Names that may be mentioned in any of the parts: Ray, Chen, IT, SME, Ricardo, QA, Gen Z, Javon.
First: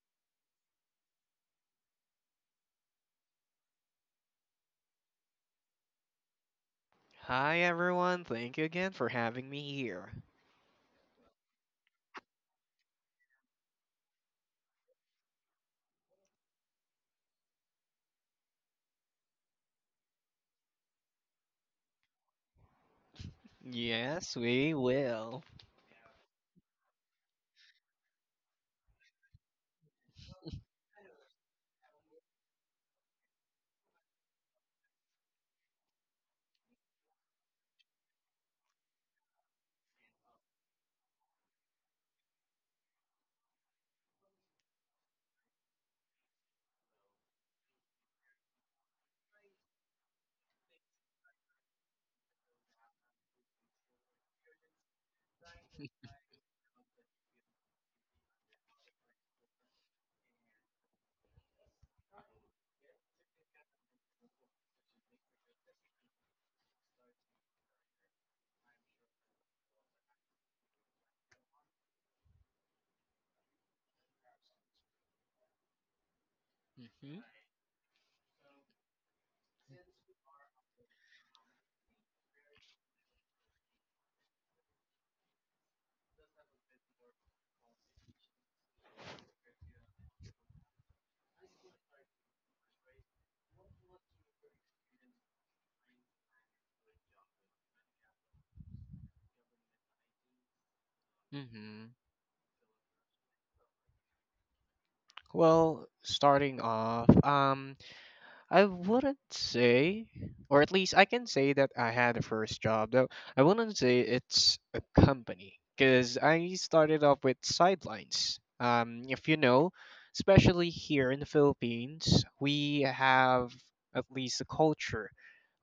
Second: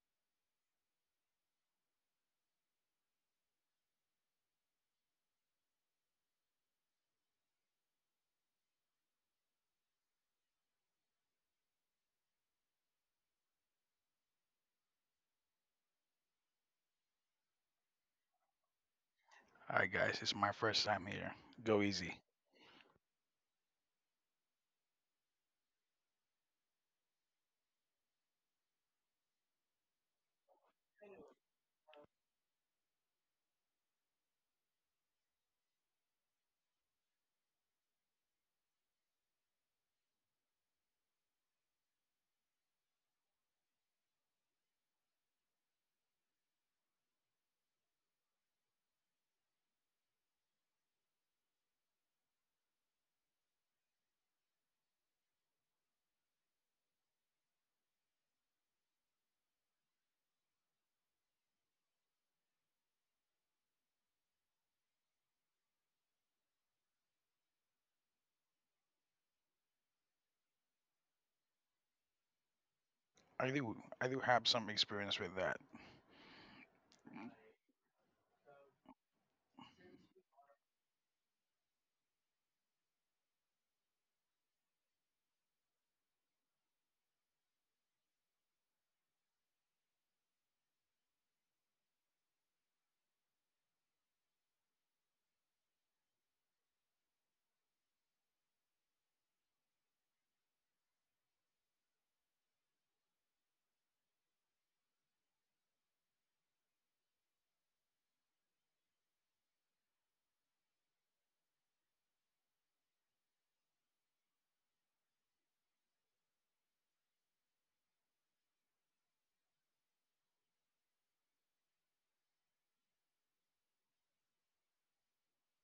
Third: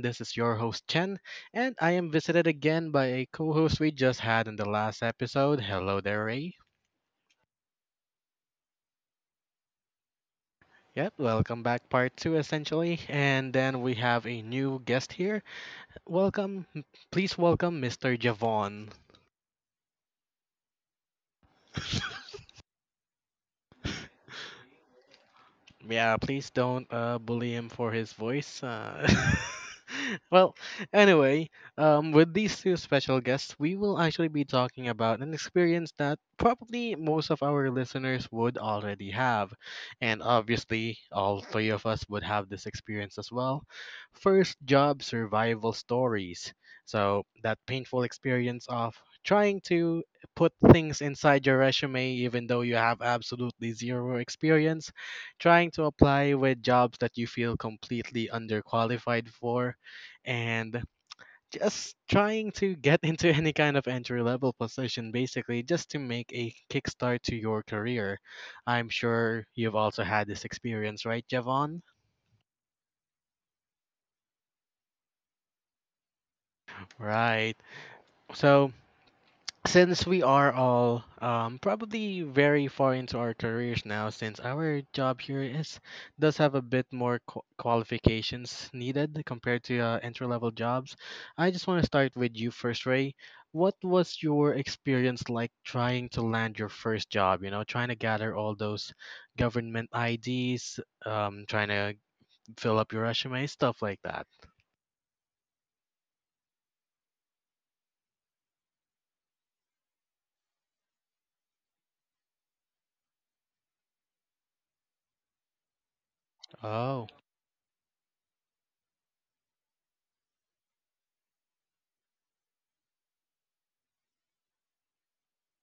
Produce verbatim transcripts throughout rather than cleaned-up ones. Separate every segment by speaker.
Speaker 1: this is your host, Chen, and I am visited again by a co host we just had in the last episode. Hello there, Ray.
Speaker 2: Hi everyone, thank you again for having me here.
Speaker 1: Yep, welcome back, part two, essentially. And then we have a new guest here. Welcome, please welcome mister Javon.
Speaker 3: Hi guys, it's my first time here. Go easy.
Speaker 2: Yes, we will.
Speaker 1: Yeah, please don't uh, bully him for his voice. Uh, well, anyway, um, with these two special guests, we will actually be talking about an experience that probably most of our listeners would already have. And obviously, all three of us would have this experience as well. First job survival stories. So, that painful experience of trying to put things inside your resume even though you have absolutely zero experience, trying to apply with jobs that you feel completely underqualified for, and just trying to get into any kind of entry level position, basically, just to make a kickstart to your career. I'm sure you've also had this experience, right, Javon?
Speaker 3: I do, I do have some experience with that.
Speaker 2: Mhm.
Speaker 1: Right. So, since we are all um, probably very far into our careers now, since our job here is does have a bit more qu- qualifications needed compared to uh, entry level jobs, I just want to start with you first, Ray. What was your experience like trying to land your first job? You know, trying to gather all those government I Ds, um, trying
Speaker 2: Mhm.
Speaker 1: to fill up your resume, stuff like that.
Speaker 2: Well, starting off, um I wouldn't say, or at least I can say that I had a first job, though I wouldn't say it's a company because I started
Speaker 1: Oh.
Speaker 2: off with sidelines. Um, if you know, especially here in the Philippines, we have at least a culture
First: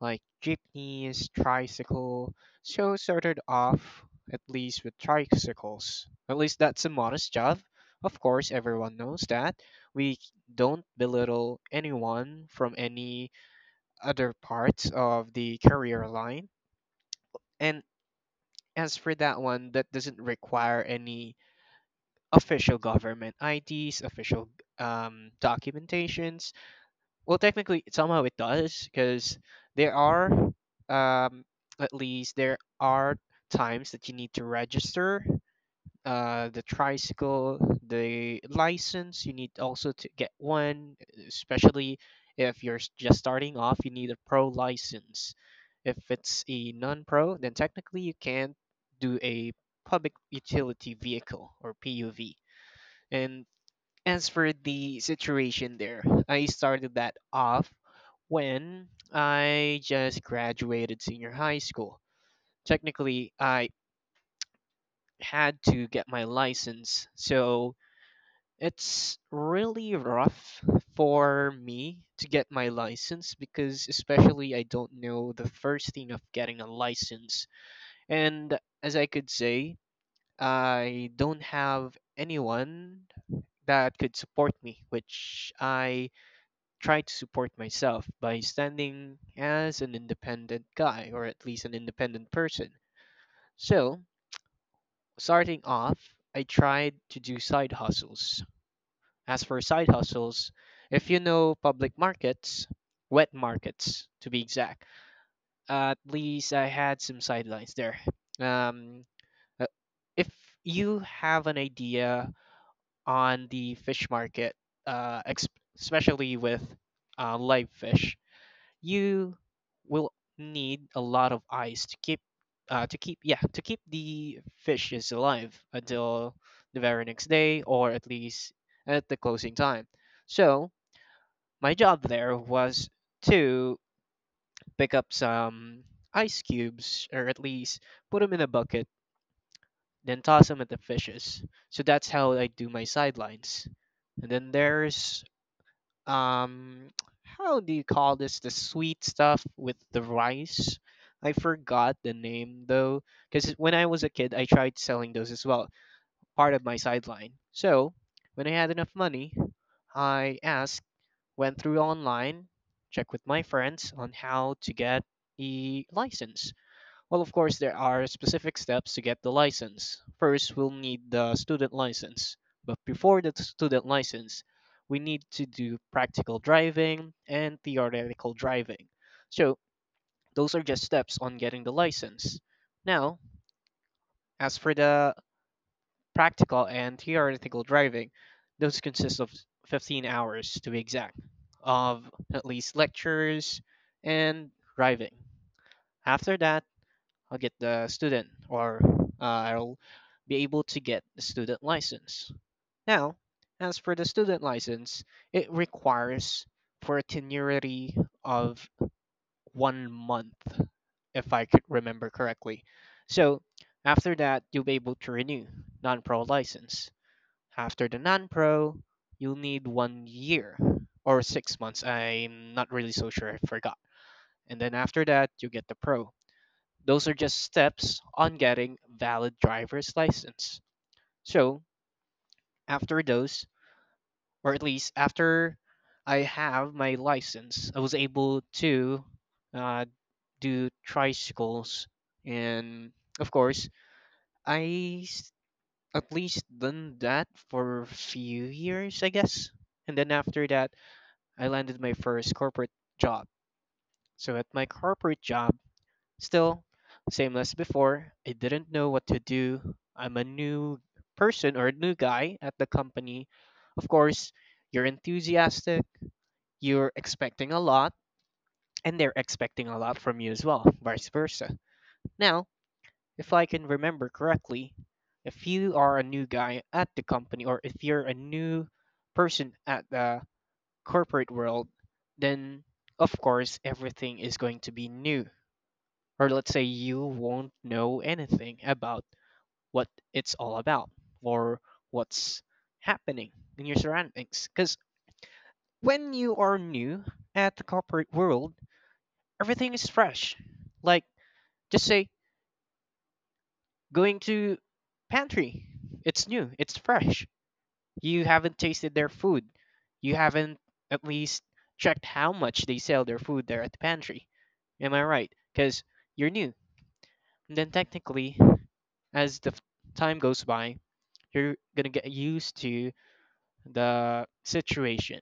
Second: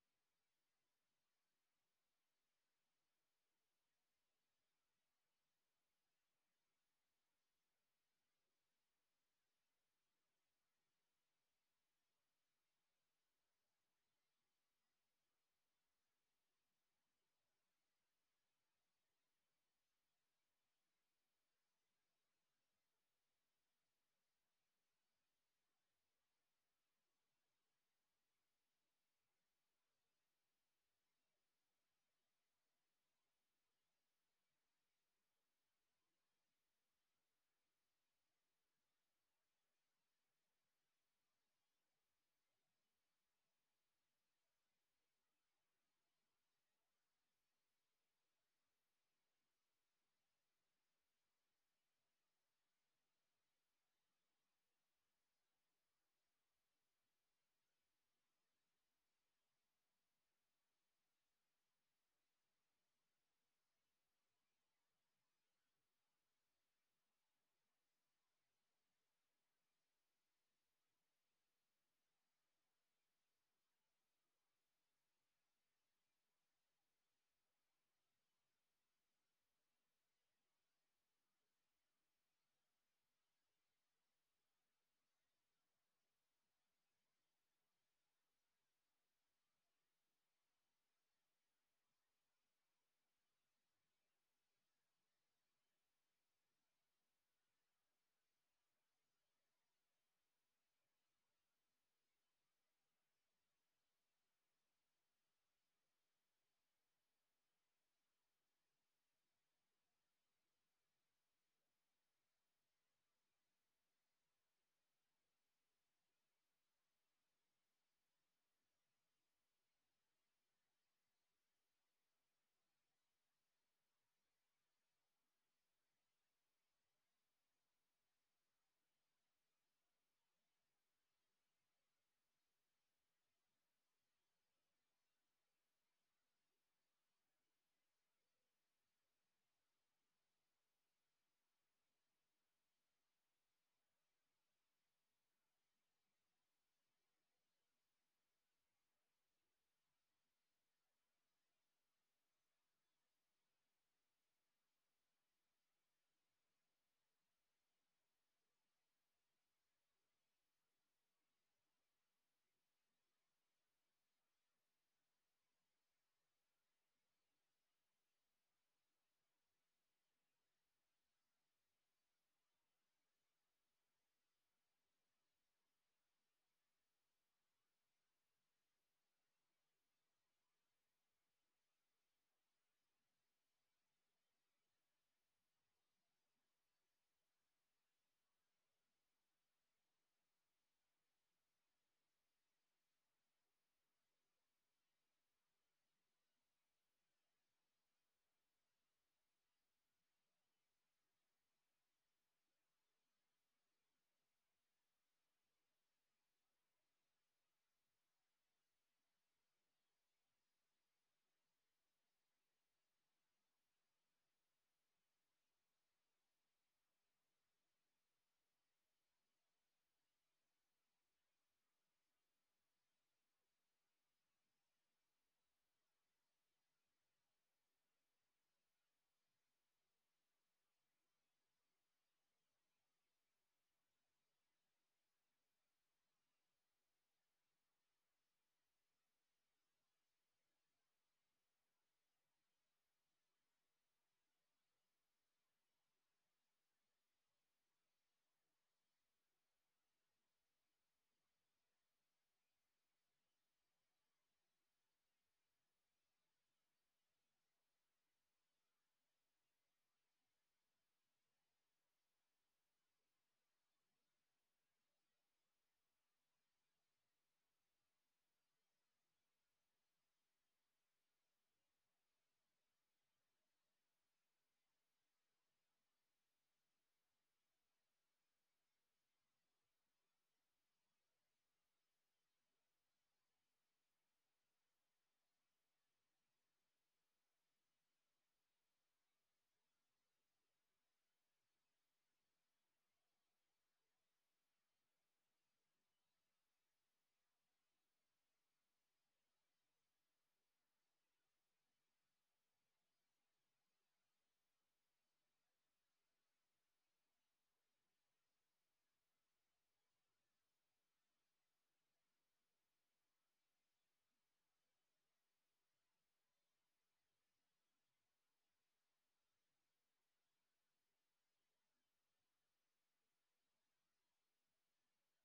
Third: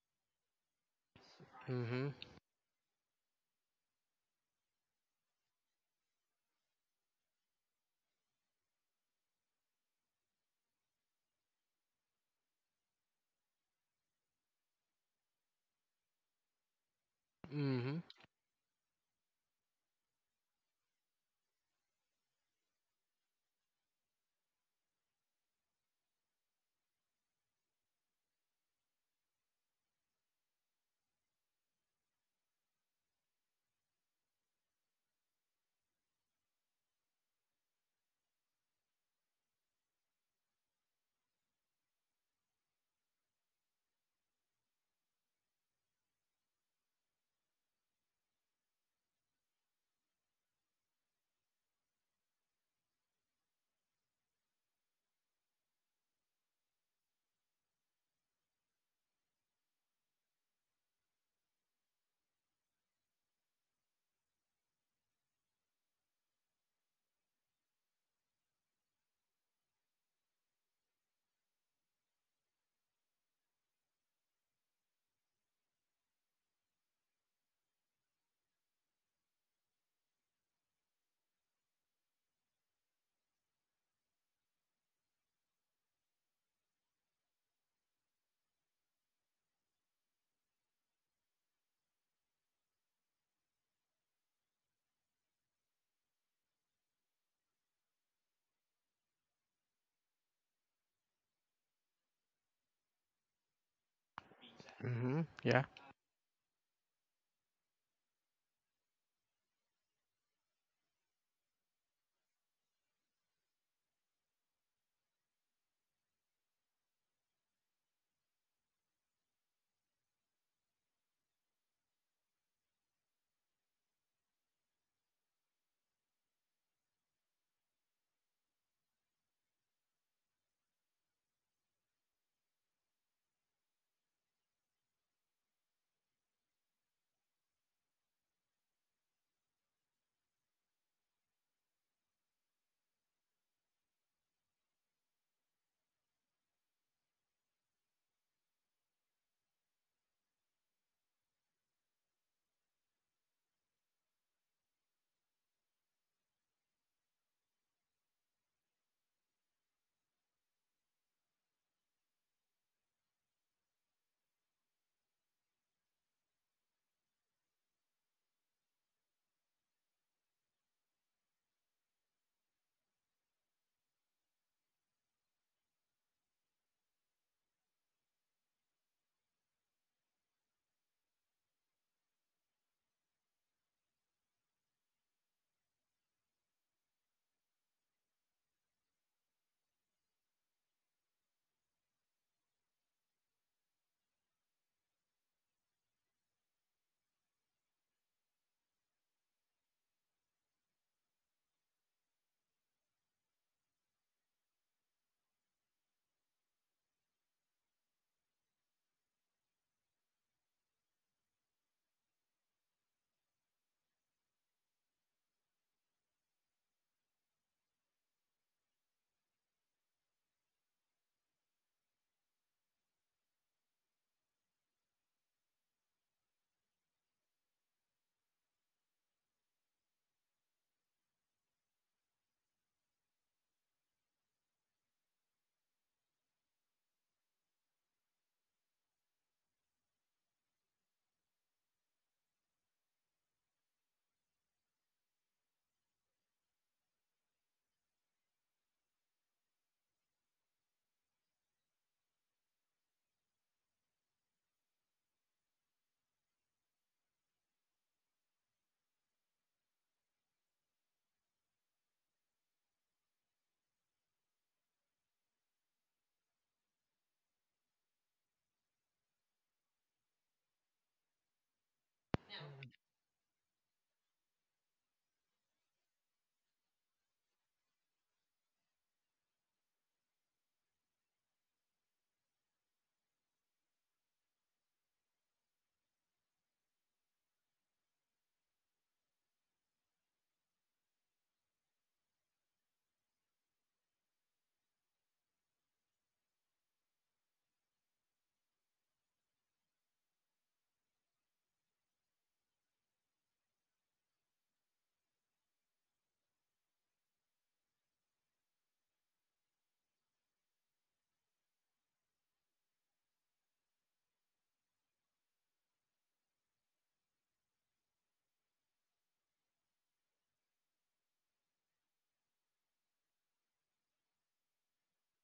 Speaker 2: like jeepneys,
Speaker 1: Mhm.
Speaker 2: tricycle. So started off at least with tricycles. At least that's a modest job. Of course, everyone knows that we don't belittle anyone from any other parts of the career line. And
Speaker 1: Mhm.
Speaker 2: as for that one, that doesn't require any official government I Ds, official um, documentations. Well, technically, somehow it does because there are, um, at least, there are times that you need to register uh the tricycle, the license you need also to get one, especially if you're s- just starting off, you need a pro license. If it's a non-pro, then technically you can't do a public utility vehicle, or P U V. And as for the situation there, I started that off when I just graduated senior high school. Technically, I had to get my license, so it's really rough for me to get my license, because, especially, I don't know the first thing of getting a license. And as I could say, I don't have anyone that could support me, which I try to support myself by standing as an independent guy, or at least an independent person. So, starting off, I tried to do side hustles. As for side hustles, if you know public markets, wet markets to be exact,
Speaker 1: Mhm. Yeah.
Speaker 2: at least I had some sidelines there. Um, uh, if you have an idea on the fish market, uh, ex- especially with uh, live fish, you will need a lot of eyes to keep, uh, to keep yeah to keep the fishes alive until the very next day, or at least at the closing time. So my job there was to pick up some ice cubes, or at least put them in a bucket, then toss them at the fishes. So that's how I do my sidelines. And then there's um, how do you call this? The sweet stuff with the rice. I forgot the name though, because when I was a kid, I tried selling those as well, part of my sideline. So when I had enough money, I asked, went through online, checked with my friends on how to get a license. Well, of course, there are specific steps to get the license. First, we'll need the student license. But before the student license, we need to do practical driving and theoretical driving. So, those are just steps on getting the license. Now, as for the practical and theoretical driving, those consist of 15 hours to be exact, of at least lectures and driving. After that, I'll get the student or uh, I'll be able to get the student license. Now, as for the student license, it requires for a tenuity of one month, if I could remember correctly. So, after that, you'll be able to renew non pro license. After the non pro, you'll need one year or six months. I'm not really so sure, I forgot. And then after that, you get the pro. Those are just steps on getting valid driver's license. So after those, or at least after I have my license, I was able to uh, do tricycles. And of course, I s- at least done that for a few years, I guess. And then after that, I landed my first corporate job. So at my corporate job, still same as before, I didn't know what to do. I'm a new person or a new guy at the company. Of course, you're enthusiastic, you're expecting a lot, and they're expecting a lot from you as well, vice versa. Now, if I can remember correctly, if you are a new guy at the company, or if you're a new person at the corporate world, then of course everything is going to be new. Or let's say you won't know anything about what it's all about, or what's happening in your surroundings. Because when you are new at the corporate world, everything is fresh. Like, just say, going to pantry, it's new, it's fresh. You haven't tasted their food. You haven't at least checked how much they sell their food there at the pantry. Am I right? Because you're new. And then technically, as the f- time goes by, you're gonna get used to the situation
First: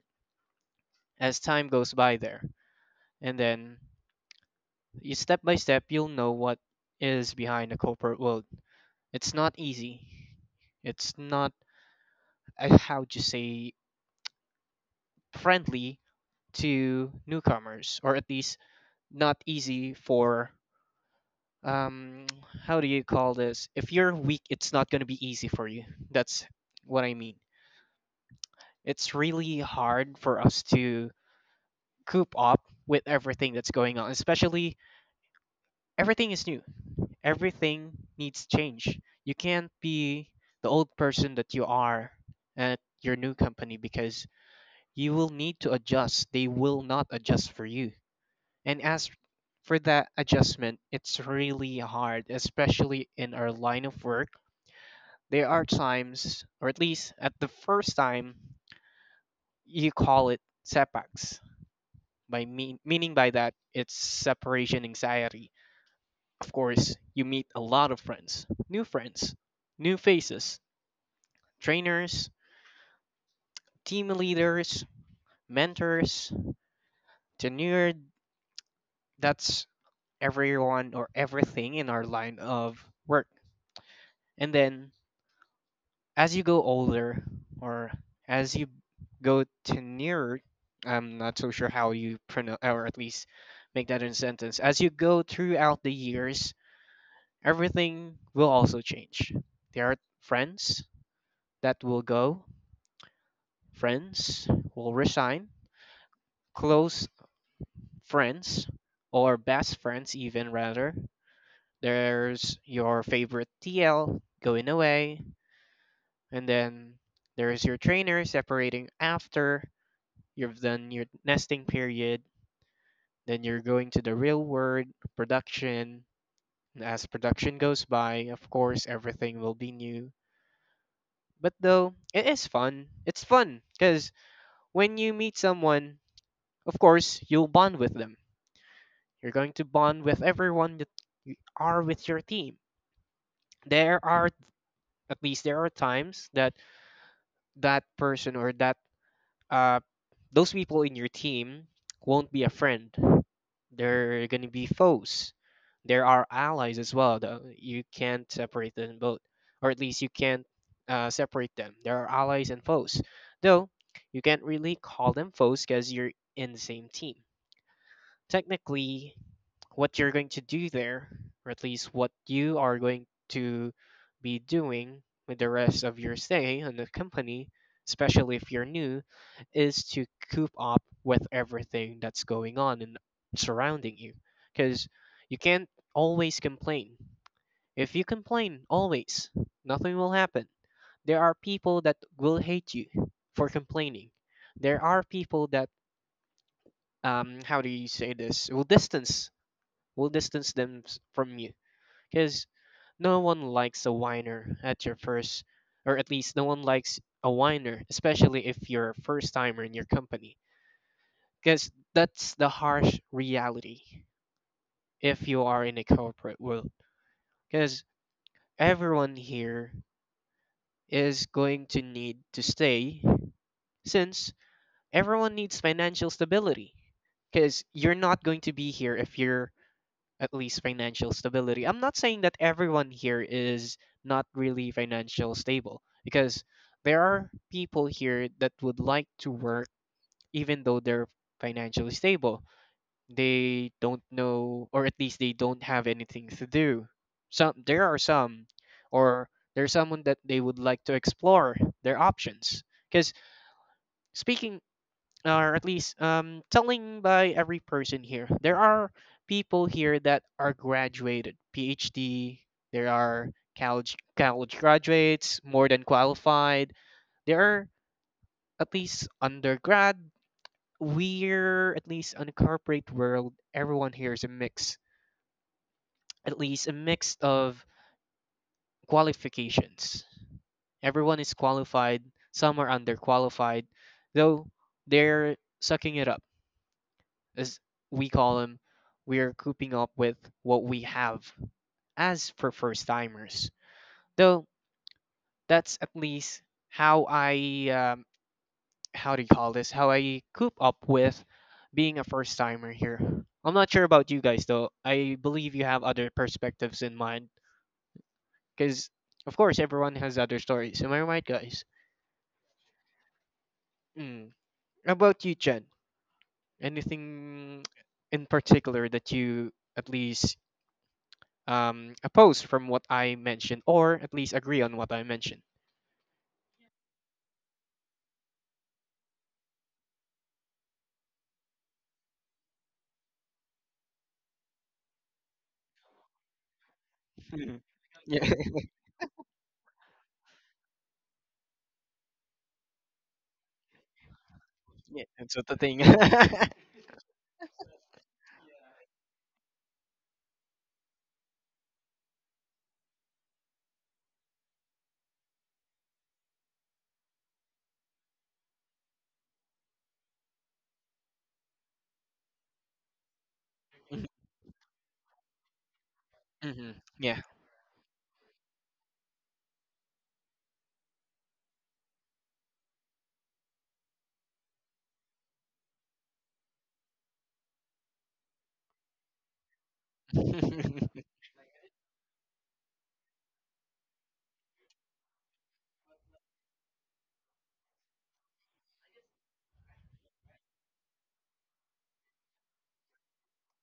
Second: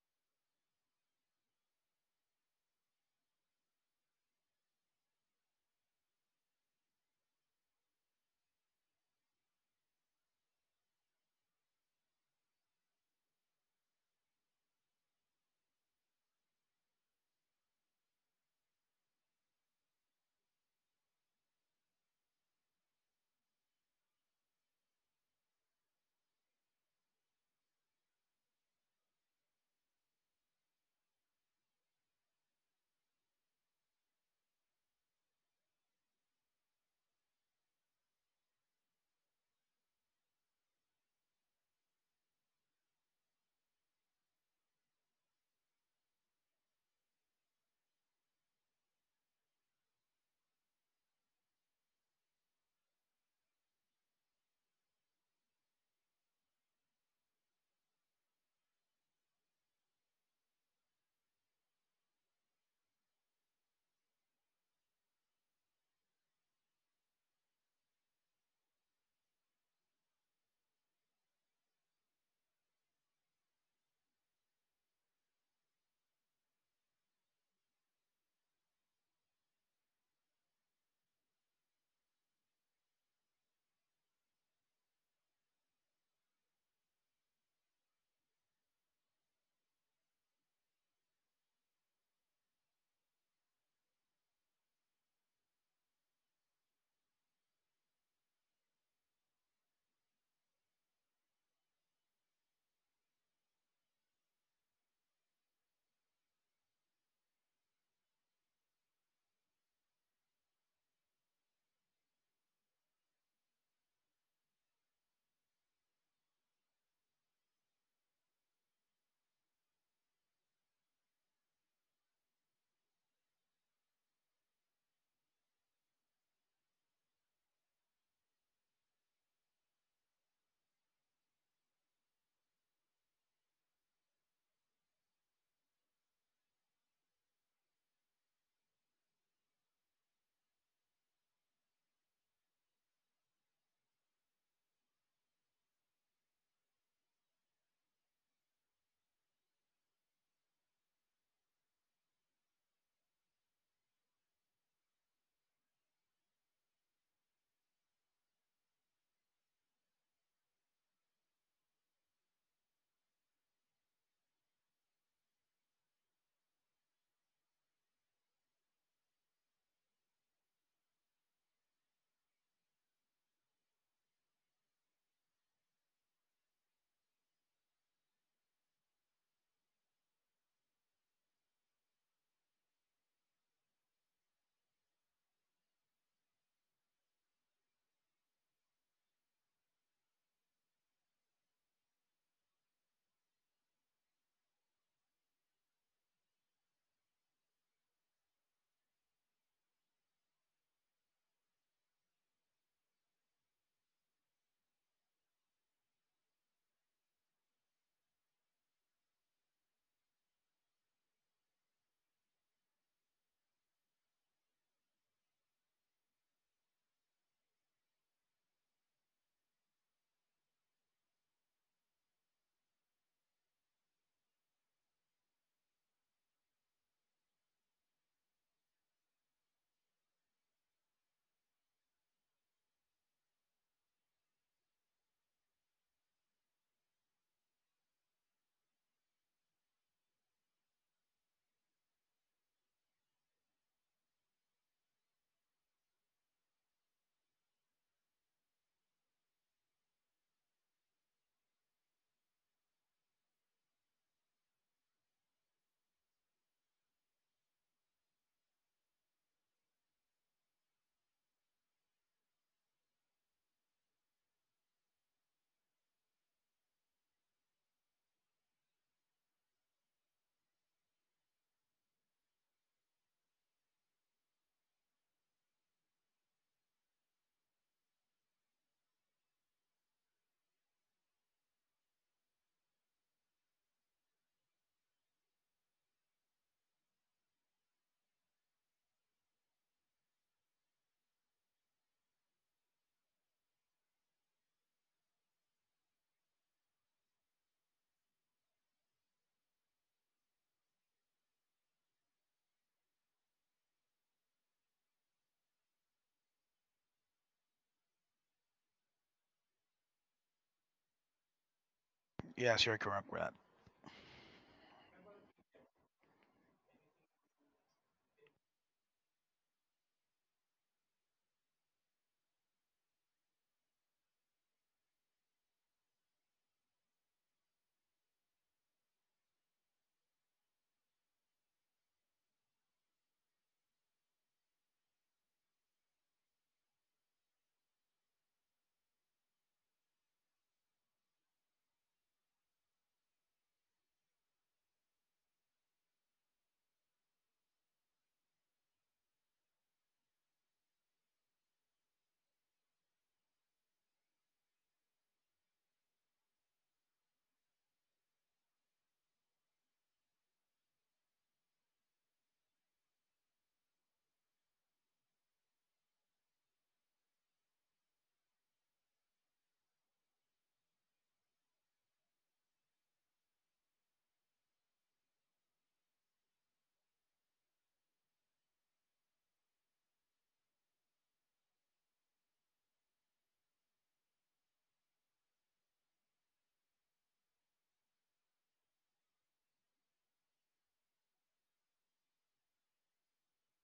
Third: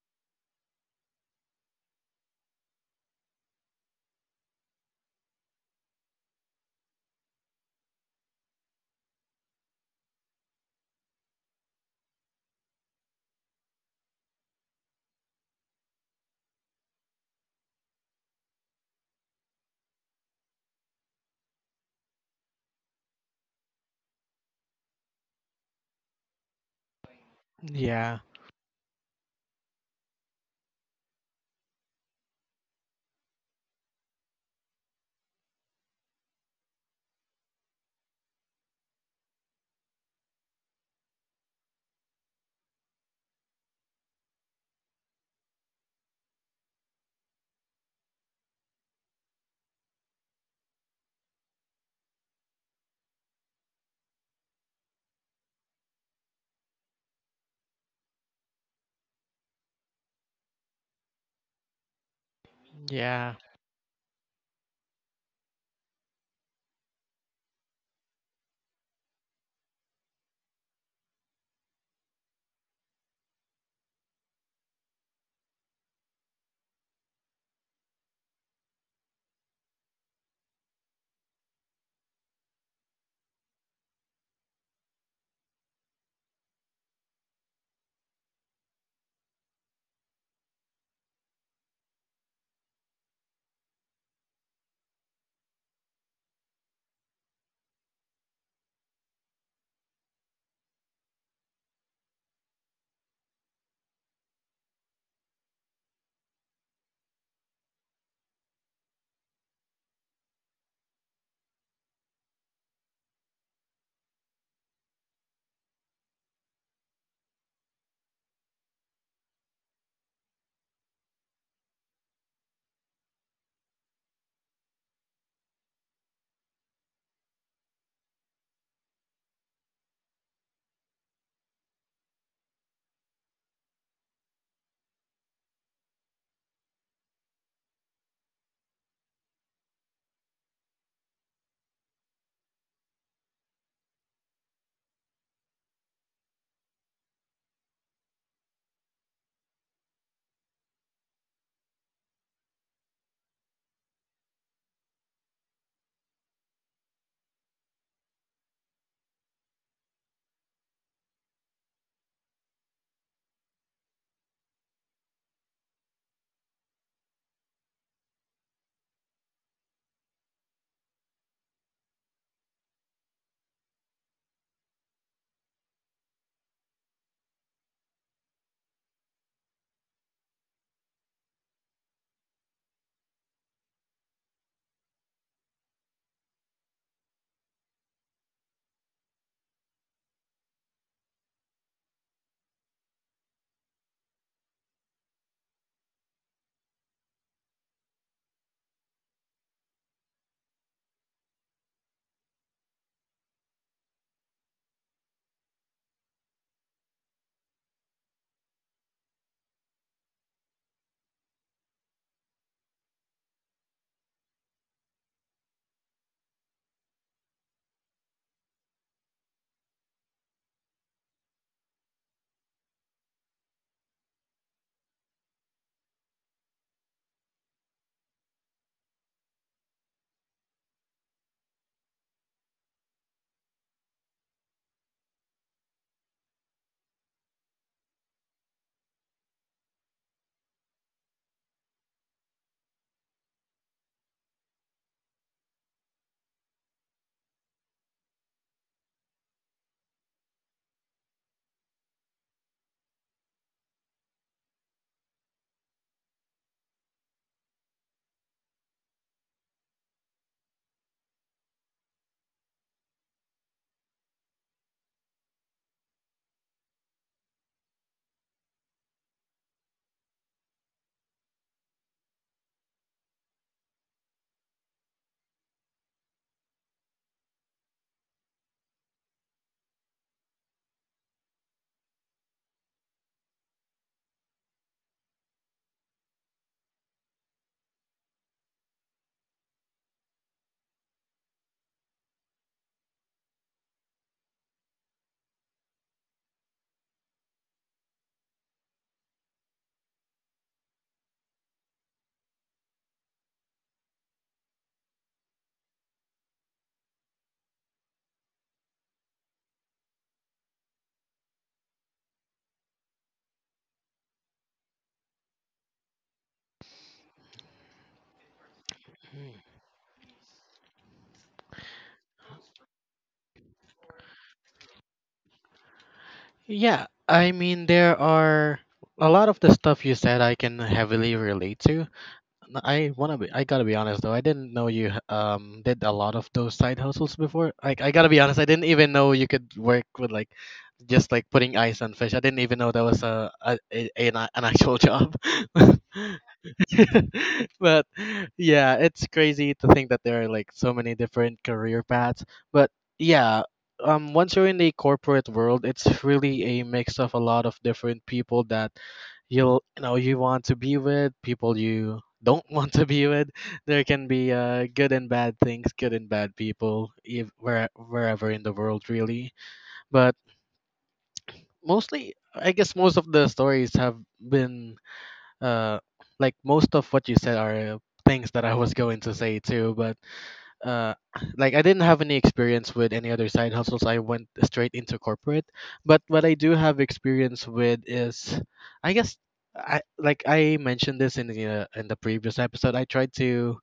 Speaker 2: as time goes by there. And then you, step by step, you'll know what is behind the corporate world. It's not easy. It's not uh, how to say, friendly to newcomers, or at least not easy for, um how do you call this, if you're weak it's not going to be easy for you. That's what I mean.
Speaker 1: Yeah.
Speaker 2: It's really hard for us to coop up with everything that's going on, especially everything is new, everything needs change. You can't be the old person that you are at your new company, because you will need to adjust. They will not adjust for you. And as for that adjustment, it's really hard, especially in our line of work. There are times, or at least at the first time, you call it setbacks. By mean, meaning by
Speaker 1: Yeah.
Speaker 2: that, it's separation anxiety. Of course, you meet a lot of friends, new friends, new faces, trainers, team leaders, mentors, tenure. That's everyone or everything in our line of work. And then as you go older, or as you go to nearer, I'm not so sure how you pronounce, or at least make that in a sentence, as you go throughout the years, everything will also change. There are friends that will go, friends will resign, close friends or best friends even, rather, there's your favorite T L going away. And then there's your trainer separating after you've done your nesting period, then you're going to the real world production. As production goes by, of course, everything will be new. But though, it is fun. It's fun because when you meet someone, of course, you'll bond with them. You're going to bond with everyone that you are with your team. There are, at least, there are times that that person, or that uh, those people in your team won't be a friend. They're gonna be foes. There are allies as well. Though. You can't separate them both, or at least you can't uh, separate them. There are allies and foes, though you can't really call them foes because you're in the same team. Technically, what you're going to do there, or at least what you are going to be doing with the rest of your stay in the company, especially if you're new, is to coop up with everything that's going on and surrounding you. Because you can't always complain. If you complain always, nothing will happen. There are people that will hate you for complaining. There are people that um how do you say this, will distance will distance them s- from you, because no one likes a whiner at your first, or at least no one likes a whiner, especially if you're a first timer in your company. Because that's the harsh reality if you are in a corporate world. Because everyone here is going to need to stay, since everyone needs financial stability. Because you're not going to be here if you're at least financial stability. I'm not saying that everyone here is not really financial stable, because there are people here that would like to work even though they're financially stable. They don't know, or at least they don't have anything to do. Some There are some, or there's someone that they would like to explore their options, because speaking, or at least um, telling by every person here. There are people here that are graduated, P H D. There are college college graduates, more than qualified. There are at least undergrad. We're at least on the corporate world. Everyone here is a mix, at least a mix of qualifications. Everyone is qualified. Some are underqualified, though they're sucking it up. As we call them, we are cooping up with what we have as for first timers. Though that's at least how I, um, how do you call this? How I coop up with being a first timer here. I'm not sure about you guys though. I believe you have other perspectives in mind because of course everyone has other stories. Am I right, guys?
Speaker 3: Yes, you're correct with that.
Speaker 2: Mm. How about you, Jen? Anything in particular that you at least, um, oppose from what I mentioned, or at least agree on what I mentioned.
Speaker 1: Yeah, I mean, there are a lot of the stuff you said I can heavily relate to. N- I wanna be, I gotta be honest though, I didn't know you h- um did a lot of those side hustles before.
Speaker 2: Mhm.
Speaker 1: Like, I gotta be
Speaker 2: Yeah,
Speaker 1: honest, I didn't even know you could work with like just like putting ice on fish. I didn't even know that was a, a, a an, a- an actual
Speaker 2: yeah,
Speaker 1: job.
Speaker 2: that's what the thing.
Speaker 1: but yeah, it's crazy to think that there are like so many different career paths. But yeah, um, once you're in the corporate world, it's really a mix of a lot of different people that you'll you know you want to be with, people you don't want to be with. There
Speaker 2: Mhm,
Speaker 1: can be uh, good and bad things, good and bad
Speaker 2: mhm,
Speaker 1: people,
Speaker 2: yeah.
Speaker 1: if, where, wherever in the world, really. But mostly, I guess most of the stories have been uh, like most of what you said are things that I was going to say too, but uh, like I didn't have any experience with any other side hustles. I went straight into corporate. But what I do have experience with is, I guess, I like I mentioned this in the uh, in the previous episode. I tried to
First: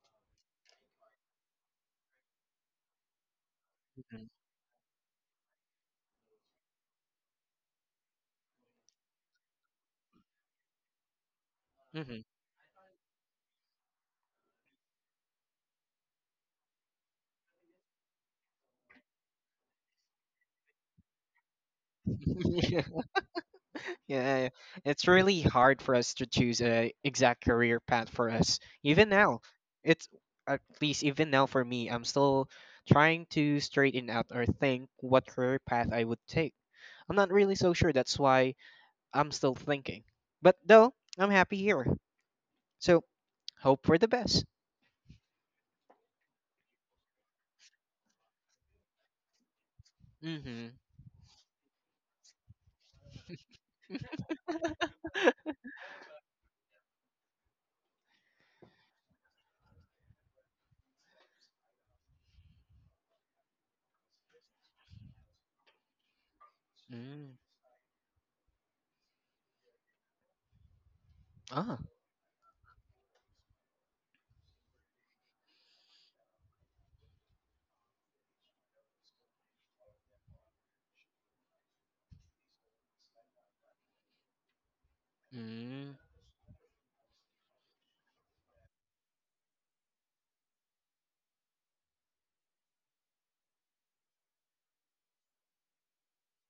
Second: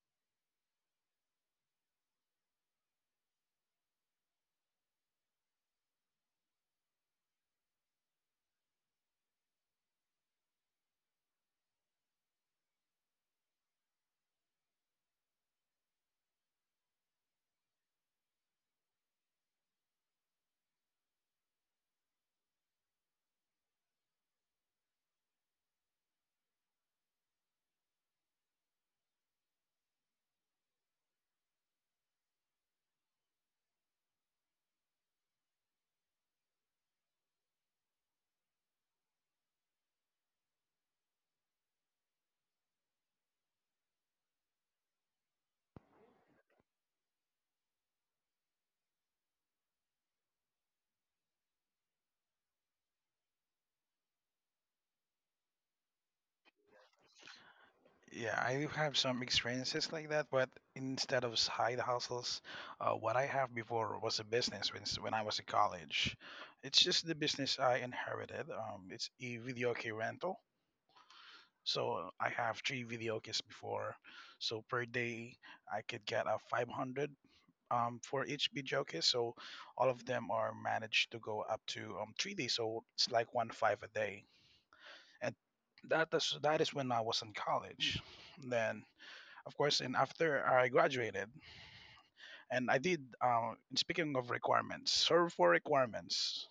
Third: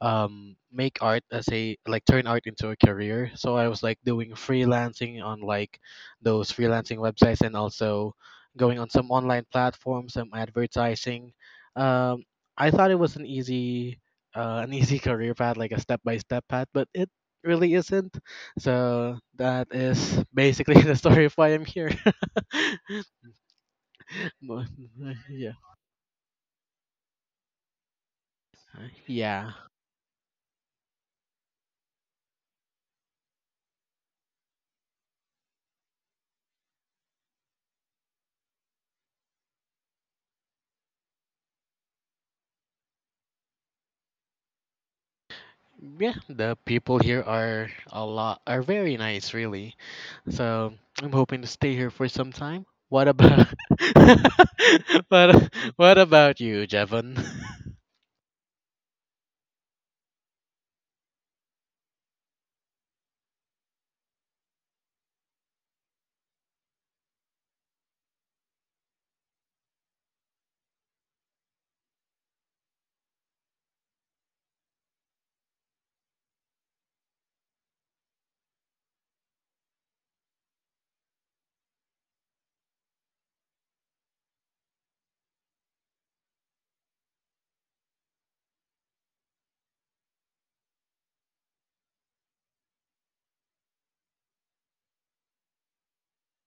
Speaker 1: um make art as a like turn art into a career. So I was like
Speaker 2: Mhm,
Speaker 1: doing freelancing on like those freelancing websites and also going on some online platforms, some advertising.
Speaker 2: mhm.
Speaker 1: Um, I thought it was an easy uh, an easy career path, like a step by step path, but it really isn't. So that is basically the story of why I'm here.
Speaker 2: Yeah,
Speaker 1: But,
Speaker 2: it's
Speaker 1: uh,
Speaker 2: really
Speaker 1: yeah,
Speaker 2: hard for us to choose a exact career path for us. Even now,
Speaker 1: yeah,
Speaker 2: it's at least even now for me, I'm still trying to straighten out or think what career path I would take. I'm not really so sure. That's why I'm still thinking. But though I'm happy here. So hope for the best.
Speaker 1: yeah. The people here are a lot are very nice, really.
Speaker 2: Mm-hmm.
Speaker 1: So I'm hoping to stay here for some time. What about what what about you, Jevon?
Speaker 3: Yeah, I do have some experiences like that, but instead of side hustles, uh, what I have before was a business when, s- when I was in college. It's just the
Speaker 2: Mm.
Speaker 3: business I inherited. Um, it's a video key rental.
Speaker 2: Ah.
Speaker 3: So uh, I have three video keys before. So per day, I could get a five hundred um, for each video case. So all of them are managed to go up to um, three days. So it's like one five a day. And
Speaker 2: Mm.
Speaker 3: that is, that is when I was in college. Then, of course, and after I graduated, and I did, uh, speaking of requirements, serve for requirements.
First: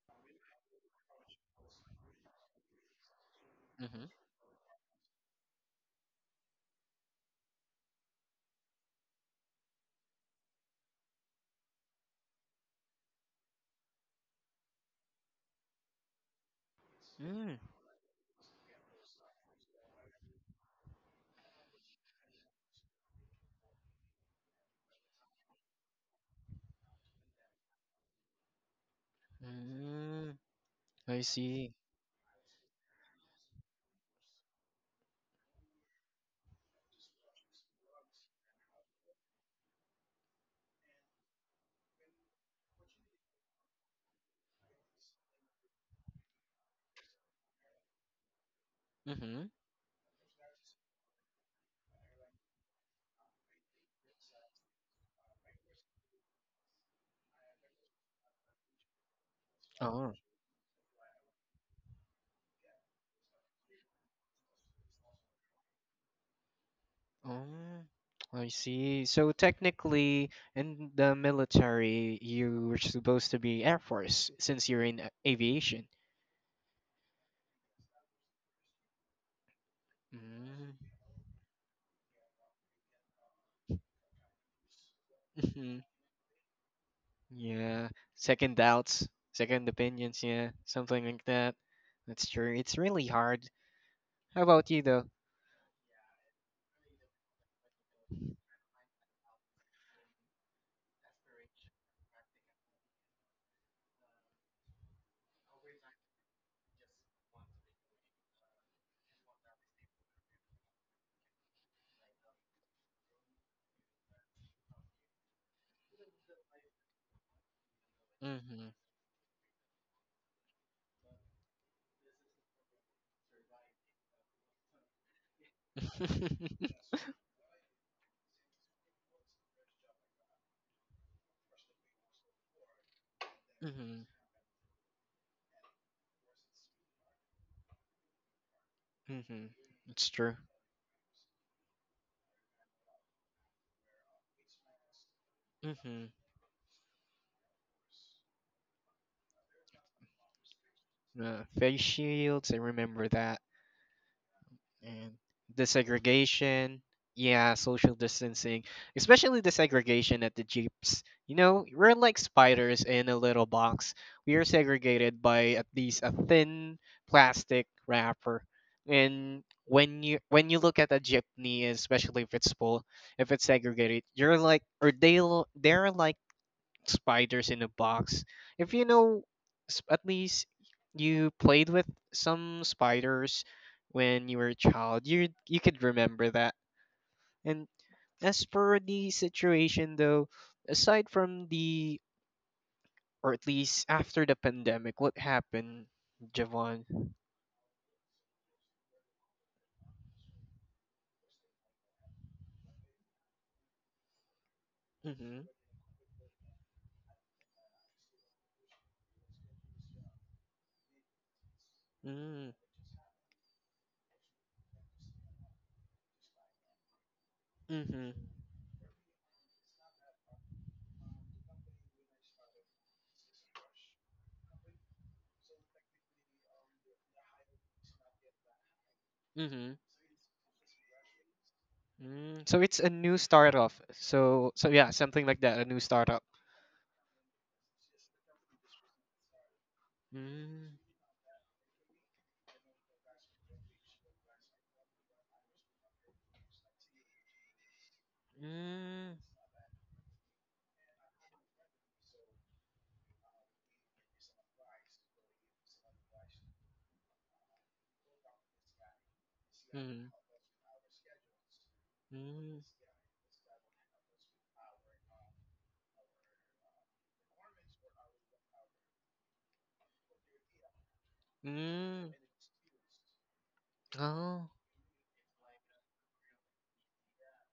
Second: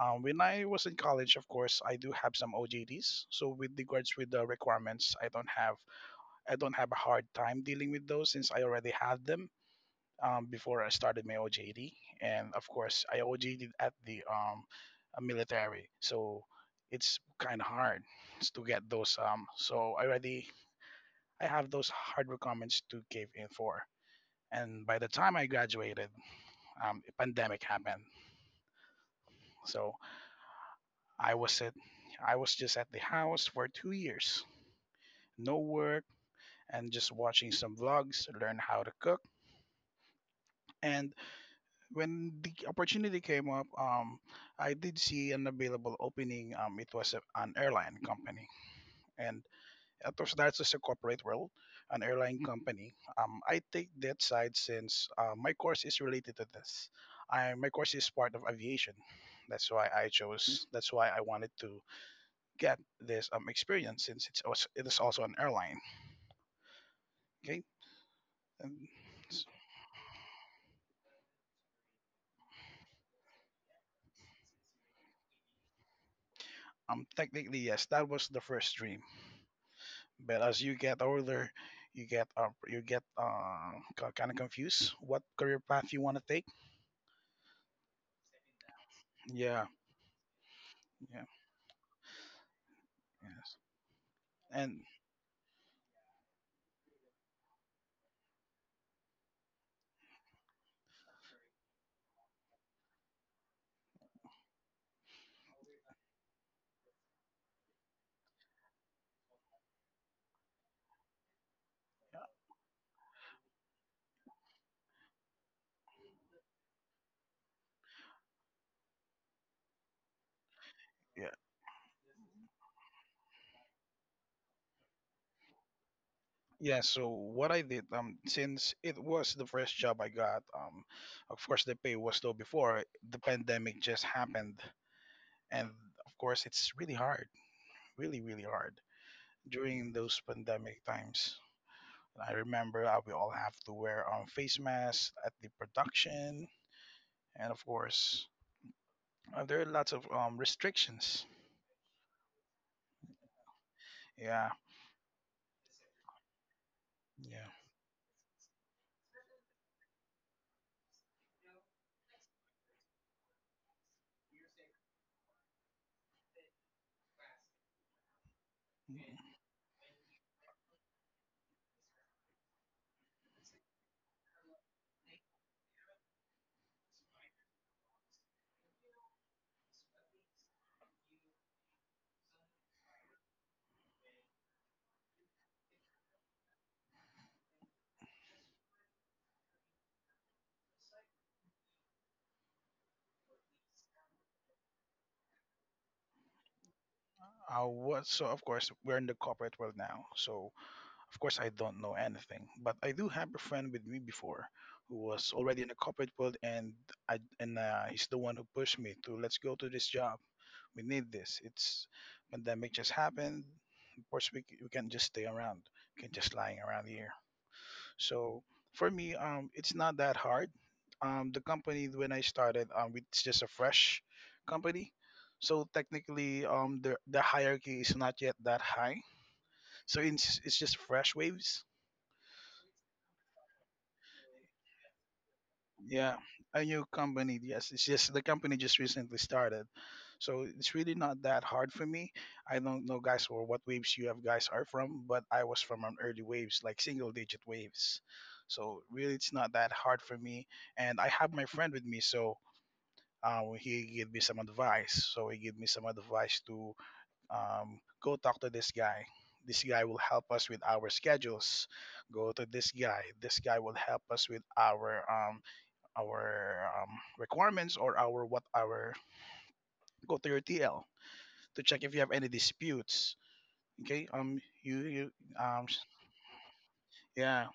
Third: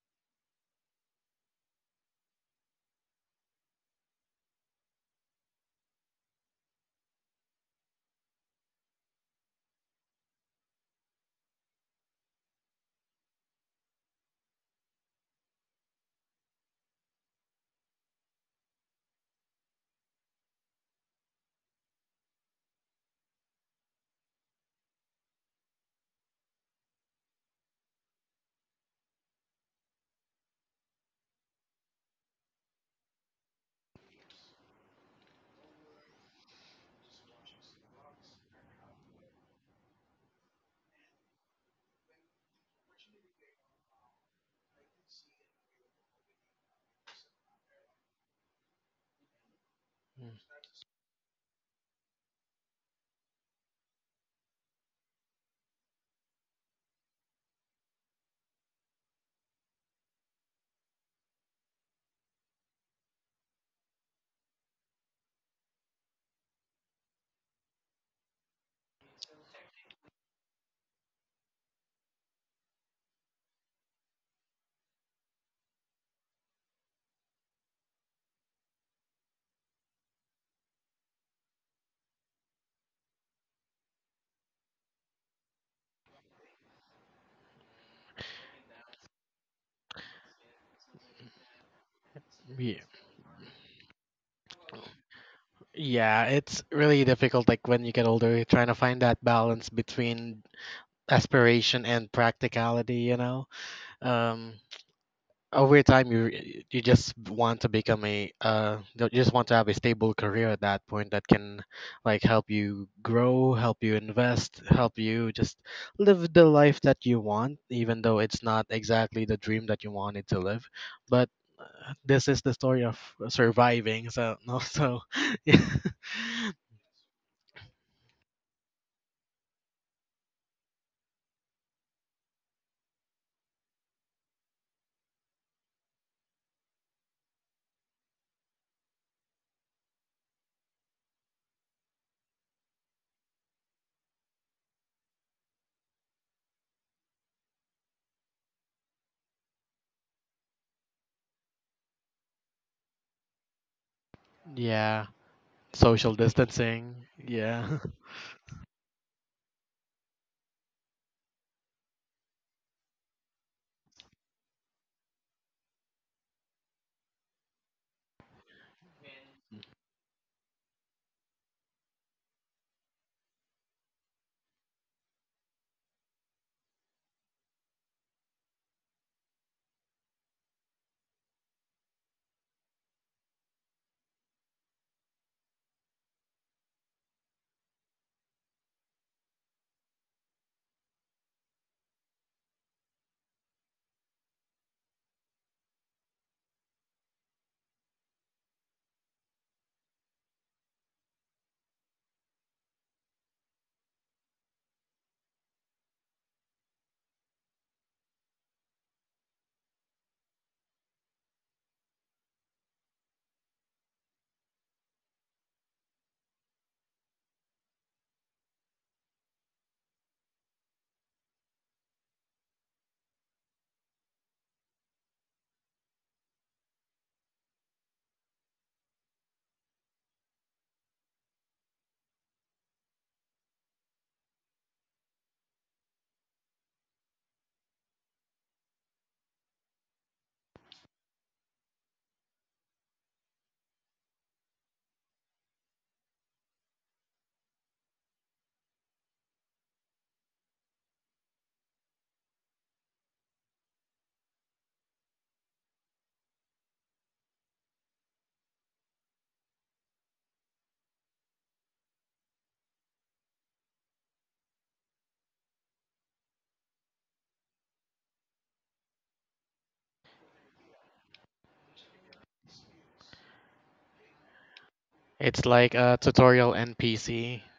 Speaker 3: Um, when I was in college, of course, I do have some O J Ts. So with
Speaker 2: Mm-hmm.
Speaker 3: regards with the requirements, I don't have I don't have a hard time dealing with those since I already had them. Um, before I started my O J T, and of course I O J T at the um, uh, military, so it's kind
Speaker 2: Mm.
Speaker 3: of hard to get those. Um, so I already I have those hard requirements to give in for, and by the time I graduated, um, a pandemic happened, so
Speaker 2: Mm. I
Speaker 3: I was at
Speaker 2: see.
Speaker 3: I was just at the house for two years, no work, and just watching some vlogs, learn how to cook, and when the opportunity came up, um, I did see an available opening. Um, it was a, an airline company, and
Speaker 2: Mm-hmm.
Speaker 3: it was that's just a corporate world, an airline company. Um, I take that side since uh, my course is related to this. I My course is part of aviation. That's why I
Speaker 2: Oh.
Speaker 3: chose. That's why I wanted to get this um, experience since it's also, it is also an airline. Okay,
Speaker 2: Oh. I
Speaker 3: and
Speaker 2: see. So
Speaker 3: s-
Speaker 2: technically, in the military, you were supposed to be Air Force since you're in a- aviation.
Speaker 3: um, technically yes, that was the first dream. But as you
Speaker 2: Mm.
Speaker 3: get older, you get uh, you get uh, kind of confused what career
Speaker 2: Mm-hmm.
Speaker 3: path you want to take.
Speaker 2: Yeah. Second doubts,
Speaker 3: Yeah,
Speaker 2: second opinions. Yeah, something
Speaker 3: yeah,
Speaker 2: like that. That's true. It's
Speaker 1: Yeah.
Speaker 2: really hard.
Speaker 3: yes,
Speaker 2: How about
Speaker 3: and
Speaker 2: you, though?
Speaker 1: Yeah, it's really difficult like when you get older, trying to find that balance between aspiration and practicality, you know. um over time, you re- you just want to become a uh you just want to have a stable career at that point that can like help you grow, help you invest, help you just live the life that you want, even though it's not
Speaker 2: Mm-hmm.
Speaker 1: exactly the dream that you wanted to live.
Speaker 3: yeah,
Speaker 1: But uh, this is the story of surviving, so no so
Speaker 3: yeah. So what I did, um, since it was the first job I got, um, of course the pay was low before the pandemic
Speaker 2: mm-hmm.
Speaker 3: just happened, and of course it's really hard, really really hard
Speaker 2: Mm-hmm.
Speaker 3: during
Speaker 2: It's
Speaker 3: those
Speaker 2: true.
Speaker 3: pandemic times. And I remember uh, we all have to wear um face masks at the
Speaker 2: Mm-hmm.
Speaker 3: production, and of course Uh, there are lots of um restrictions.
Speaker 2: Uh, face shields, I remember that.
Speaker 3: Yeah,
Speaker 1: yeah,
Speaker 2: And the
Speaker 1: social
Speaker 2: segregation.
Speaker 1: distancing,
Speaker 3: yeah.
Speaker 2: Yeah,
Speaker 1: yeah.
Speaker 2: social distancing. Especially the segregation at the Jeeps. You know, we're like spiders in a little box. We are segregated by at least a thin plastic wrapper. And when you when you look at a jeepney, especially if it's full, if it's segregated, you're like, or they l- they're like spiders in a box. If you know, s- at least you played with some spiders when you were a child, you you could remember that. And as for the situation though, aside from the, or at least after the pandemic, what happened, Javon?
Speaker 3: I was so Of course we're in the corporate world now, so of course I don't know anything. But I do have a friend with me before who was
Speaker 2: Mm-hmm.
Speaker 3: already in the corporate world, and I and uh, he's the one who pushed me to let's go to this job. We need this. It's
Speaker 2: Mm-hmm.
Speaker 3: pandemic just happened. Of course we c- We can't just stay around. We can just lying around here.
Speaker 2: Mm-hmm.
Speaker 3: So for me, um, it's not that hard. Um, the company when I started, um, it's just a fresh company. So technically, um, the the hierarchy is not yet that high.
Speaker 2: Mm-hmm.
Speaker 3: So it's it's just fresh waves.
Speaker 2: Mm. So it's a new startup. So so yeah, something like that, a new
Speaker 3: Yeah,
Speaker 2: startup.
Speaker 3: a new company. Yes, it's just the company just recently started, so it's really not that hard for me. I don't know, guys, or what waves you have guys are from, but I was from an early waves, like single digit waves. So really,
Speaker 2: Mm-hmm.
Speaker 3: it's not that hard for me, and I have my friend with me, so uh, he gave me some advice. So he gave me some advice to um, go talk to this guy. This guy will
Speaker 2: Mm.
Speaker 3: help us with our schedules. Go to
Speaker 2: Mm.
Speaker 3: this guy. This guy will help us with our um, our um, requirements or our what our go to your T L to check if you have
Speaker 2: Mm.
Speaker 3: any disputes. Okay, um,
Speaker 2: Oh.
Speaker 3: you, you
Speaker 1: It's
Speaker 3: um,
Speaker 1: like a tutorial N P C.
Speaker 3: yeah.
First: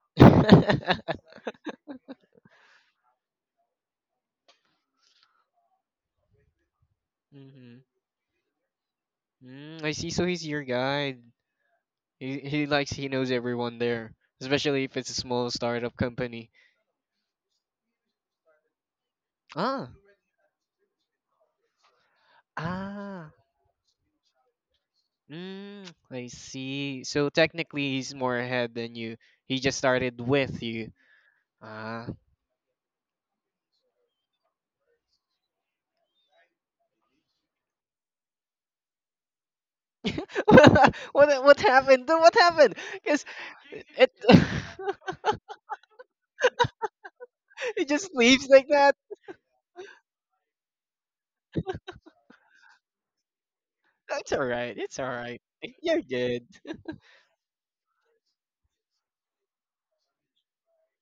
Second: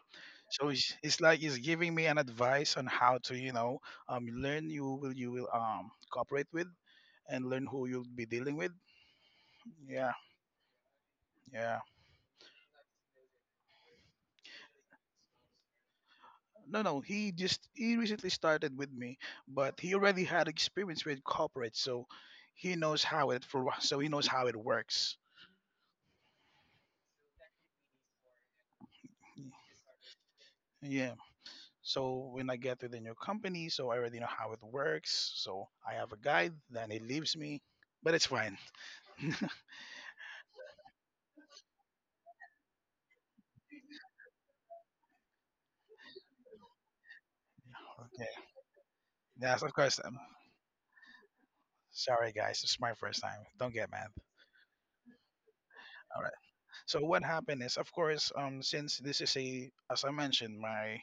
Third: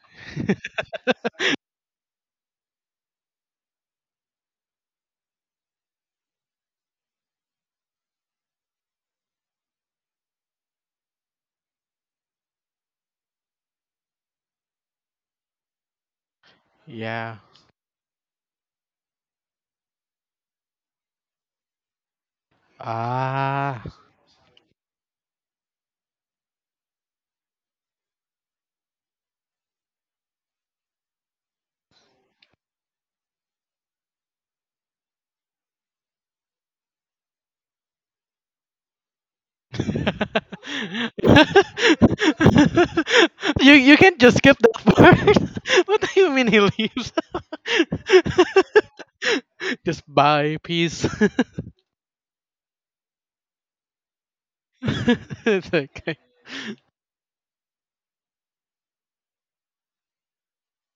Speaker 3: So it's, it's like it's giving me an advice on how to you know um learn you will you will um cooperate with and learn
Speaker 2: hmm.
Speaker 3: who you'll be dealing with.
Speaker 2: Mm, I see.
Speaker 3: Yeah,
Speaker 2: So he's your guide.
Speaker 3: yeah.
Speaker 2: He, he likes, he knows everyone there, especially if it's a small startup company.
Speaker 3: No, no. He
Speaker 1: Yeah.
Speaker 3: just he recently started with me, but
Speaker 2: Ah,
Speaker 3: he already had experience with corporate, so he knows how
Speaker 2: ah,
Speaker 3: it for
Speaker 1: Ah.
Speaker 3: so he knows how it works.
Speaker 2: mm, I see. So technically, he's more ahead than you. He just started with you.
Speaker 3: Yeah.
Speaker 2: Ah.
Speaker 3: So when I get to the new company, so I already know how it works. So I have a guide, then he leaves me, but it's fine.
Speaker 2: what what happened? Dude, what happened? Because
Speaker 1: you you
Speaker 2: it
Speaker 1: can just skip that part. what do you mean he leaves?
Speaker 2: it just
Speaker 3: Okay.
Speaker 2: leaves like that.
Speaker 3: Yes, of course.
Speaker 1: just
Speaker 3: Um,
Speaker 1: bye, peace.
Speaker 3: sorry, guys. It's my first time. Don't get mad.
Speaker 2: That's all right. It's all right.
Speaker 1: it's
Speaker 2: You're
Speaker 3: All
Speaker 1: okay.
Speaker 3: right.
Speaker 2: good.
Speaker 3: So what happened is, of course, um, since this is a, as I mentioned, my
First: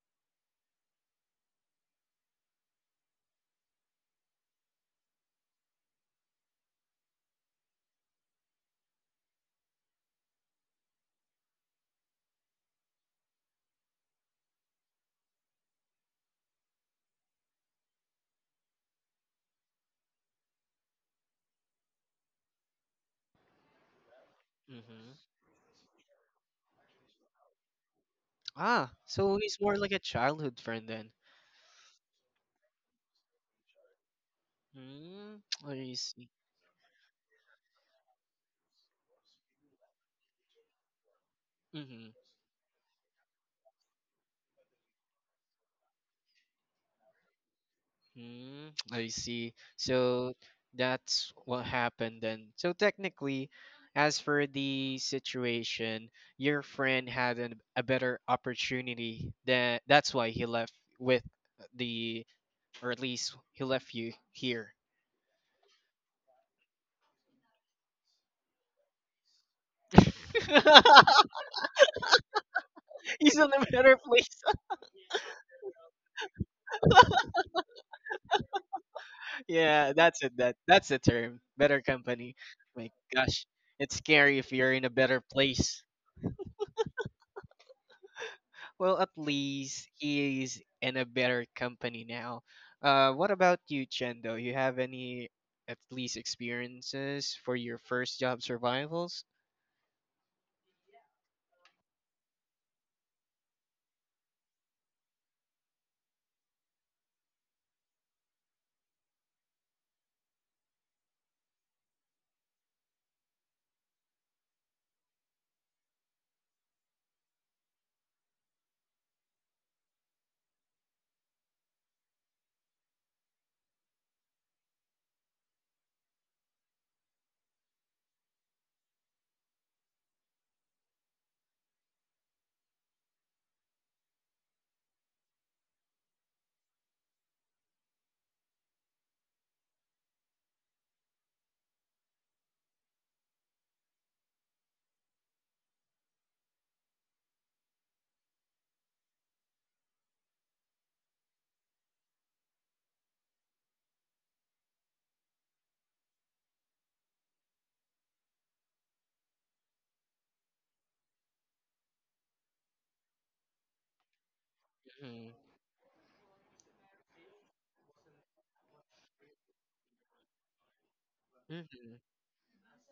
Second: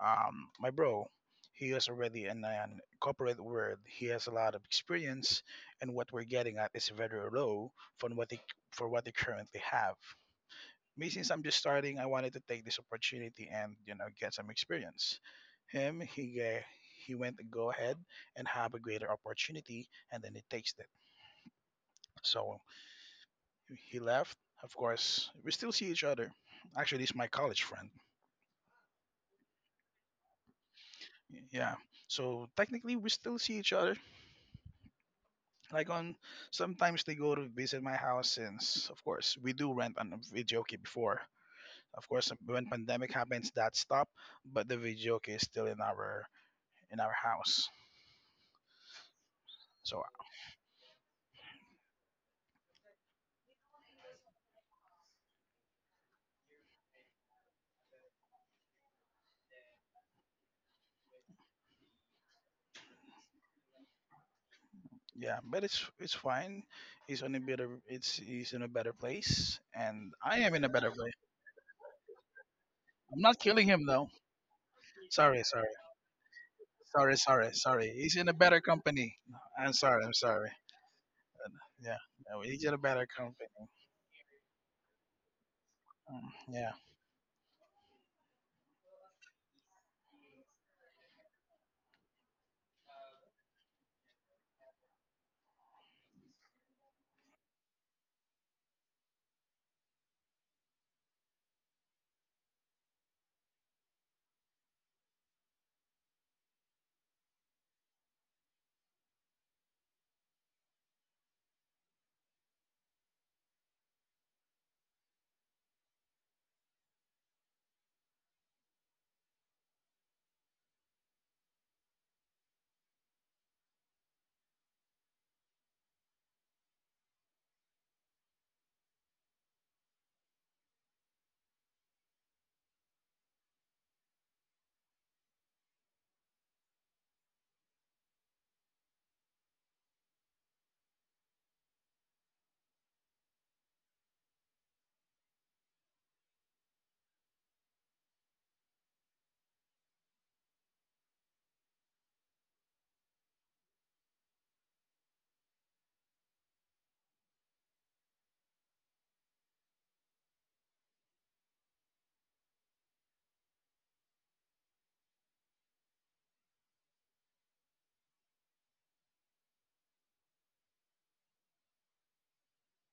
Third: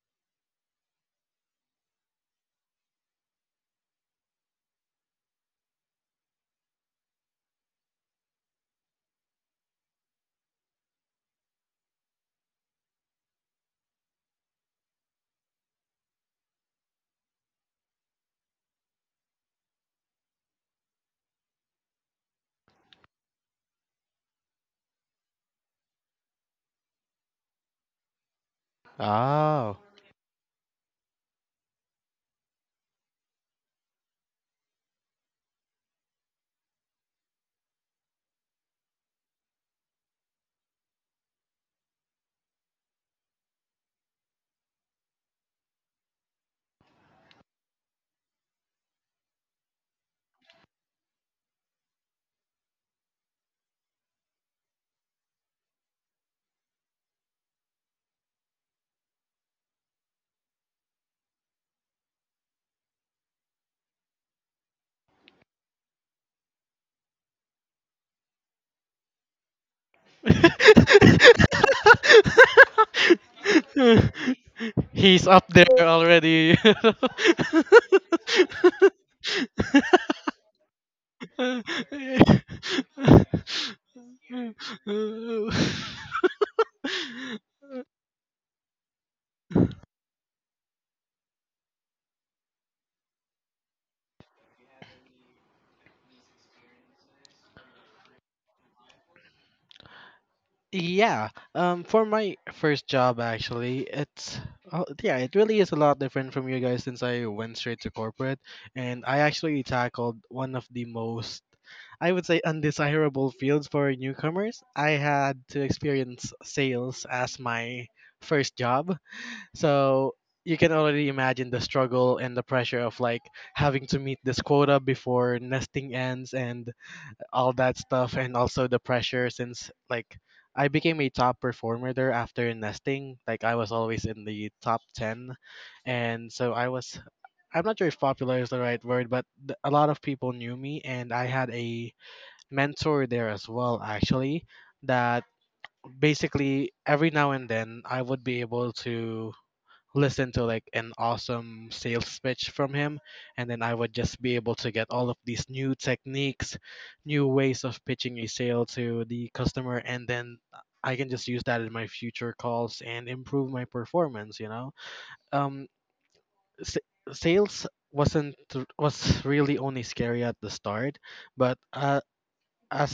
Speaker 3: um, my bro, he is already in an corporate world. He has a lot of experience, and what we're getting at is very low from what they for what they currently have. Me, since I'm just starting, I wanted to take this opportunity and you know get some experience. Him, he uh, he went to go ahead and have a greater opportunity, and then he takes it. So he left. Of
Speaker 2: Hmm.
Speaker 3: course, we still see each other. Actually, he's my college friend.
Speaker 2: Ah, so he's more
Speaker 1: Oh.
Speaker 2: like a childhood friend then.
Speaker 3: Yeah. So technically, we still see each other.
Speaker 2: Mm,
Speaker 3: Like
Speaker 2: I
Speaker 3: on
Speaker 2: see.
Speaker 3: Sometimes they go to visit my house since, of course, we do rent on a video key before. Of course, when pandemic happens, that stopped, but the video key is still in our in our house.
Speaker 2: Mm, I see.
Speaker 3: So
Speaker 2: So that's what happened then. So technically, as for the situation, your friend had an, a better opportunity. That that's why he left with the, or at least he left you here.
Speaker 3: yeah, but it's it's fine. He's on a better It's he's in a better place, and I am in a better place. I'm
Speaker 2: He's
Speaker 3: not
Speaker 2: in a
Speaker 3: killing him
Speaker 2: better
Speaker 3: though.
Speaker 2: place.
Speaker 1: He's
Speaker 3: Sorry,
Speaker 1: up
Speaker 3: sorry,
Speaker 1: there already.
Speaker 3: sorry, sorry, sorry. He's in a better company. I'm
Speaker 2: Yeah,
Speaker 3: sorry, I'm
Speaker 2: that's it.
Speaker 3: sorry.
Speaker 2: That that's the term.
Speaker 3: Uh,
Speaker 2: Better
Speaker 3: Yeah,
Speaker 2: company.
Speaker 3: no, he's in a
Speaker 2: My
Speaker 3: better
Speaker 2: gosh,
Speaker 3: company.
Speaker 2: it's scary if you're in a better place.
Speaker 3: Mm, Yeah.
Speaker 2: Well, at least he is in a better company now. Uh, what about you, Chendo? You have any at least experiences for your first job survivals?
Speaker 1: yeah, um for my first job, actually, it's uh, yeah, it really is a lot different from you guys since I went straight to corporate, and I actually tackled one of the most, I would say, undesirable fields for newcomers. I had to experience sales as my first job. So you can already imagine the struggle and the pressure of like having to meet this quota before nesting ends and all that stuff, and also the pressure since like I became a top performer there after nesting. Like I was always in the top ten, and so I was. I'm not sure if popular is the right word, but th- a lot of people knew me, and I had a mentor there as well, actually. That basically every now and then I would be able to listen to like an awesome sales pitch from him, and then I would just be able to get all of these new techniques, new ways of pitching a sale to the customer, and then I can just use that in my future calls and improve my performance, you know.
Speaker 2: Hmm.
Speaker 1: um s- sales wasn't was really only scary at the start, but
Speaker 2: Hmm.
Speaker 1: uh, as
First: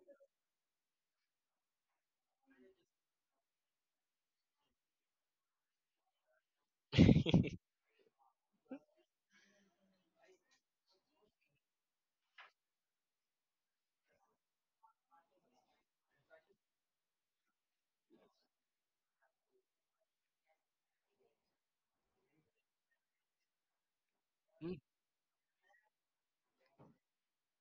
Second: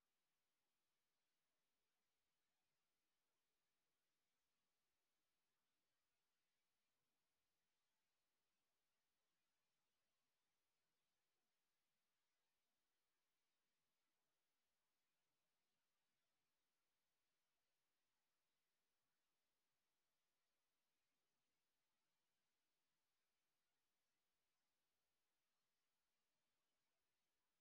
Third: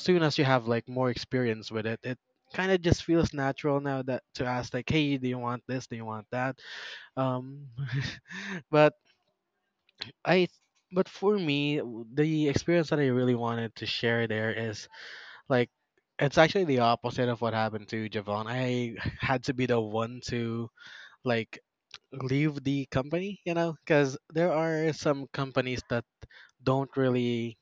Speaker 1: soon as you have like more experience with it, it kind of just feels natural now, that to ask like, hey, do you want this, do you want that. um But I but for me, w- the experience that I really wanted to share there is like it's actually the opposite of what happened to Javon. I had to be the one to like leave the company, you know, because there
Speaker 2: Mm.
Speaker 1: are some companies that don't really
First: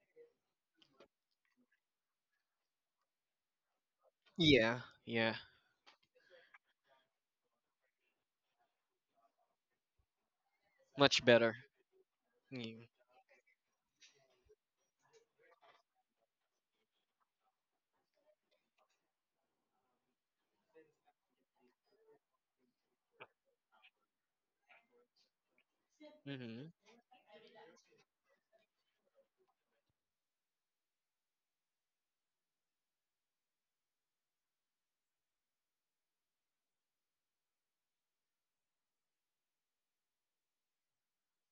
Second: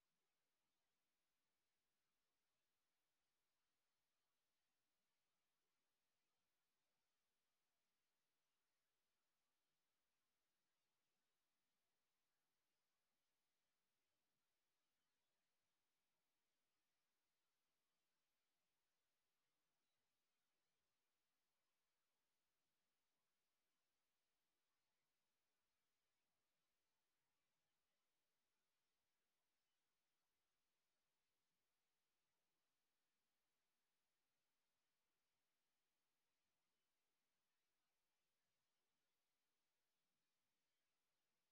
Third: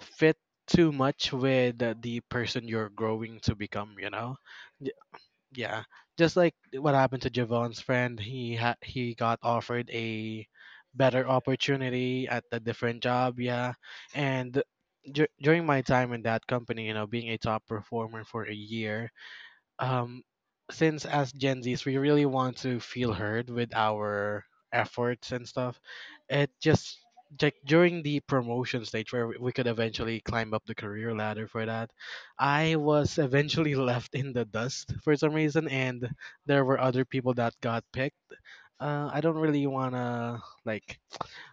Speaker 1: fit too much with the person you're growing to become, you know,
Speaker 2: Yeah, yeah,
Speaker 1: yeah, just like what happened to Javon's friend, he had he got offered a
Speaker 2: much
Speaker 1: better
Speaker 2: better.
Speaker 1: opportunity at a
Speaker 2: Mm-hmm.
Speaker 1: different job. Yeah, and dur- during my time in that company, you know, being a top performer for a year, um, since as Gen Zs, we really want to feel heard with our efforts and stuff. It just like during the promotion stage where we could eventually climb up the career ladder for that, I was eventually left in the dust for some reason, and there were other people that got picked. Uh, I don't really wanna like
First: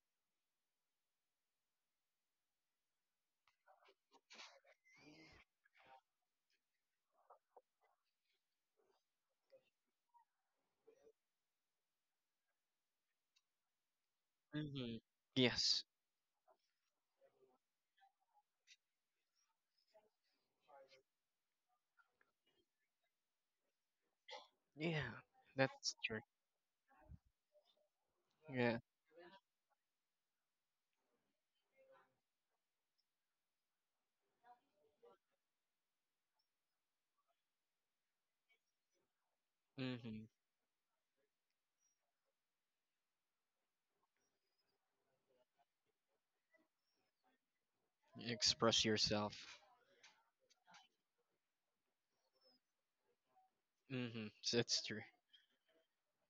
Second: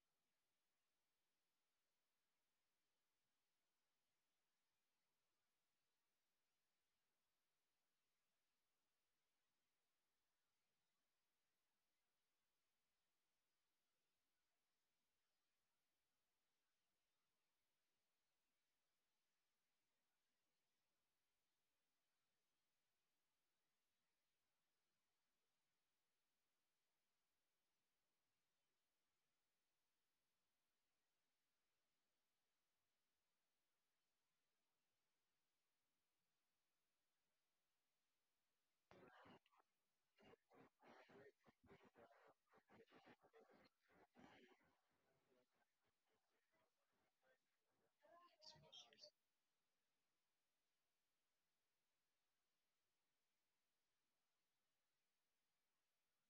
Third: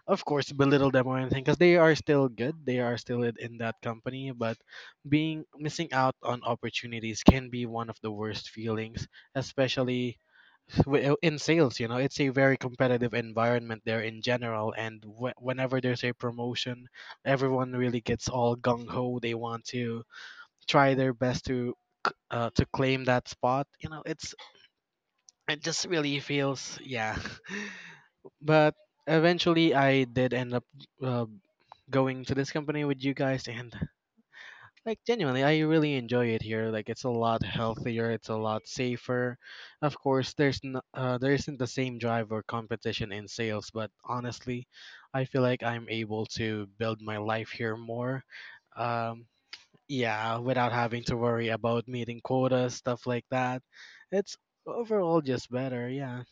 Speaker 1: of course belittle them or anything because they are still good, they are still in in that company, but being missing out on opportunities can be one of the worst feelings, especially wi- in sales, you know, it's a very competitive environment there in general,
Speaker 2: Hmm.
Speaker 1: and whe- whenever
Speaker 2: Yes,
Speaker 1: there's a promotion, everyone really gets all gung-ho, they want to try their best to c- uh, to claim that spot, you know, it's
Speaker 2: yeah,
Speaker 1: it just
Speaker 2: that's
Speaker 1: really
Speaker 2: true.
Speaker 1: feels, yeah. But
Speaker 2: Yeah,
Speaker 1: eventually, I did end up uh, going to this company with you guys, and like genuinely, I really enjoy it here. Like it's a lot healthier, it's a lot safer. Of
Speaker 2: hmm,
Speaker 1: course, there's no, uh, there isn't the same drive or competition in sales, but honestly, I feel like I'm able to build my life here more.
Speaker 2: express
Speaker 1: Um,
Speaker 2: yourself.
Speaker 1: yeah, without having to worry about meeting quotas, stuff like that.
Speaker 2: Mm-hmm.
Speaker 1: It's
Speaker 2: That's true.
Speaker 1: overall just better. Yeah.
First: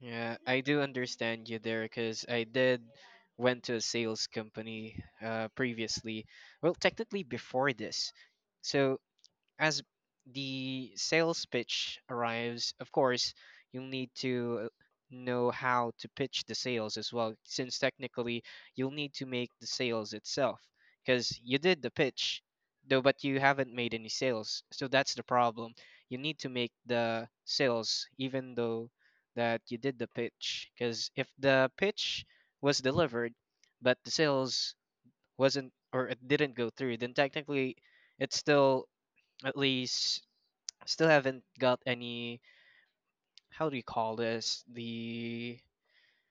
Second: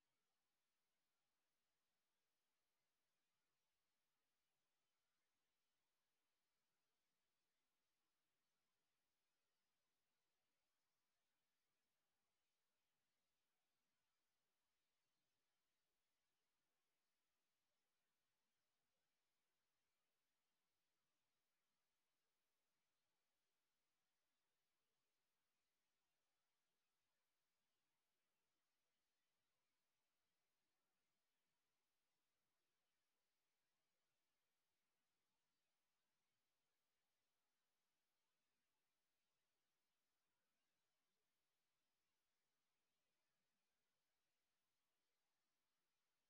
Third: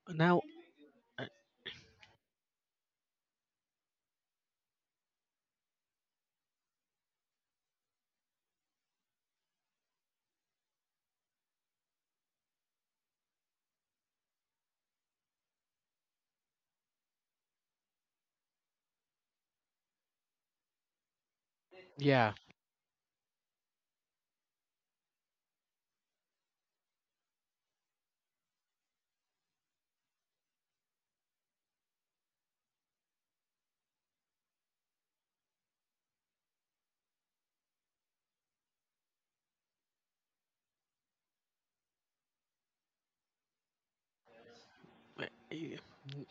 Speaker 2: Yeah,
Speaker 1: Now,
Speaker 2: I do
Speaker 1: uh,
Speaker 2: understand you there because I did went to a sales company uh, previously. Well, technically before this. So as the sales pitch arrives, of course, you'll need to uh, know how to pitch the sales as well, since technically you'll need to make the sales itself because you did the
Speaker 1: yeah
Speaker 2: pitch, though, but you haven't made any sales. So that's the problem. You need to make the sales, even though that you did the pitch, because if the pitch was delivered, but the sales wasn't or it didn't go through, then technically it's still at least still haven't got any how do you call this, the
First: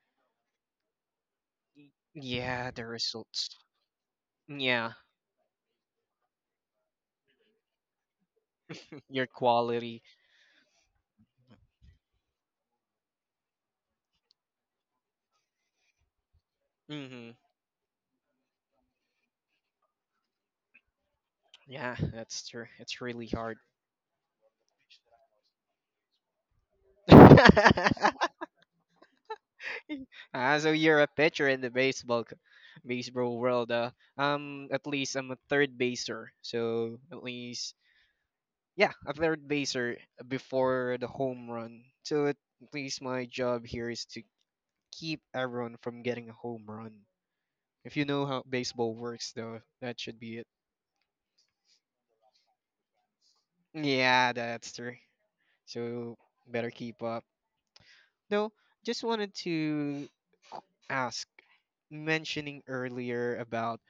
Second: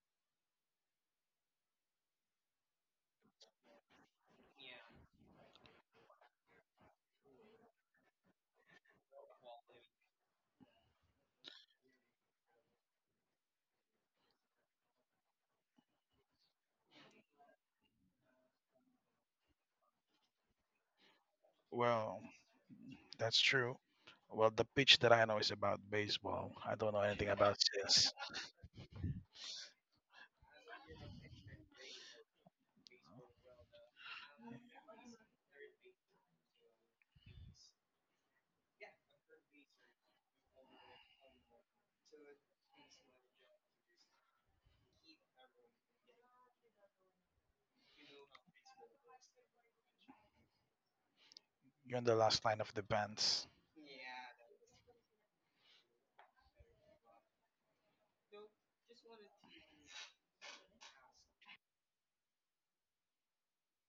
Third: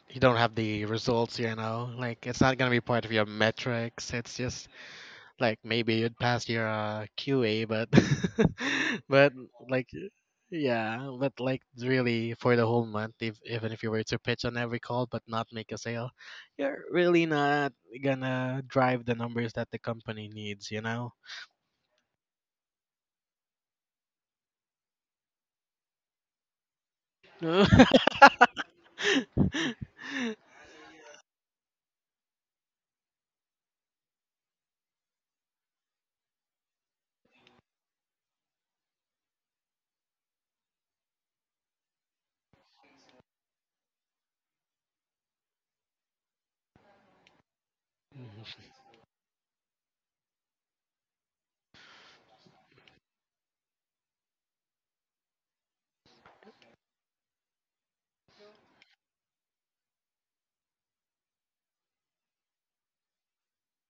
Speaker 1: you don't have the results, you know. Like it's not
Speaker 2: yeah
Speaker 1: gonna be
Speaker 2: the
Speaker 1: part of your
Speaker 2: results,
Speaker 1: metrics. It's just
Speaker 2: yeah.
Speaker 1: like maybe you'd pass your uh, Q A, but
Speaker 2: Your
Speaker 1: but like
Speaker 2: quality.
Speaker 1: yeah, but like really for the whole month, if even if you were to pitch on every call but not make a sale, you're really
Speaker 2: Hmm,
Speaker 1: not gonna drive the numbers that the company needs, you know.
Speaker 2: yeah
Speaker 3: Well,
Speaker 2: that's true, it's really
Speaker 3: that's
Speaker 2: hard.
Speaker 3: true. Well, the pitch that I know is about baseball. I don't know anything about chess.
Speaker 2: Ah, so you're a pitcher in the baseball c- baseball world. Uh, um at least I'm a third baser, so at least yeah a third baser before the home run, so at at least my job here is to keep everyone from getting a home run. If you know how baseball works, though, that should be it.
Speaker 3: You're in the last line of defense.
Speaker 2: Yeah, that's true. So better keep up. No, just wanted to ask, mentioning earlier about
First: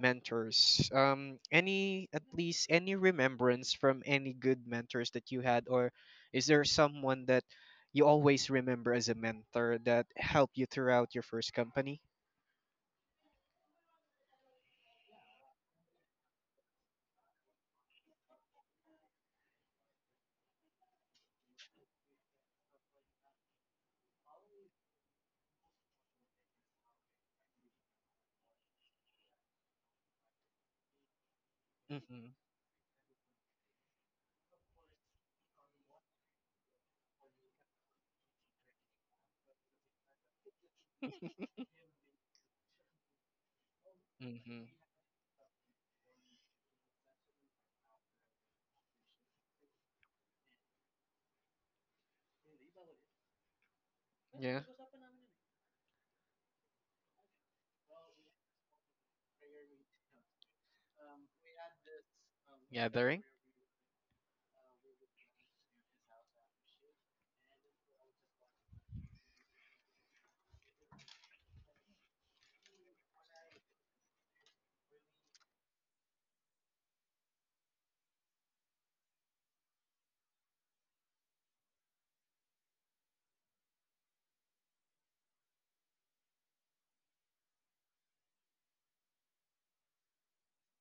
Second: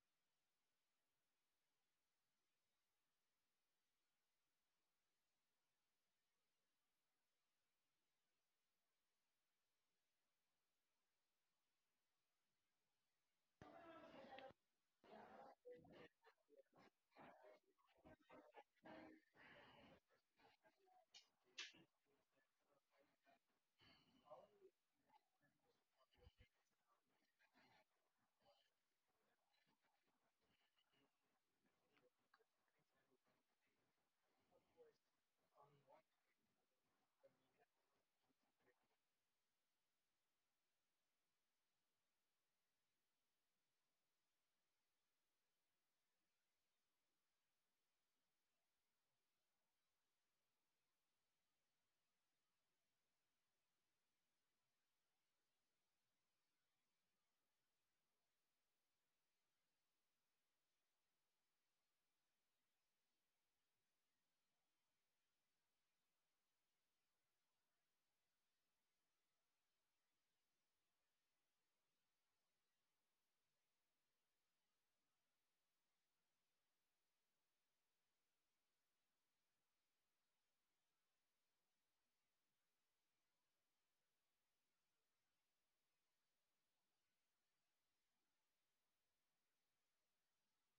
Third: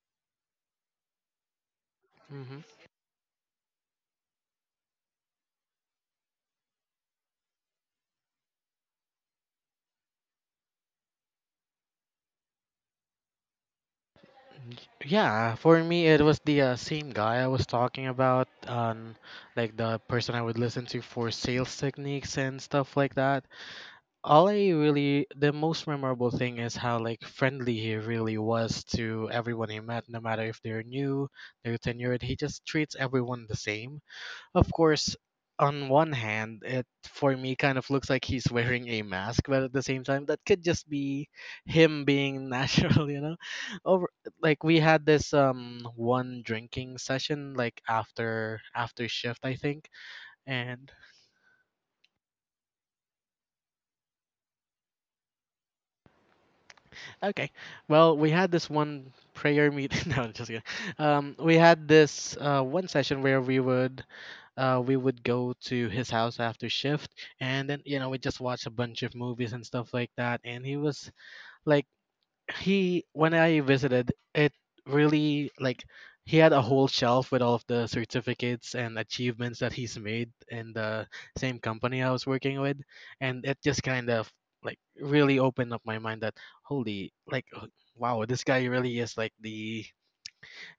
Speaker 2: mentors. Um, any at
Speaker 1: Mhm.
Speaker 2: least any remembrance from any good mentors that you had, or is there someone that you always remember as a mentor that helped you throughout your first company?
Speaker 1: Yeah, for me it was the uh, same guy I was talking about, um, like the person I would listen to for sales techniques and stuff like that. All I really, the most memorable thing is how like friendly he really was to everyone he met, no matter if they're new, they're tenured.
Speaker 2: Mm-hmm.
Speaker 1: He just treats everyone the same. Of course, on one hand, it for me kind of looks like he's wearing a mask, but at the same time, that could just be him being natural, you know. Over
Speaker 2: Mm-hmm.
Speaker 1: like we had this um one drinking session like after after shift, I think, and
Speaker 2: Yeah.
Speaker 1: Okay. Well, we had this one prayer meeting. No, just kidding. Um, we had this uh, one session
Speaker 2: Gathering.
Speaker 1: where we would uh, we would go to his house after shift, and then you know we just watched a bunch of movies and stuff like that. And he was like, he when I visited, it really like, he had a whole shelf with all of the certificates and achievements that he's made in the same company I was working with, and it just kind of like really opened up my mind that holy, like, h- wow, this guy really is like the,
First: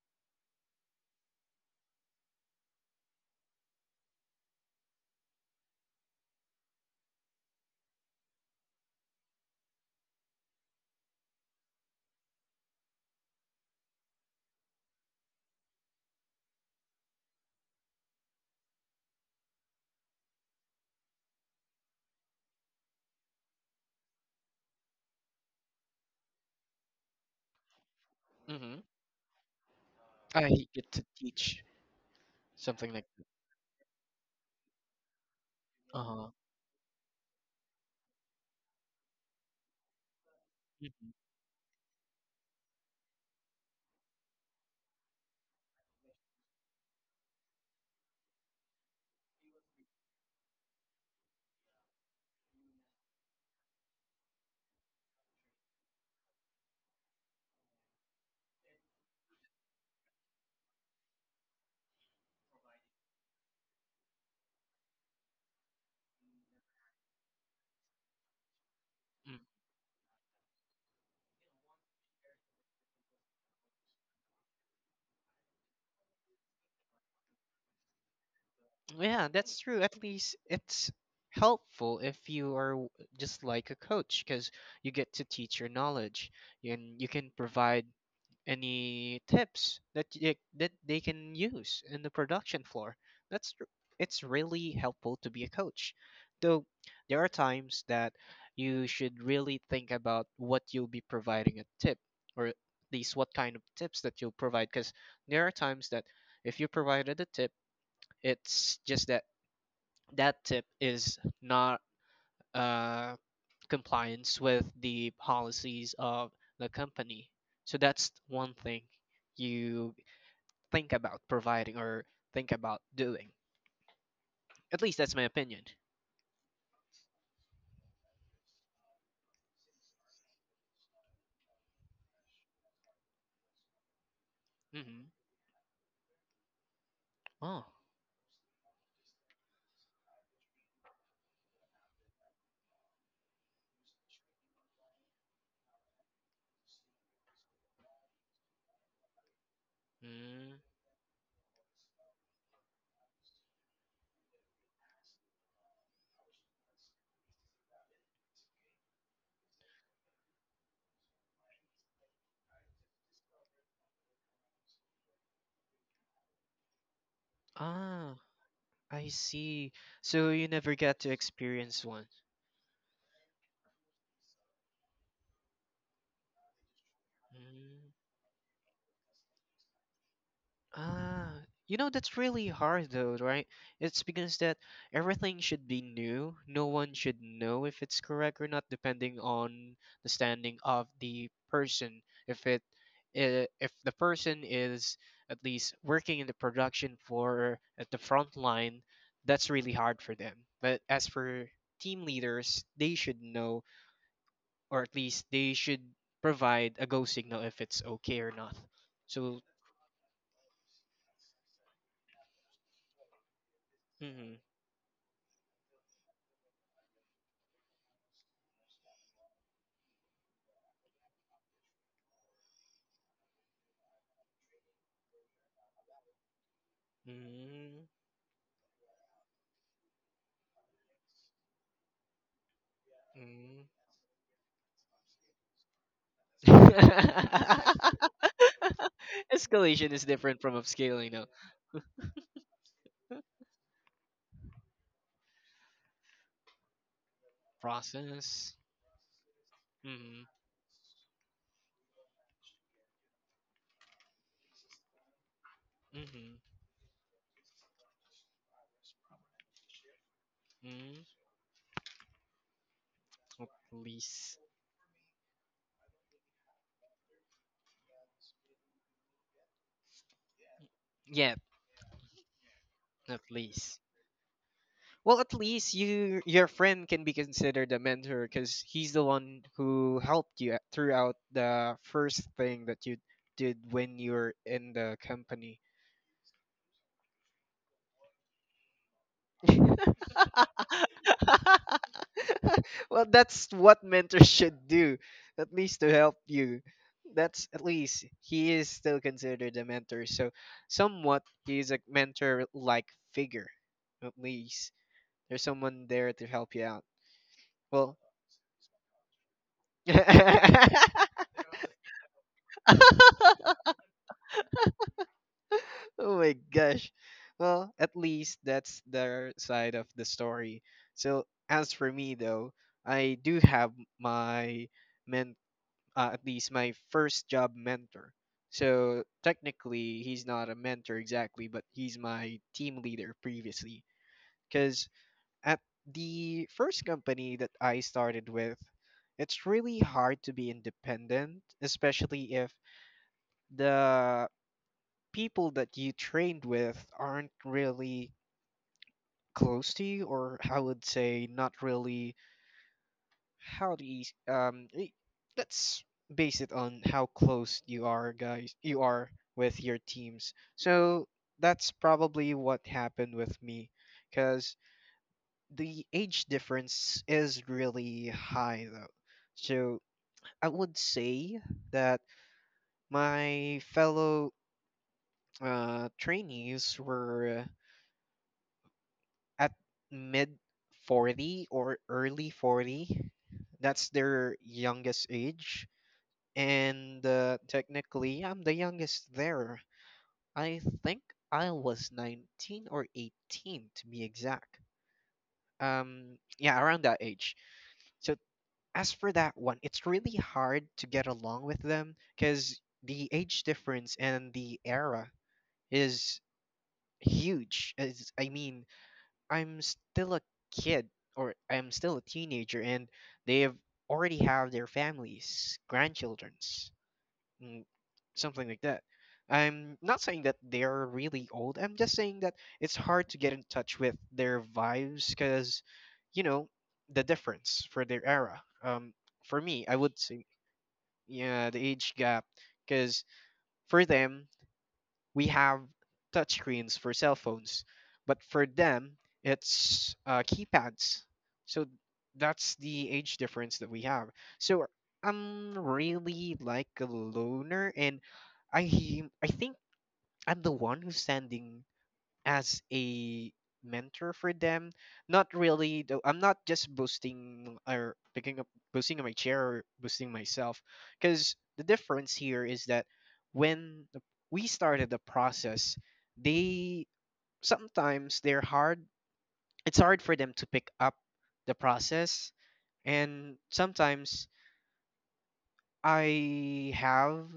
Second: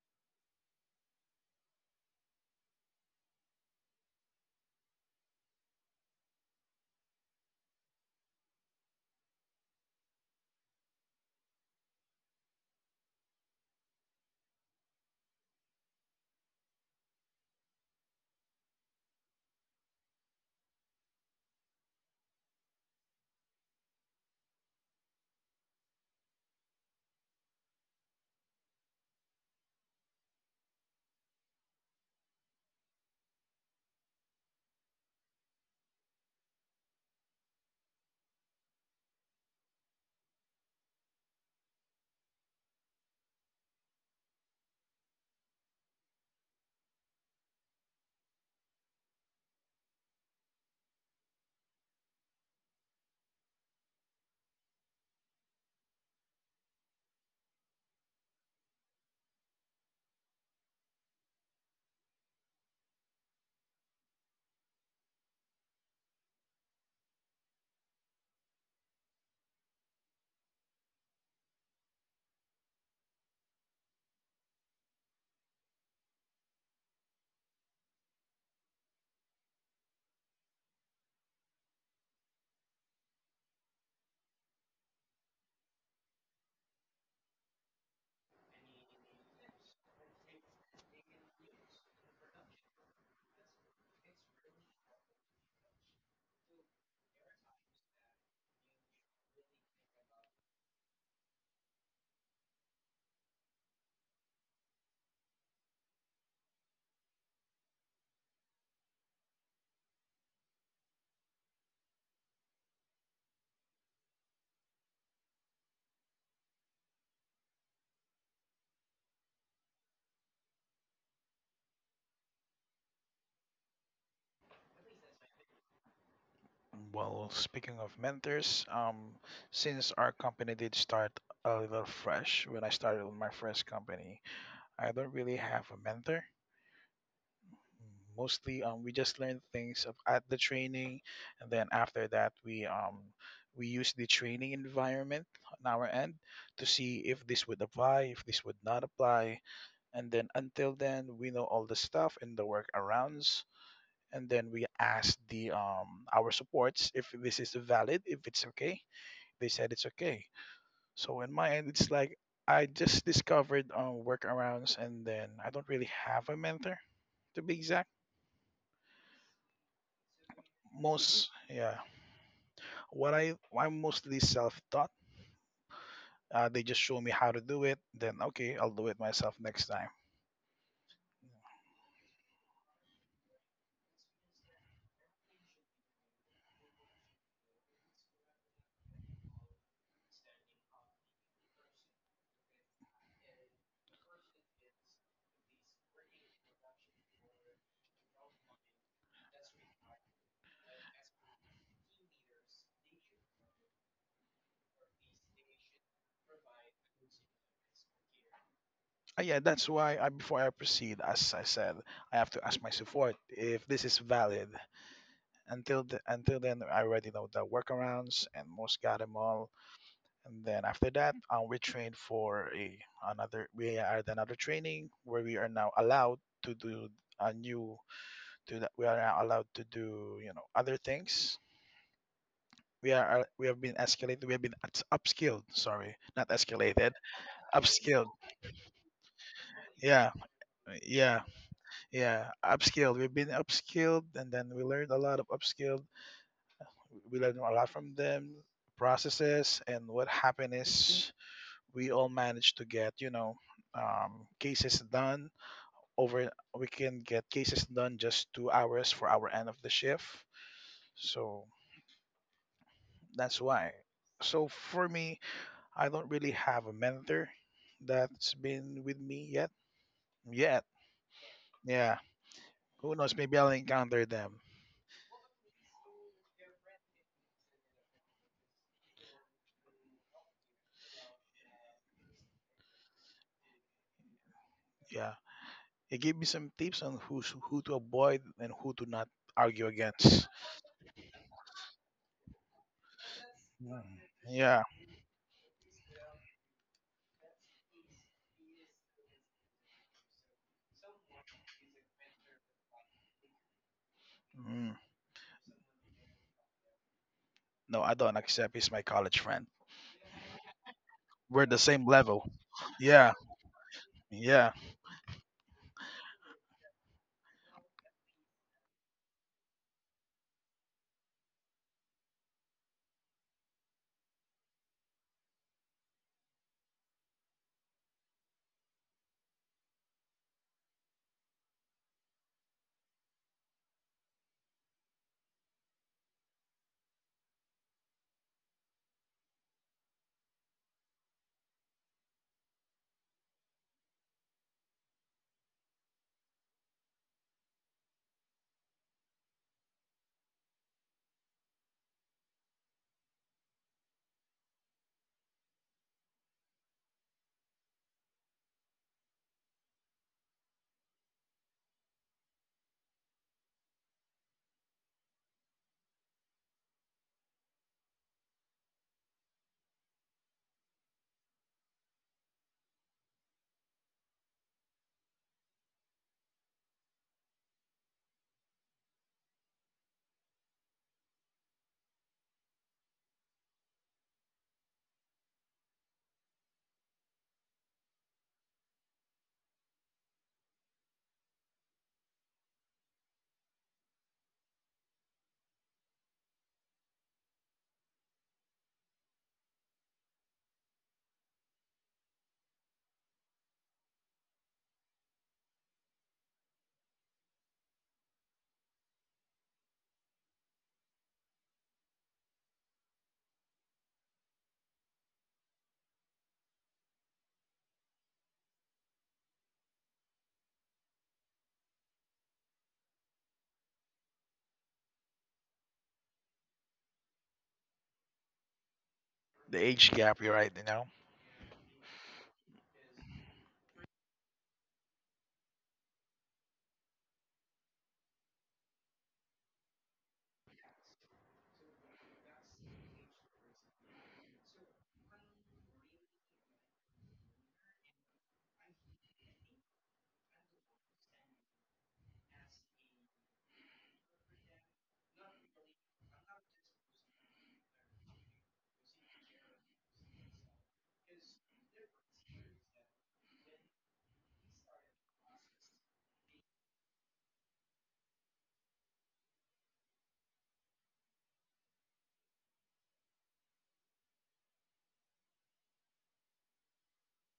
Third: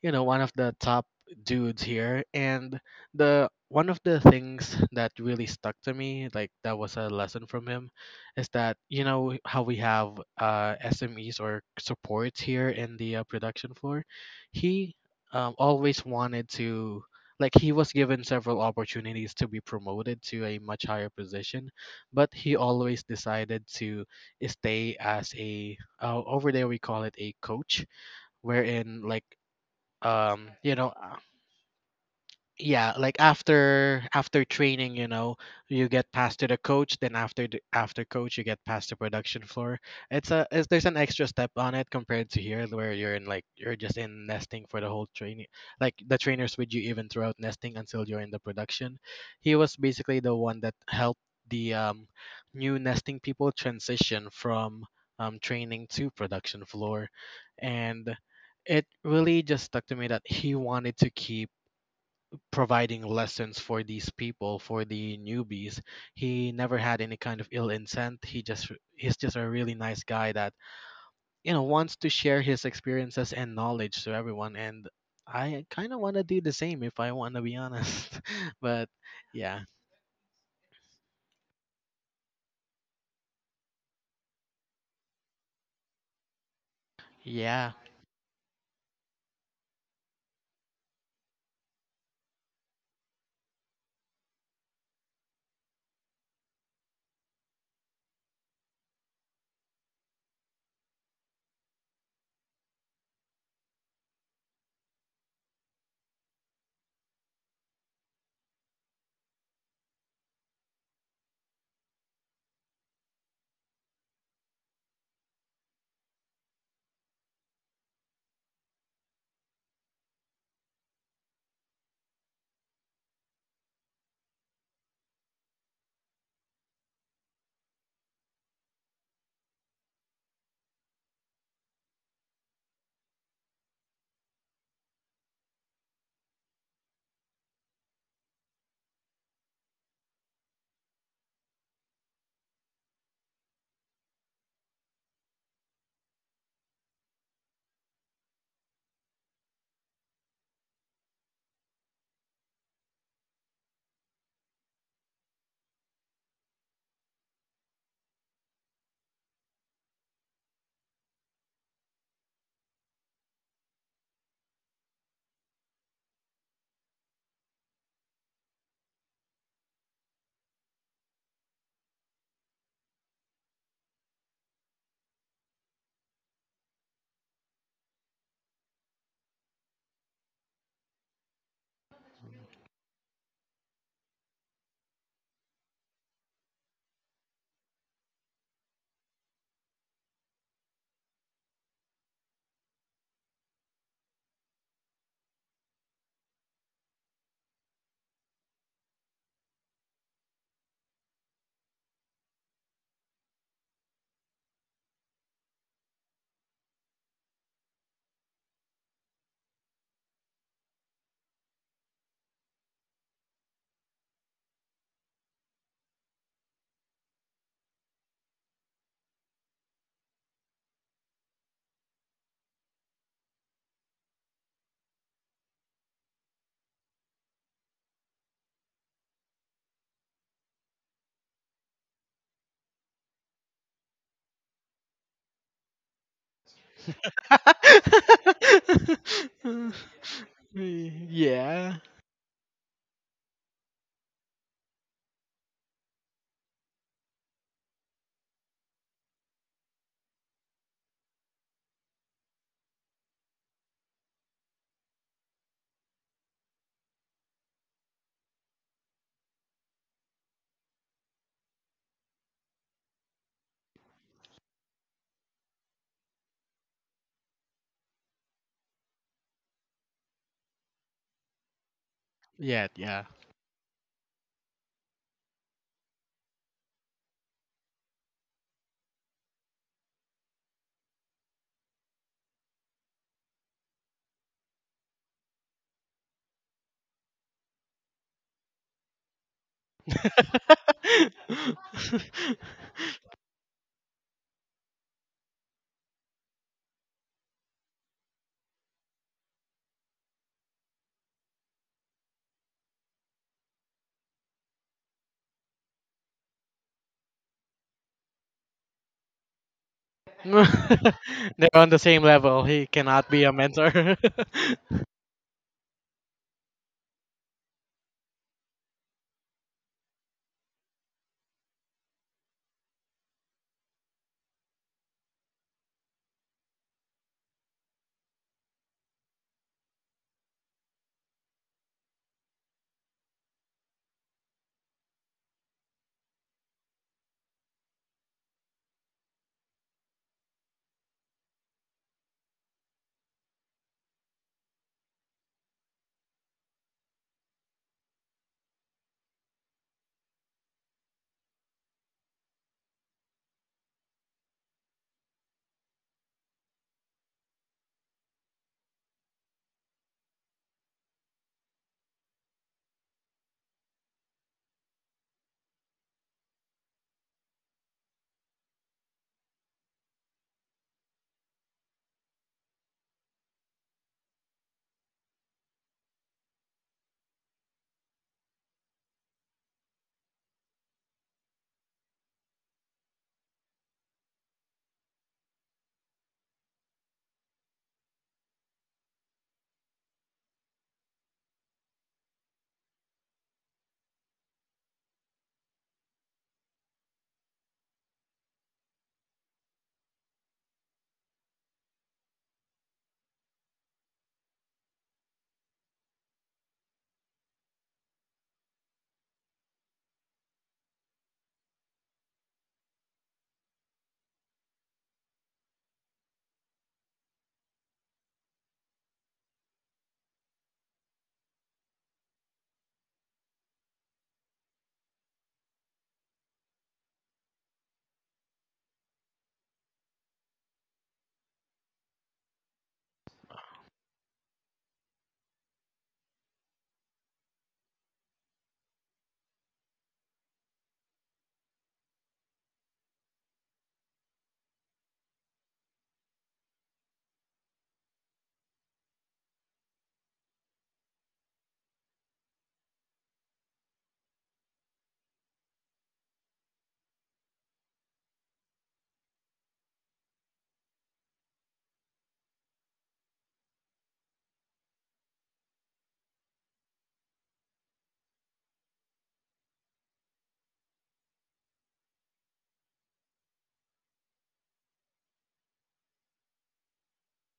Speaker 1: you know one of the top dudes here. And the one of the things that really stuck to me, like that was a lesson from him, is that you know how we have uh S M Es or supports here in the uh, production floor. He um, always wanted to, like, he was given several opportunities to be promoted to a much higher position, but he always decided to stay as a, uh, over there we call it a coach,
Speaker 2: Mm-hmm.
Speaker 1: wherein, like, um
Speaker 2: I
Speaker 1: you know
Speaker 2: get to
Speaker 1: uh,
Speaker 2: teach something
Speaker 1: yeah,
Speaker 2: like
Speaker 1: like after after training, you know you get
Speaker 2: uh
Speaker 1: passed to the coach, then after the after coach you get passed to production floor. It's a it's, there's an
Speaker 2: hmm,
Speaker 1: extra step on it compared to here where you're in, like, you're just in nesting for the whole training. Like the trainers with you even throughout nesting until you're in the production. He was basically the one that helped the um, new nesting people transition from um, training to production floor. And it really just stuck to me that he wanted to keep providing lessons for these people, for the newbies. He never had any kind of ill intent. He just he's just a really nice guy that you know wants to share his experiences and knowledge to everyone. And I kind of want to do the same, if I want to be honest. But
Speaker 2: yeah, that's
Speaker 1: yeah.
Speaker 2: true. At least it's helpful if you are w- just like a coach because you get to teach your knowledge and you can
Speaker 1: Yeah.
Speaker 2: provide any tips that they, that they can use in the production floor. That's r- it's really helpful to be a coach. Though there are times that you should really think about what you'll be providing a tip or at least what kind of tips that you'll provide because there are times that if you provided a tip, it's just that that tip is not uh, compliance with the policies of the company. So that's one thing you think about providing or think about doing. At least that's my opinion.
Speaker 3: Well, speaking of mentors, um, since our company did start a little fresh when I started with my first company, I don't
Speaker 2: Mm-hmm.
Speaker 3: really have a mentor.
Speaker 2: Oh.
Speaker 3: Mostly, um, we just learn things of, at the training, and then after that, we um, we use the training environment on our end to see if this would apply, if this would not apply, and then
Speaker 2: Mm.
Speaker 3: until then, we know all the stuff and the workarounds, and then we asked the um our supports if this is valid, if it's okay. They said it's okay. So in my end, it's like I just discovered uh, workarounds, and then I don't really have a mentor to be exact.
Speaker 2: Ah, I see. So you never got to
Speaker 3: Most yeah,
Speaker 2: experience one.
Speaker 3: what I I'm mostly self-taught. Uh, they just show me how to do it. Then okay, I'll do it myself next time.
Speaker 2: Ah, you know that's really hard though, right? It's because that everything should be new. No one should know if it's correct or not, depending on the standing of the person. If it, I- if the person is at least working in the production for at the front line, that's really hard for them. But as for team leaders, they should know or at least they should provide a go signal if it's okay or not.
Speaker 3: Uh, yeah,
Speaker 2: So,
Speaker 3: that's why I, before I proceed, as I said, I have to ask my support if this is
Speaker 2: mm,
Speaker 3: valid. Until the, until then I already know the workarounds and most got them all, and then after that um, we trained for a another we had another training where we are now allowed to do a new
Speaker 2: mm,
Speaker 3: to that we are now allowed to do you know other things. We are uh, we have been escalated, we have been ups- upskilled, sorry, not
Speaker 2: mm.
Speaker 3: escalated, upskilled.
Speaker 2: Escalation is
Speaker 3: yeah
Speaker 2: different from upscaling,
Speaker 3: yeah
Speaker 2: though.
Speaker 1: Yeah,
Speaker 3: yeah Upskilled, we've been upskilled, and then we learned a lot of upskilled we learned a lot from them
Speaker 2: Process.
Speaker 3: processes, and what
Speaker 2: Mm-hmm.
Speaker 3: happened is we all managed to get you know um, cases done over
Speaker 2: Mm-hmm.
Speaker 3: we can get cases done just two hours for our end of the shift,
Speaker 2: Mm.
Speaker 3: so that's
Speaker 2: At
Speaker 3: why.
Speaker 2: least.
Speaker 3: So for me, I don't really have a mentor that's been with me yet yet.
Speaker 2: Yeah,
Speaker 3: Yeah,
Speaker 1: yeah,
Speaker 3: who
Speaker 1: yeah.
Speaker 3: knows,
Speaker 2: at
Speaker 3: maybe I'll
Speaker 2: least.
Speaker 3: encounter them.
Speaker 2: Well, at least you your friend can be considered a mentor because he's the one who helped you at- throughout the first thing that you did when you were in the
Speaker 3: Yeah,
Speaker 2: company.
Speaker 3: it gave me some tips on who who to avoid and who to not argue against.
Speaker 2: Well, that's
Speaker 3: Mm.
Speaker 2: what mentors
Speaker 3: Yeah.
Speaker 2: should do, at least to help you. That's at least he is still considered a mentor. So, somewhat he is a mentor like figure. At
Speaker 3: Mm.
Speaker 2: least there's someone there to help you out.
Speaker 3: No, I
Speaker 2: Well,
Speaker 3: don't accept. He's my college friend. We're
Speaker 1: They're
Speaker 3: the
Speaker 1: on the
Speaker 3: same
Speaker 1: same
Speaker 3: level.
Speaker 1: level. He cannot
Speaker 3: Yeah,
Speaker 1: be a mentor.
Speaker 3: yeah.
Speaker 2: oh my gosh. Well, at least that's their side of the story. So as for me though, I do have my men uh, at least my first job mentor. So technically he's not a mentor exactly, but he's my team leader previously, cuz at the first company that I started with, it's really hard to be independent, especially if the people that you trained with aren't really close to you, or I would say not really how do you um i- let's base it on how close you are guys you are with your teams. So that's probably what happened with me because the age difference is really high though. So I would say that my fellow uh, trainees were at mid forty or early forty. That's their youngest age. And uh, technically, I'm the youngest there. I think I was nineteen or eighteen to be exact. Um, yeah, around that age. So, as for that one, it's really hard to get along with them because the age difference and the era is huge. As, I mean, I'm still a kid or I'm still a teenager and they've already have their families, grandchildrens, mm, something like that. I'm not saying that they're really old. I'm just saying that it's hard to get in touch with their vibes cuz you know the difference for their era. Um, for
Speaker 3: The
Speaker 2: me, I
Speaker 3: age
Speaker 2: would
Speaker 3: gap,
Speaker 2: say
Speaker 3: you're right. You know,
Speaker 2: yeah, the age gap cuz for them we have touchscreens for cell phones, but for them, it's uh, keypads. So that's the age difference that we have. So I'm really like a loner, and I I think I'm the one who's standing as a mentor for them, not really though, I'm not just boosting or picking up boosting my chair or boosting myself because the difference here is that when the- we started the process they sometimes they're hard it's hard for them to pick up the process and sometimes I have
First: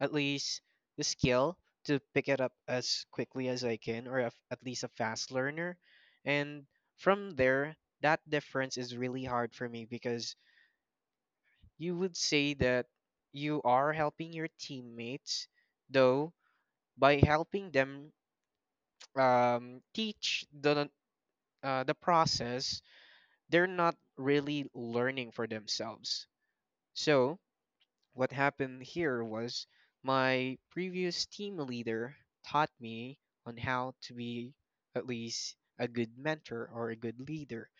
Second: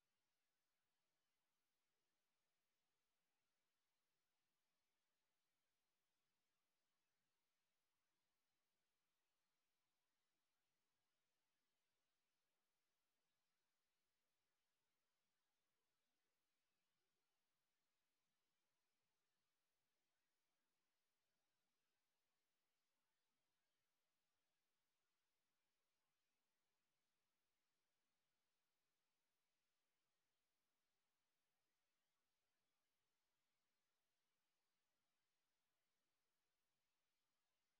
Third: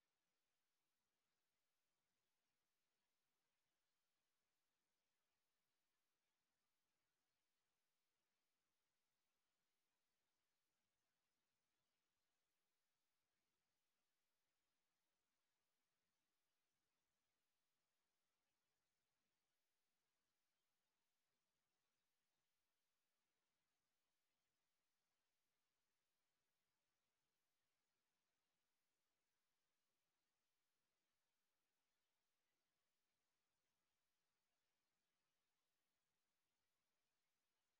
Speaker 2: at least the skill to pick it up as quickly as I can, or af- at least a fast learner. And from there, that difference is really hard for me because you would say that you are helping your teammates, though by helping them um, teach the uh, the process, they're not really learning for themselves. So what happened here was my previous team leader taught me on how to be at least a good mentor or a good leader,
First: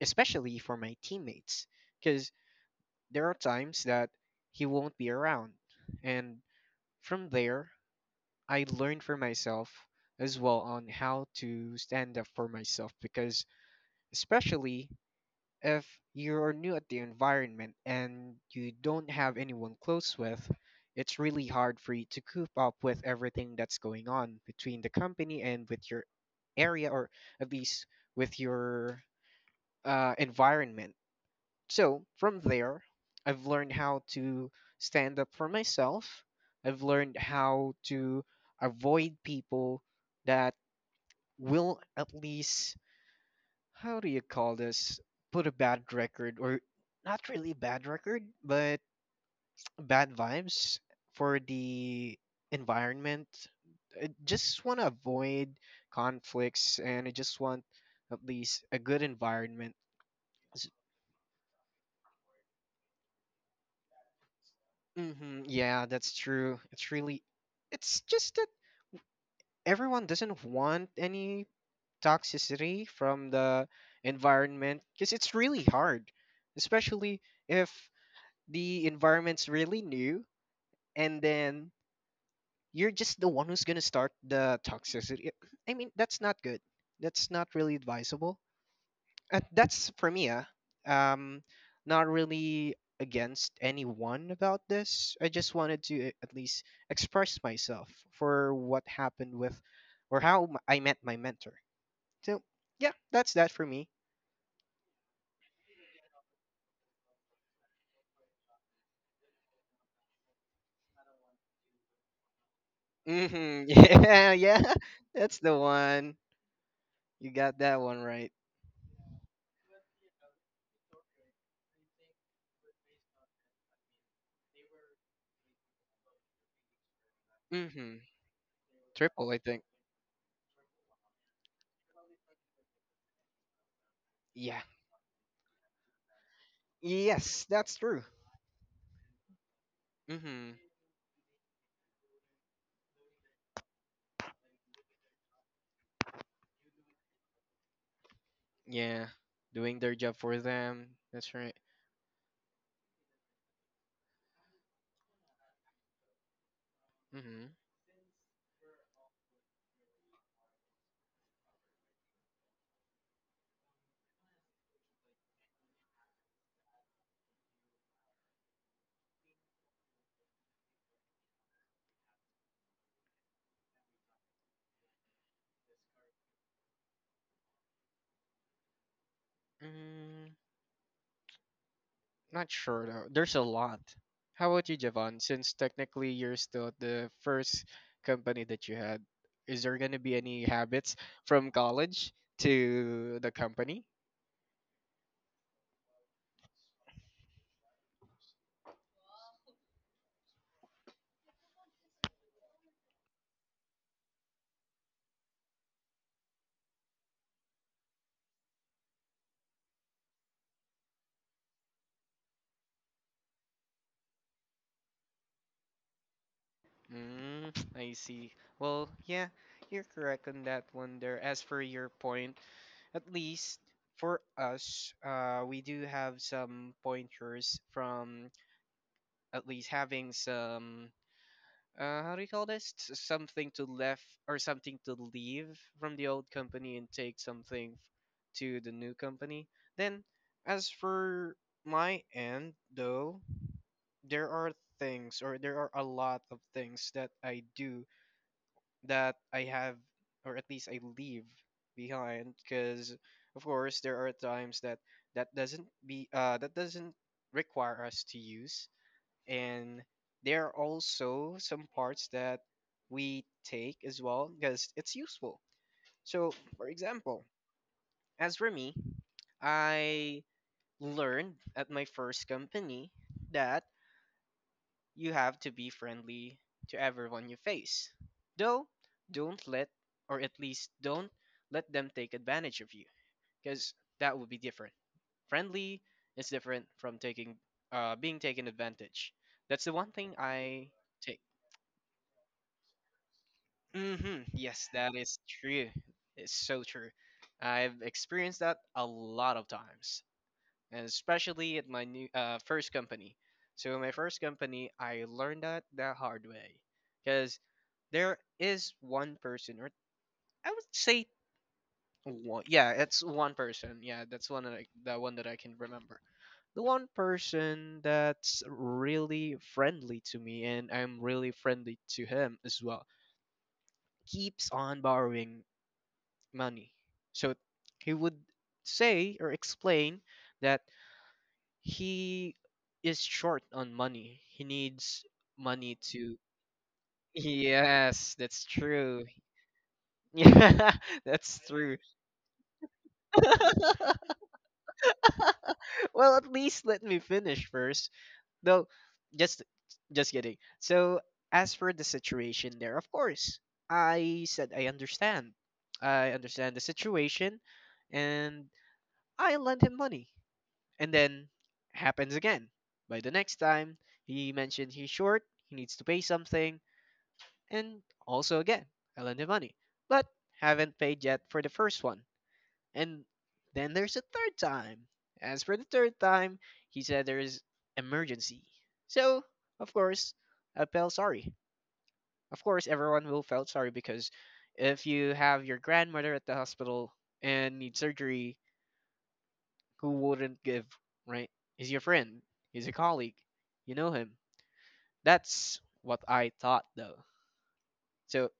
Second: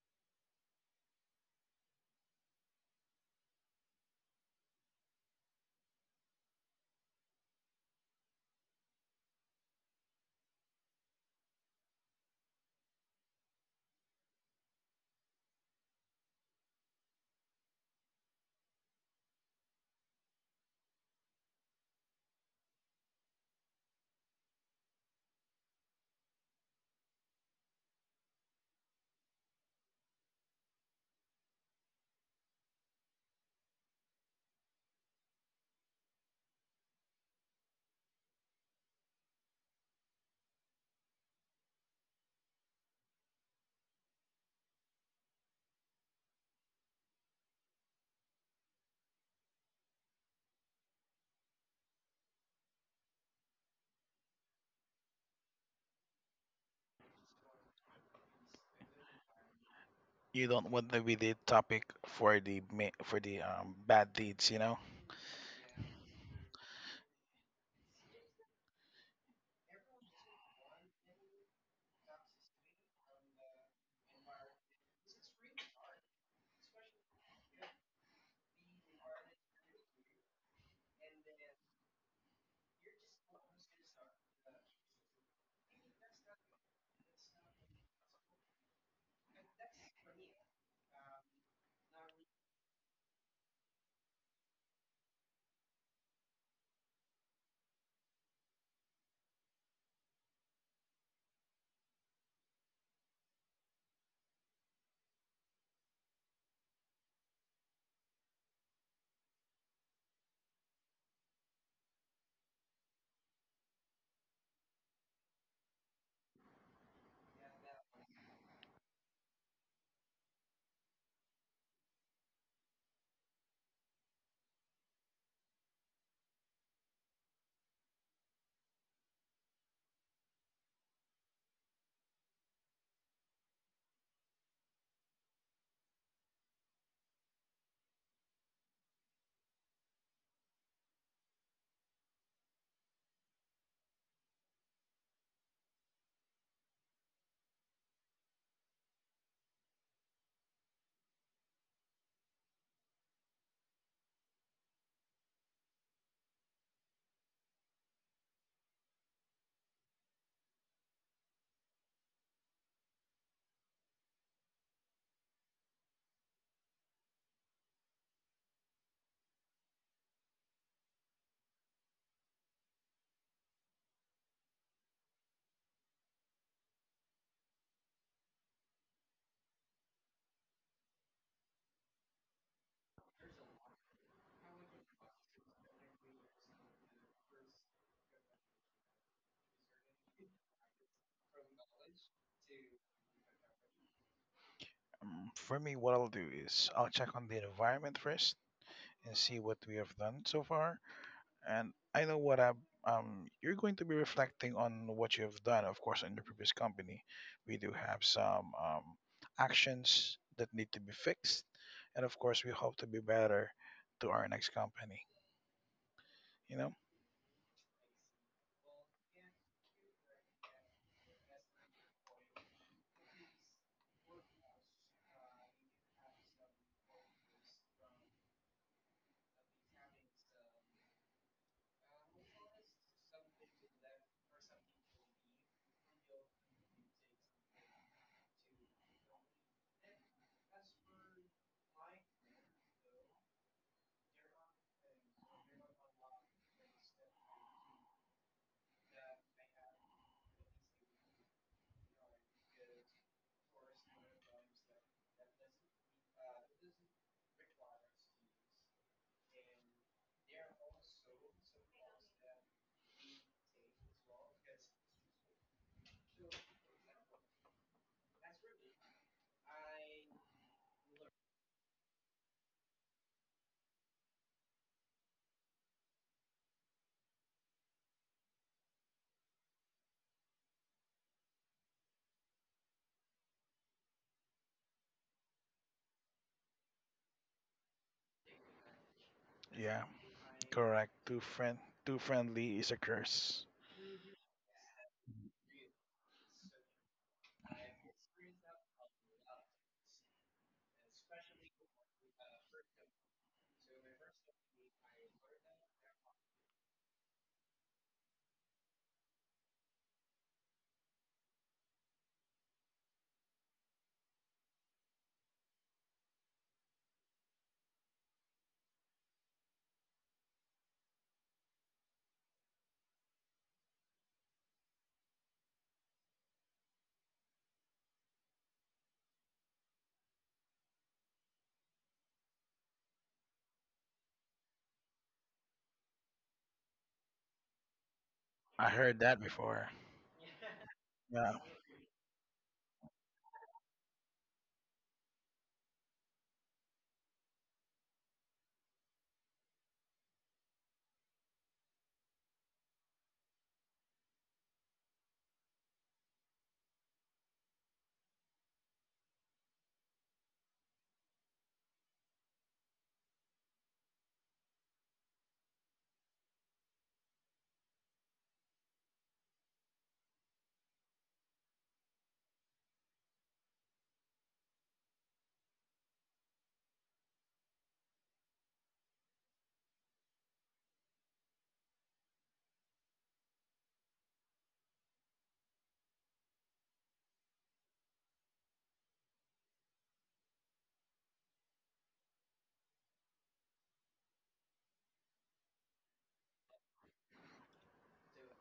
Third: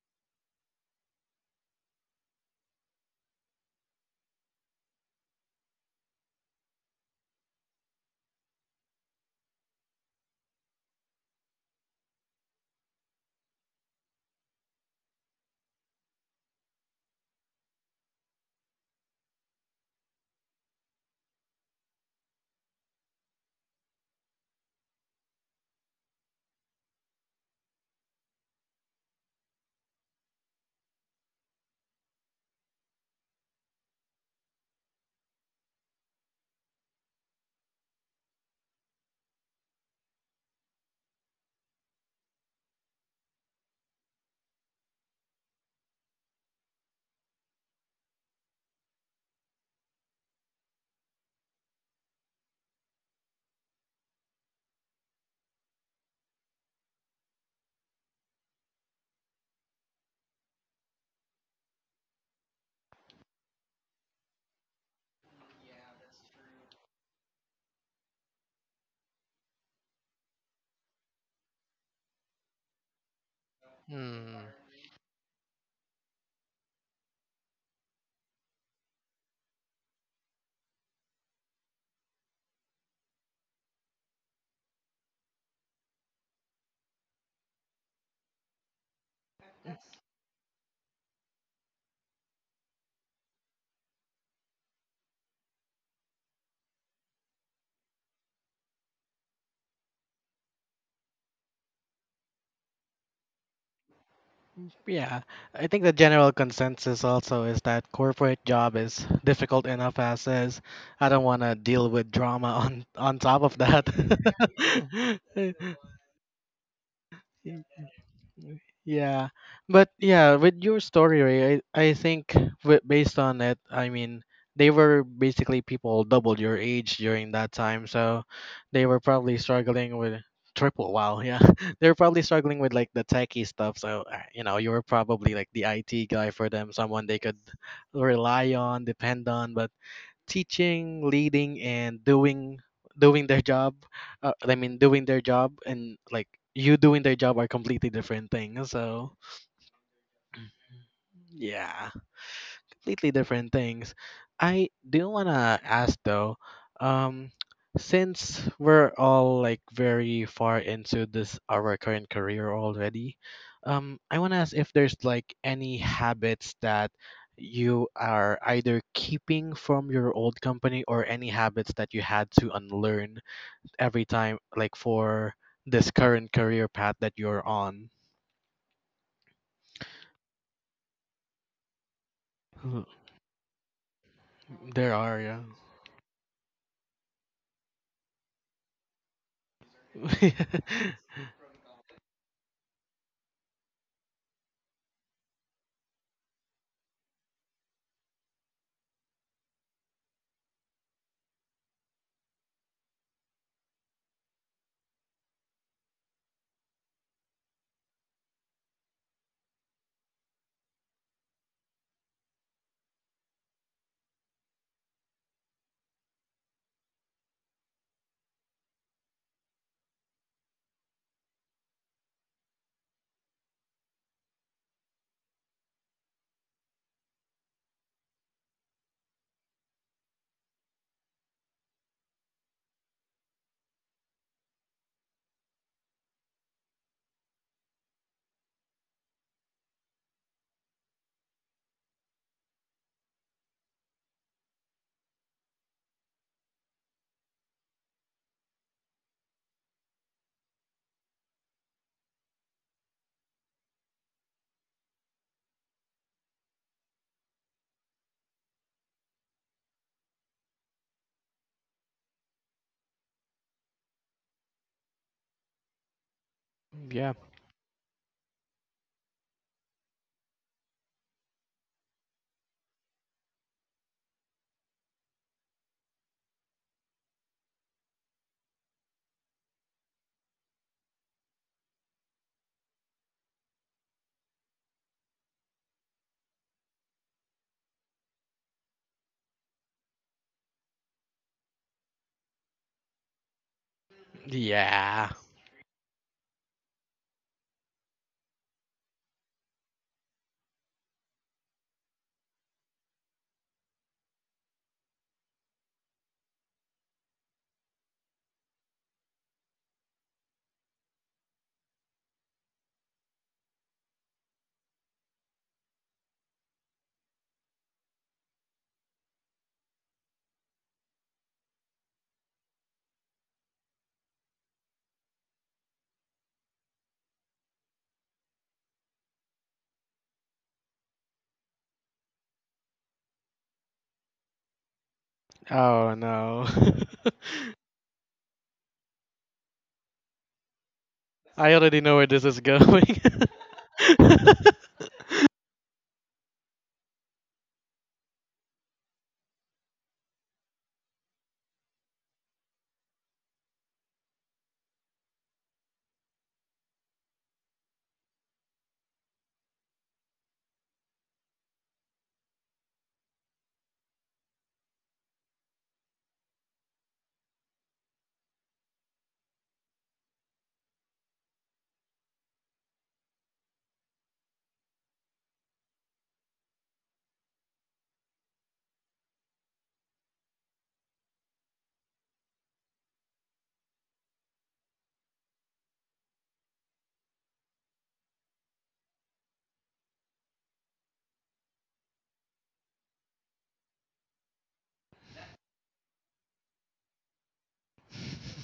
Speaker 2: especially for my teammates, because there are times that he won't be around. And from there, I learned for myself as well on how to stand up for myself because especially if you're new at the environment and you don't have anyone close with, it's really hard for you to keep up with everything that's going on between the company and with your area, or at least with your uh, environment. So from there, I've learned how to stand up for myself. I've learned how to avoid people that will at least how do you call this? Put a bad record, or not really bad record, but bad vibes for the environment. I just want to avoid conflicts, and I just want at least a good environment.
Speaker 3: you don't want to be the topic for the ma- for the um, bad deeds. You know,
Speaker 2: Mm-hmm, yeah, that's true. It's really, it's just that everyone doesn't want any toxicity from the
Speaker 1: Hmm.
Speaker 2: environment because it's really hard, especially if the environment's really new and then you're just the one who's going to start the toxicity. I mean, that's not good. That's not really advisable. And that's for me, ah. Um, Not really against anyone about this. I just wanted to a- at least express myself for what happened with or how m- I met my mentor. So, yeah, that's that for me.
Speaker 1: Yeah, I think the general consensus also is that corporate job is difficult enough as is. I don't want to deal with drama on on top of
Speaker 2: Mhm.
Speaker 1: that.
Speaker 2: Yeah, yeah. That's the one. You got that one right.
Speaker 1: Yeah, but yeah, with your story, Ray, I I think with, based on it, I mean, they were basically people double your age during that time,
Speaker 2: Mhm.
Speaker 1: so they were
Speaker 2: Triple,
Speaker 1: probably
Speaker 2: I think.
Speaker 1: struggling with triple. Wow, yeah, they were probably struggling with, like, the techie stuff. So, uh, you know,
Speaker 2: Yeah.
Speaker 1: you were probably like the I T guy for them, someone they could
Speaker 2: Yes, that's true.
Speaker 1: rely on, depend on. But
Speaker 2: Mm-hmm.
Speaker 1: teaching, leading, and doing doing their job. Uh, I mean, doing their job and like you doing their job are completely different things.
Speaker 2: Yeah.
Speaker 1: So
Speaker 2: Doing their job for them. That's right.
Speaker 1: yeah, completely different things. I do want to ask though, um,
Speaker 2: Mm-hmm.
Speaker 1: since we're all like very far into this our current career already, um, I want to ask if there's like any habits that you are either keeping from your old company or any habits that you had to unlearn every time, like for this current career path that you're on.
Speaker 2: Mm, Not
Speaker 1: Mhm.
Speaker 2: sure though. There's a lot. How about you,
Speaker 1: There are,
Speaker 2: Javon?
Speaker 1: yeah.
Speaker 2: Since technically you're still at the first company that you had, is there gonna be any habits from college to the company?
Speaker 3: um, for me, what I'll do is I'll check on the environment first and see what we have done so far. And I know what I'm, um, you're going to be reflecting on what you've done, of course, in your previous company. We do have some um, actions that need to be fixed. And of course, we hope to be better to our next company. You know?
Speaker 2: Mm, I see. Well, yeah, you're correct on that one there. As for your point, at least for us, uh, we do have some pointers from at least having some uh, how do you call this? S- Something to left or something to leave from the old company and take something f- to the new company. Then, as for my end, though, there are things or there are a lot of things that I do that I have or at least I leave behind because of course there are times that that doesn't be uh that doesn't require us to use and there are also some parts that we take as well because it's useful. So, for
Speaker 1: yeah.
Speaker 2: example, as for me, I learned at my first company that you have to be friendly to everyone you face. Though, don't let, or at least don't let them take advantage of you because that would be different. Friendly is different from taking, uh, being taken advantage. That's the
Speaker 3: Yeah,
Speaker 2: one thing I
Speaker 3: correct. Too,
Speaker 2: take.
Speaker 3: friend, too friendly is a curse.
Speaker 2: hmm Yes, that
Speaker 1: Yeah.
Speaker 2: is true. It's so true. I've experienced that a lot of times, and especially at my new uh, first company. So in my first company, I learned that the hard way, because there is one person, or I would say one. Yeah, it's one person. Yeah, that's one that I, the one that I can remember. The one person that's really friendly to me, and I'm really friendly to him as well keeps on borrowing money. So he would say or explain that he is short on money. He needs money
Speaker 1: Oh
Speaker 2: to.
Speaker 1: no.
Speaker 2: Yes, that's
Speaker 3: I heard
Speaker 2: true.
Speaker 3: that before.
Speaker 2: Yeah,
Speaker 3: Yeah.
Speaker 2: that's
Speaker 1: I
Speaker 2: true.
Speaker 1: already know where this is going.
Speaker 2: Well, at least let me finish first. No, just just kidding. So, as for the situation there, of course, I said I understand. I understand the situation, and I lent him money. And then happens again. By the next time, he mentioned he's short, he needs to pay something, and also again, I lend him money, but haven't paid yet for the first one. And then there's a third time. As for the third time, he said there is emergency. So, of course, I felt sorry. Of course, everyone will felt sorry because if you have your grandmother at the hospital and need surgery, who wouldn't give, right? He's your friend, he's a colleague, you know him. That's what I thought though. So,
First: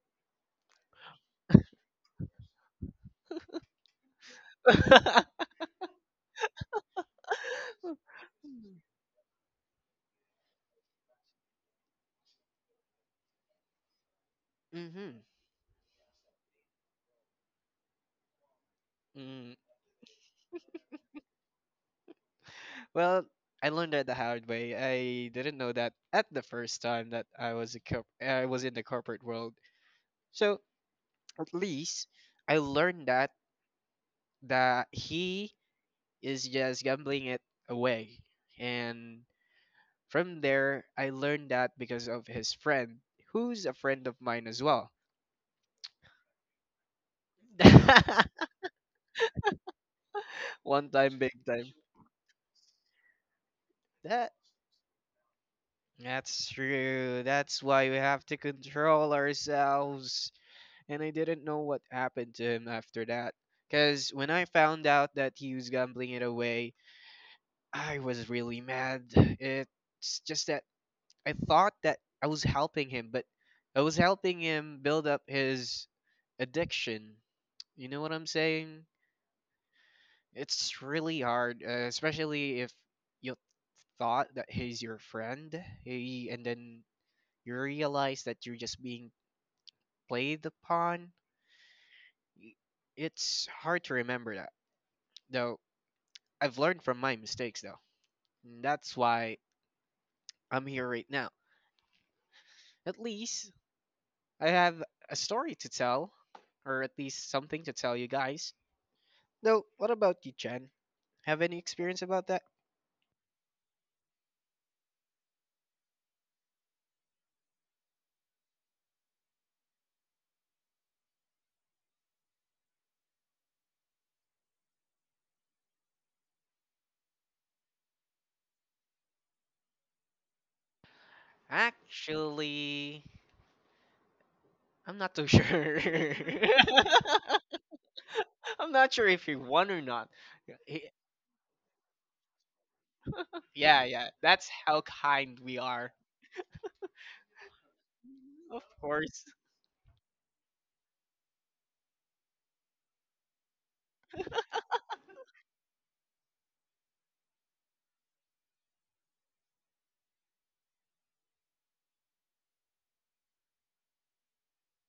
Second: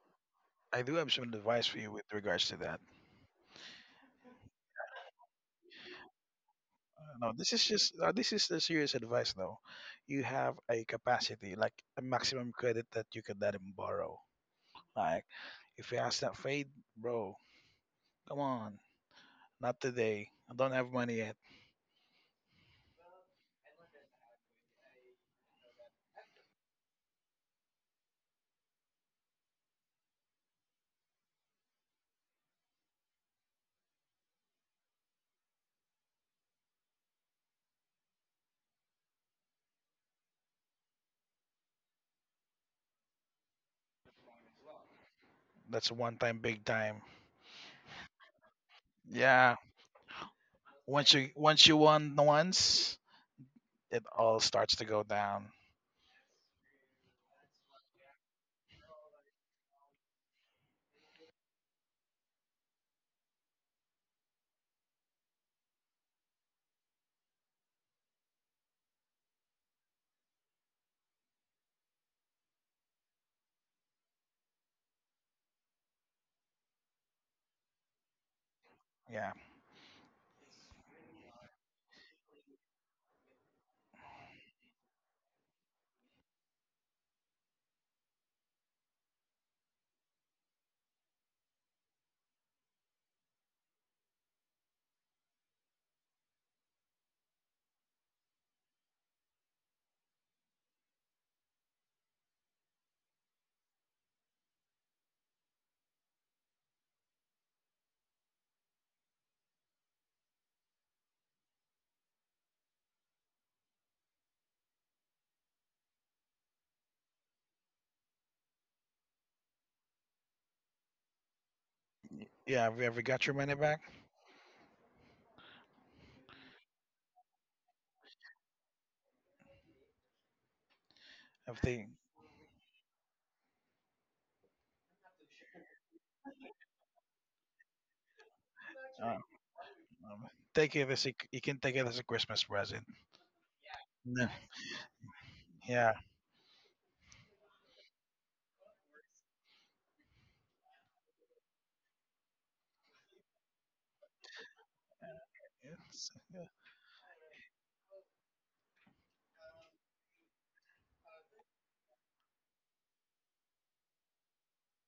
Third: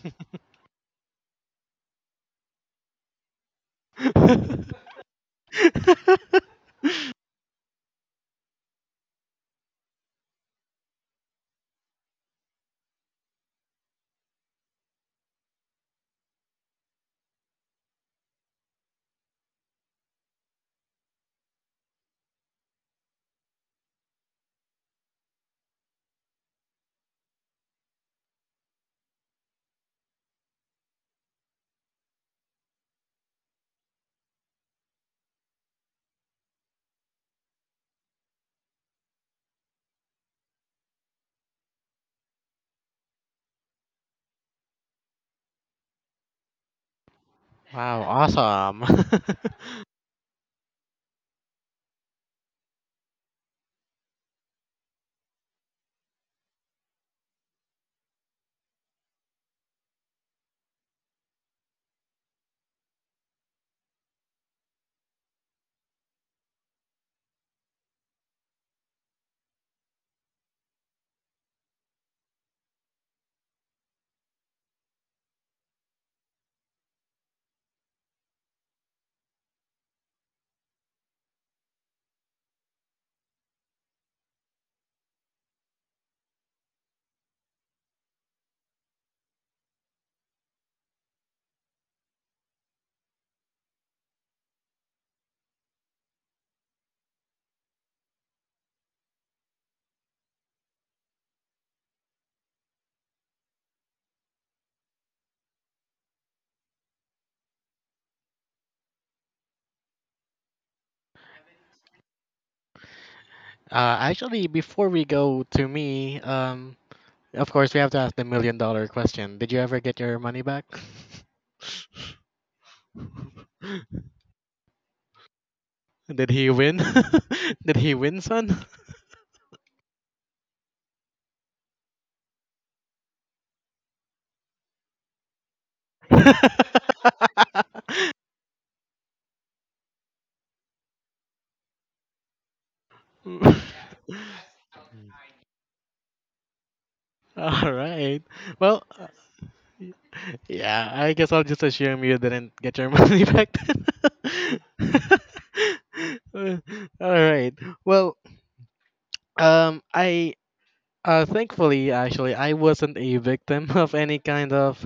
Speaker 3: I do have some advice for you with regards to that.
Speaker 2: hmm
Speaker 3: Uh, No, this is just uh, this is the serious advice though. You have a capacity, like a maximum credit that you can let him borrow. Like if he has that fade, bro, come on,
Speaker 2: mm.
Speaker 3: not today. I don't have money yet.
Speaker 2: well, I learned that the hard way. I didn't know that at the first time that I was a corp- I was in the corporate world. So, at least I learned that that he is just gambling it away. And from there, I learned that because of his friend, who's a friend of mine as well.
Speaker 3: That's a one time, big time.
Speaker 1: Wow, awesome. Uh,
Speaker 3: Yeah,
Speaker 2: One
Speaker 3: once
Speaker 2: time,
Speaker 3: you
Speaker 2: big
Speaker 3: once
Speaker 2: time.
Speaker 3: you won once, it
Speaker 2: That
Speaker 3: all starts to go down.
Speaker 2: That's true. That's why we have to control ourselves. And I didn't know what happened to him after that. Because when I found out that he was gambling it away, I was really mad. It's just that I thought that I was helping him, but I was helping him build up his addiction. You know what I'm saying?
Speaker 3: Yeah,
Speaker 2: It's really hard, uh, especially if you thought that he's your friend, he, and then you realize that you're just being played upon. Y- It's hard to remember that. Though I've learned from my mistakes, though. And that's why I'm here right now. At least I have a story to tell, or at least something to tell you guys. Though, what about you, Chen? Have any experience about that?
Speaker 1: actually, before we go to me, um, of course, we have to ask the million dollar question. Did you ever get your money back?
Speaker 3: yeah. Have you ever got your money back?
Speaker 1: Did he win? Did he win, son?
Speaker 3: If they,
Speaker 2: Actually, I'm not too sure. I'm not sure
Speaker 3: uh,
Speaker 2: if he won or not.
Speaker 3: um,
Speaker 2: Yeah,
Speaker 3: take it
Speaker 2: he-
Speaker 3: as a, you can take it as a Christmas present.
Speaker 2: yeah, yeah, that's how kind we are.
Speaker 3: Yeah,
Speaker 1: All right.
Speaker 2: Of
Speaker 1: Well,
Speaker 2: course.
Speaker 1: yeah, I guess I'll just assume you didn't get your money back then.
Speaker 3: yeah. It's- yeah.
Speaker 1: All right. Well, um, I, uh, thankfully actually I wasn't a victim of any kind of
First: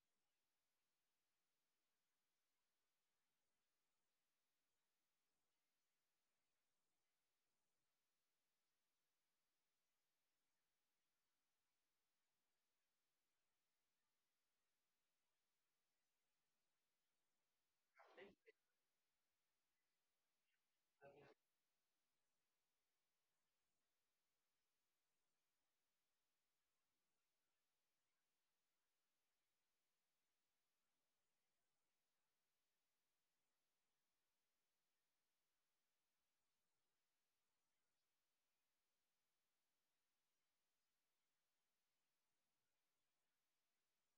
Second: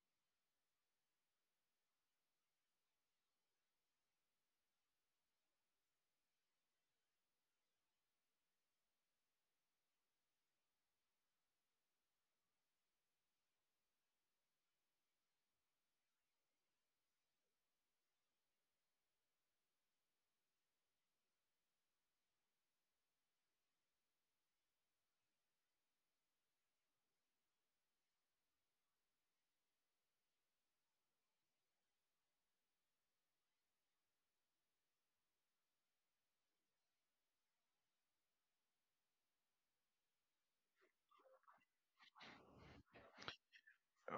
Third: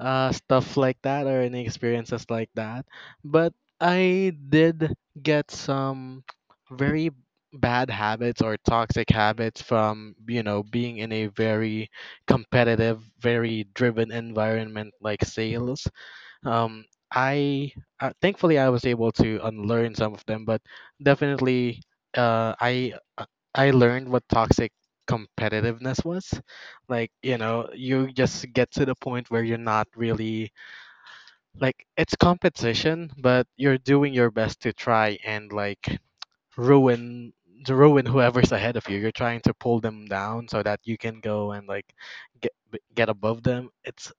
Speaker 1: uh stuff like that or any experiences like that, but I did get some very bad habits or toxic habits from you know being in a very competitive, very driven environment like sales. um, I, uh, thankfully I was able to unlearn some of them, but definitely, uh, I uh, I learned what toxic competitiveness was. Like, you know, you just get to the point where you're not really, like, it's competition, but you're doing your best to try and like ruin to ruin whoever's ahead of you. You're trying to pull them down so that you can go and like get get above them. It's,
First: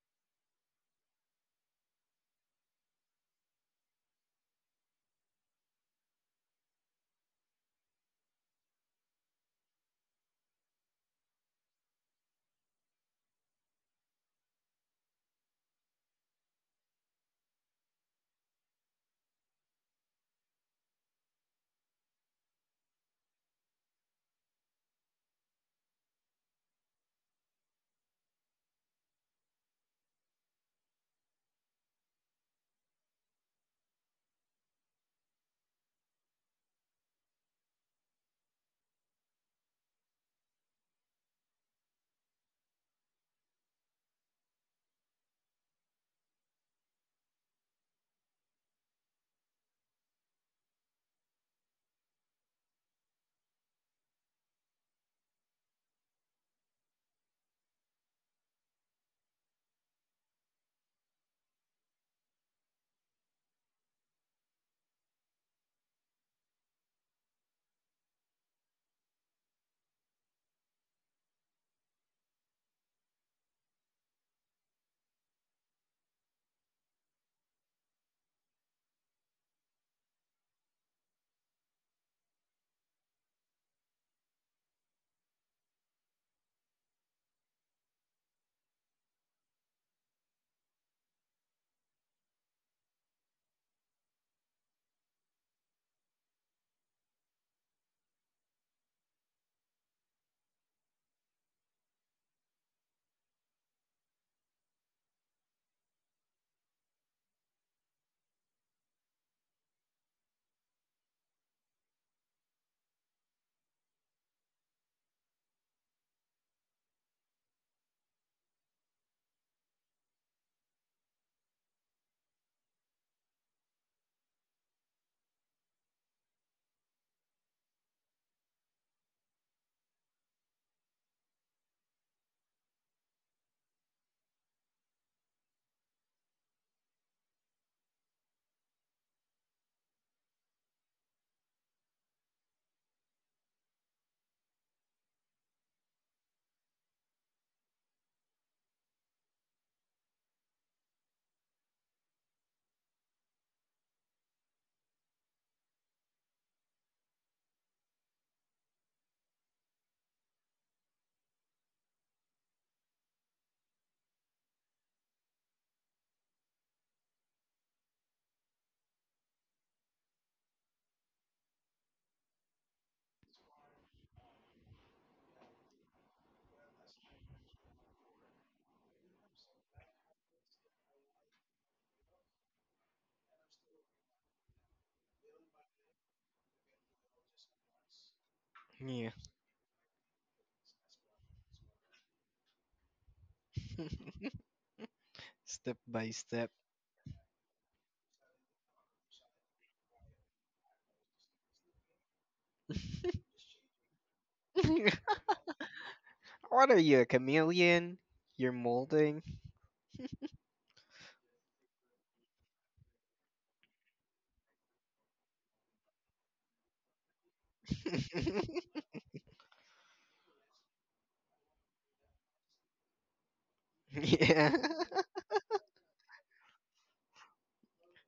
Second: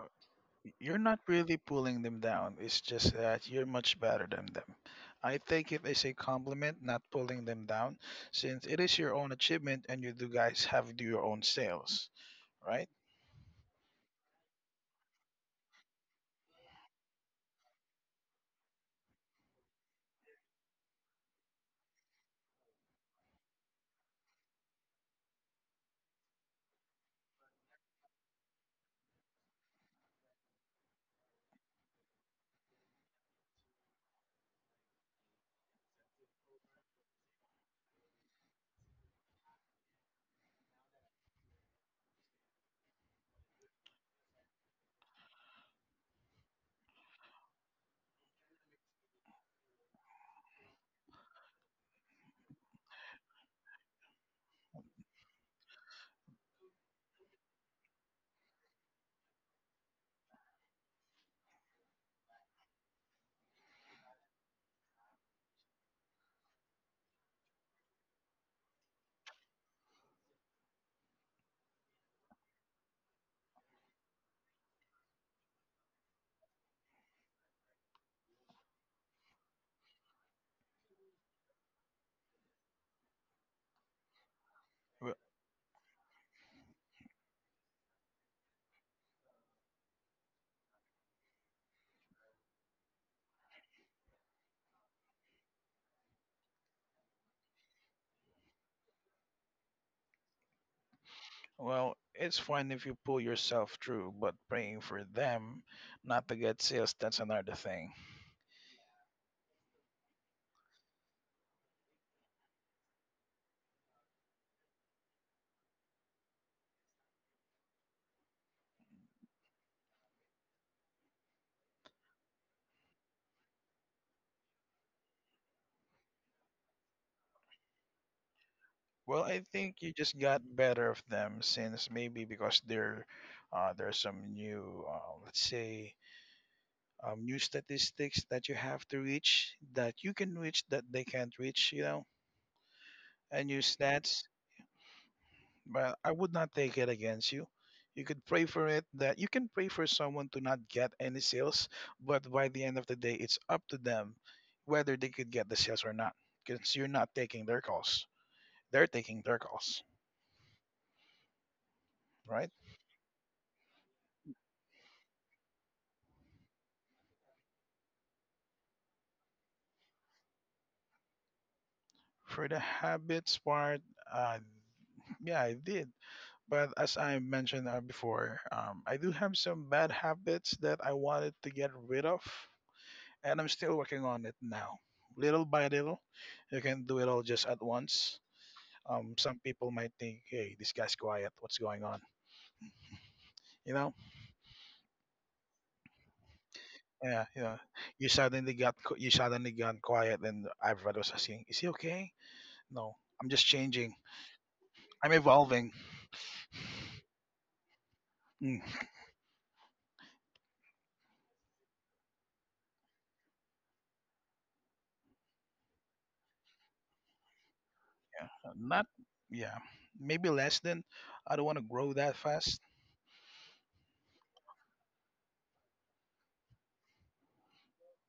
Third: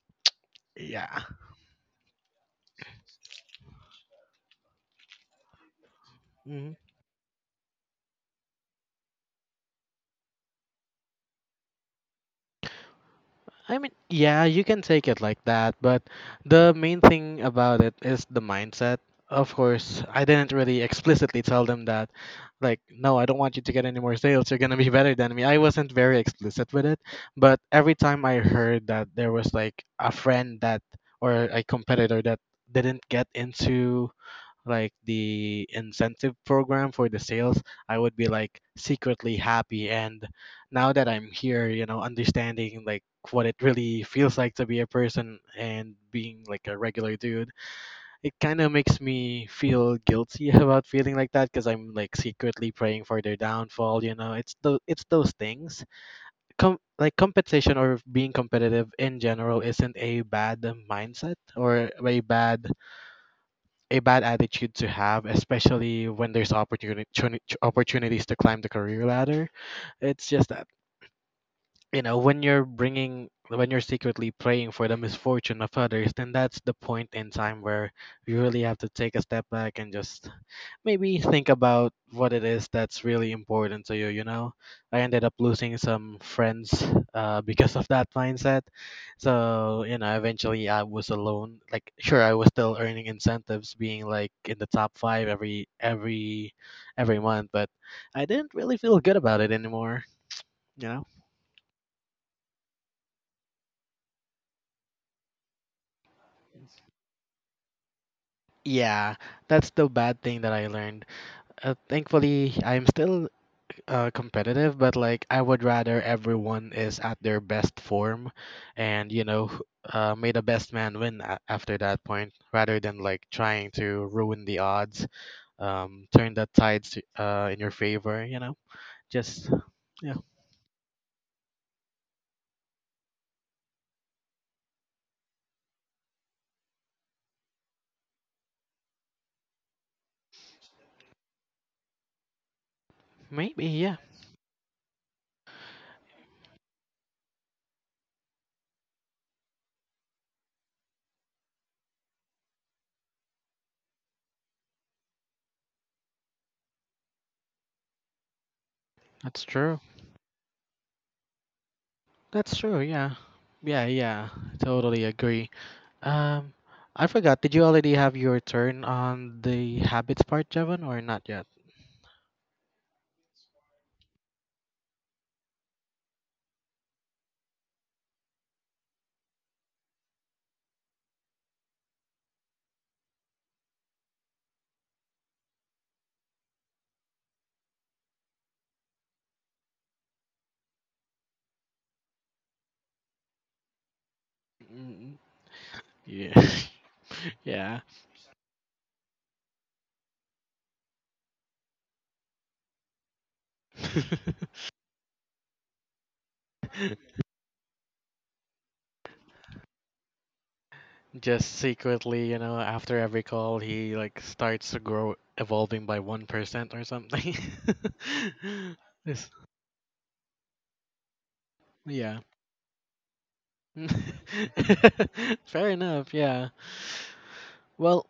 Speaker 3: You're not
Speaker 1: yeah.
Speaker 3: really pulling them down. It's just that you're much better than them. I think it is a
Speaker 1: Mm-hmm.
Speaker 3: compliment, not pulling them down, since it is your own achievement and you do guys have do your own sales, right?
Speaker 1: I mean, yeah, you can take it like that, but the main thing about it is the mindset. Of course, I didn't really explicitly tell them that, like, no, I don't want you to get any more sales. You're gonna be better than me. I wasn't very explicit with it, but every time I heard that there was like a friend that, or a competitor that didn't get into like the incentive program for the sales, I would be like secretly happy. And now that I'm here, you know, understanding like what it really feels like to be a person and being like a regular dude, it kind of makes me feel guilty about feeling like that because I'm like secretly praying for their downfall. You know, it's the it's those things. Com- like competition or being competitive in general isn't a bad mindset or a bad a bad attitude to have, especially when there's opportunity opportunities to climb the career ladder. It's just that, you know, when you're bringing when you're secretly praying for the misfortune of others, then that's the point in time where you really have to take a step back and just maybe think about what it is that's really important to you, you know. I
Speaker 3: W-
Speaker 1: ended up losing some friends, uh, because of that mindset. So you know eventually I was alone, like, sure, I was still earning incentives, being like in the top five every every every month. But I didn't really feel good about it anymore, you know.
Speaker 3: Well, it's fine if you pull yourself through, but praying for them not to get sales, that's another thing.
Speaker 1: Yeah, that's the bad thing that I learned. Uh, thankfully I'm still uh, competitive, but like I would rather everyone is at their best form, and you know, wh- uh, may the best man win a- after that point, rather than like trying to ruin the odds, um, turn the tides to- uh, in your favor. You know,
Speaker 3: Well, I
Speaker 1: just
Speaker 3: think you
Speaker 1: yeah,
Speaker 3: just got better of them since maybe because there, uh, there's some new, uh, let's say, um, new statistics that you have to reach that you can reach that they can't reach, you know, and new
Speaker 1: maybe yeah,
Speaker 3: stats. But I would not take it against you. You could pray for it that you can pray for someone to not get any sales, but by the end of the day, it's up to them whether they could get the sales or not because you're not taking their calls. They're taking their
Speaker 1: that's true.
Speaker 3: calls, right?
Speaker 1: That's true. Yeah, yeah, yeah. Totally agree. Um, I forgot. Did you already have your turn on the habits part, Jevon, or not yet?
Speaker 3: For the habits part, uh, yeah, I did. But as I mentioned uh, before, um, I do have some bad habits that I wanted to get rid of, and I'm still working on it now. Little by little, you can do it all just at once.
Speaker 2: Yeah.
Speaker 3: Um, some people might think, "Hey, this guy's quiet. What's going on?" You know,
Speaker 1: Mm,
Speaker 2: Step by
Speaker 1: yeah.
Speaker 2: step.
Speaker 3: yeah, you know,
Speaker 1: yeah.
Speaker 3: you suddenly got qu- you suddenly got quiet, and everybody was asking, "Is he okay?" No, I'm just changing. I'm evolving.
Speaker 2: what are you, a chameleon? You're
Speaker 3: Mm,
Speaker 2: molding?
Speaker 1: Just secretly, you know, after every call, he like starts to grow, evolving by one percent or something.
Speaker 3: yeah, not
Speaker 1: This-
Speaker 3: yeah, maybe less than I don't want to grow that
Speaker 1: yeah.
Speaker 3: fast.
Speaker 2: Yeah.
Speaker 1: Fair enough, yeah. Well,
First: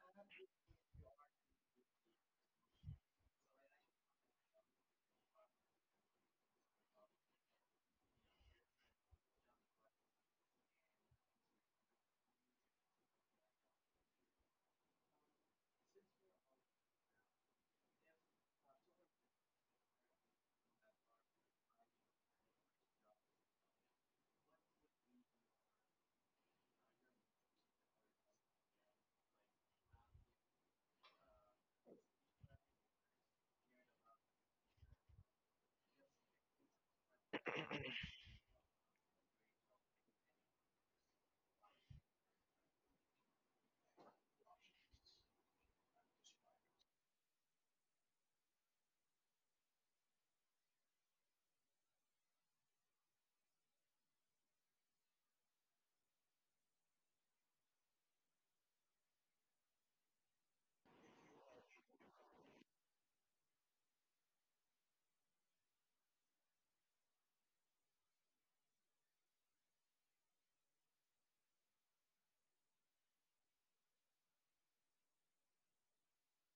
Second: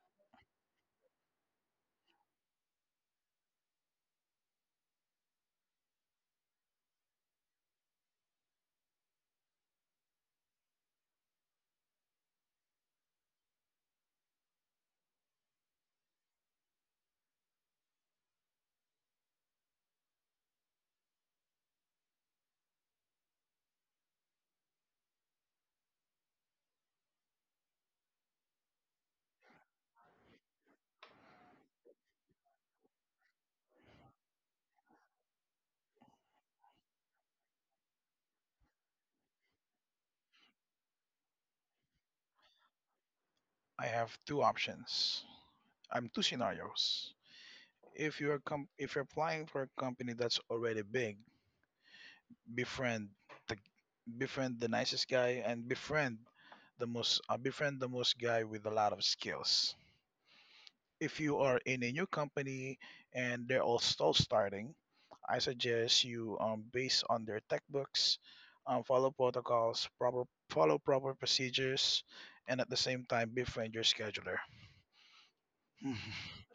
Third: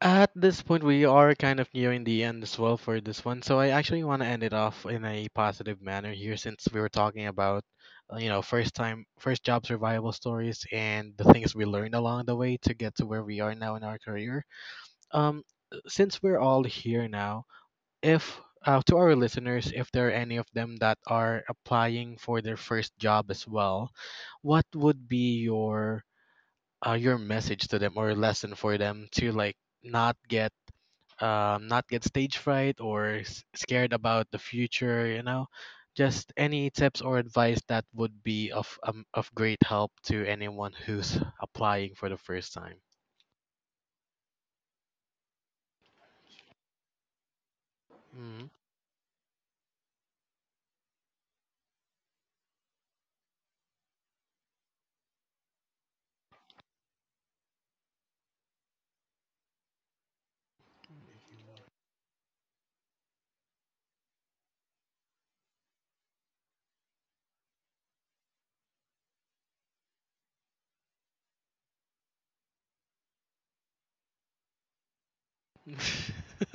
Speaker 1: at this point, we are kind of nearing the end as well for this one, so I actually want to end it off in a positive manner here since we were talking about, uh, you know, first time, first job survival stories and the things we learned along the way to get to where we are now in our career. um, since we're all here now, if uh, to our listeners, if there are any of them that are applying for their first job as well, what would be your, uh, your message to them or lesson for them to like not get, um, not get stage fright or s- scared about the future? You know, just any tips or advice that would be of, um, of great help to anyone who's applying for the first time.
Speaker 3: I have two options. I'm two scenarios. If you're
Speaker 1: Mm-hmm.
Speaker 3: com- if you're applying for a company that's already big, befriend the befriend the nicest guy and befriend the most uh, befriend the most guy with a lot of skills. If you are in a new company and they're all still starting, I suggest you um, based on their tech books, um, follow protocols, proper follow proper procedures, and at the same time befriend your scheduler.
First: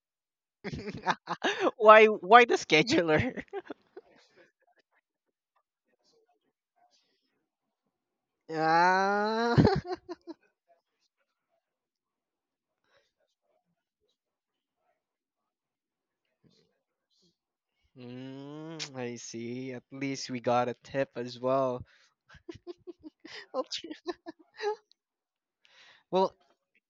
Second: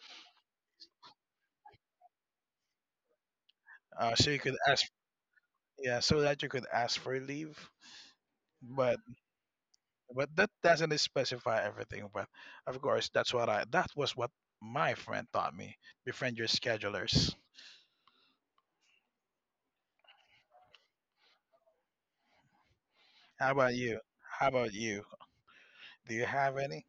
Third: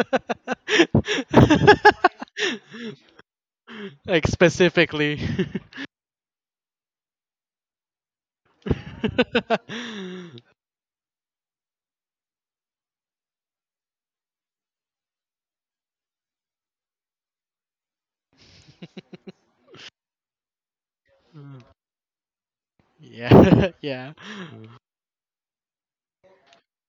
Speaker 2: why why the scheduler?
Speaker 3: uh,
Speaker 1: Like
Speaker 3: so you could ask
Speaker 1: specifically.
Speaker 3: yeah, so that you could ask for leave. But
Speaker 2: Ah.
Speaker 3: but that doesn't specify everything. But of course, that's what I that was what my friend taught me. Befriend your schedulers.
Speaker 2: Mm, I see. At least we got a tip as well.
Speaker 3: How
Speaker 2: Well,
Speaker 1: yeah,
Speaker 3: about
Speaker 2: tr-
Speaker 3: you?
Speaker 1: yeah,
Speaker 3: How about you? Do you
Speaker 2: well,
Speaker 3: have any?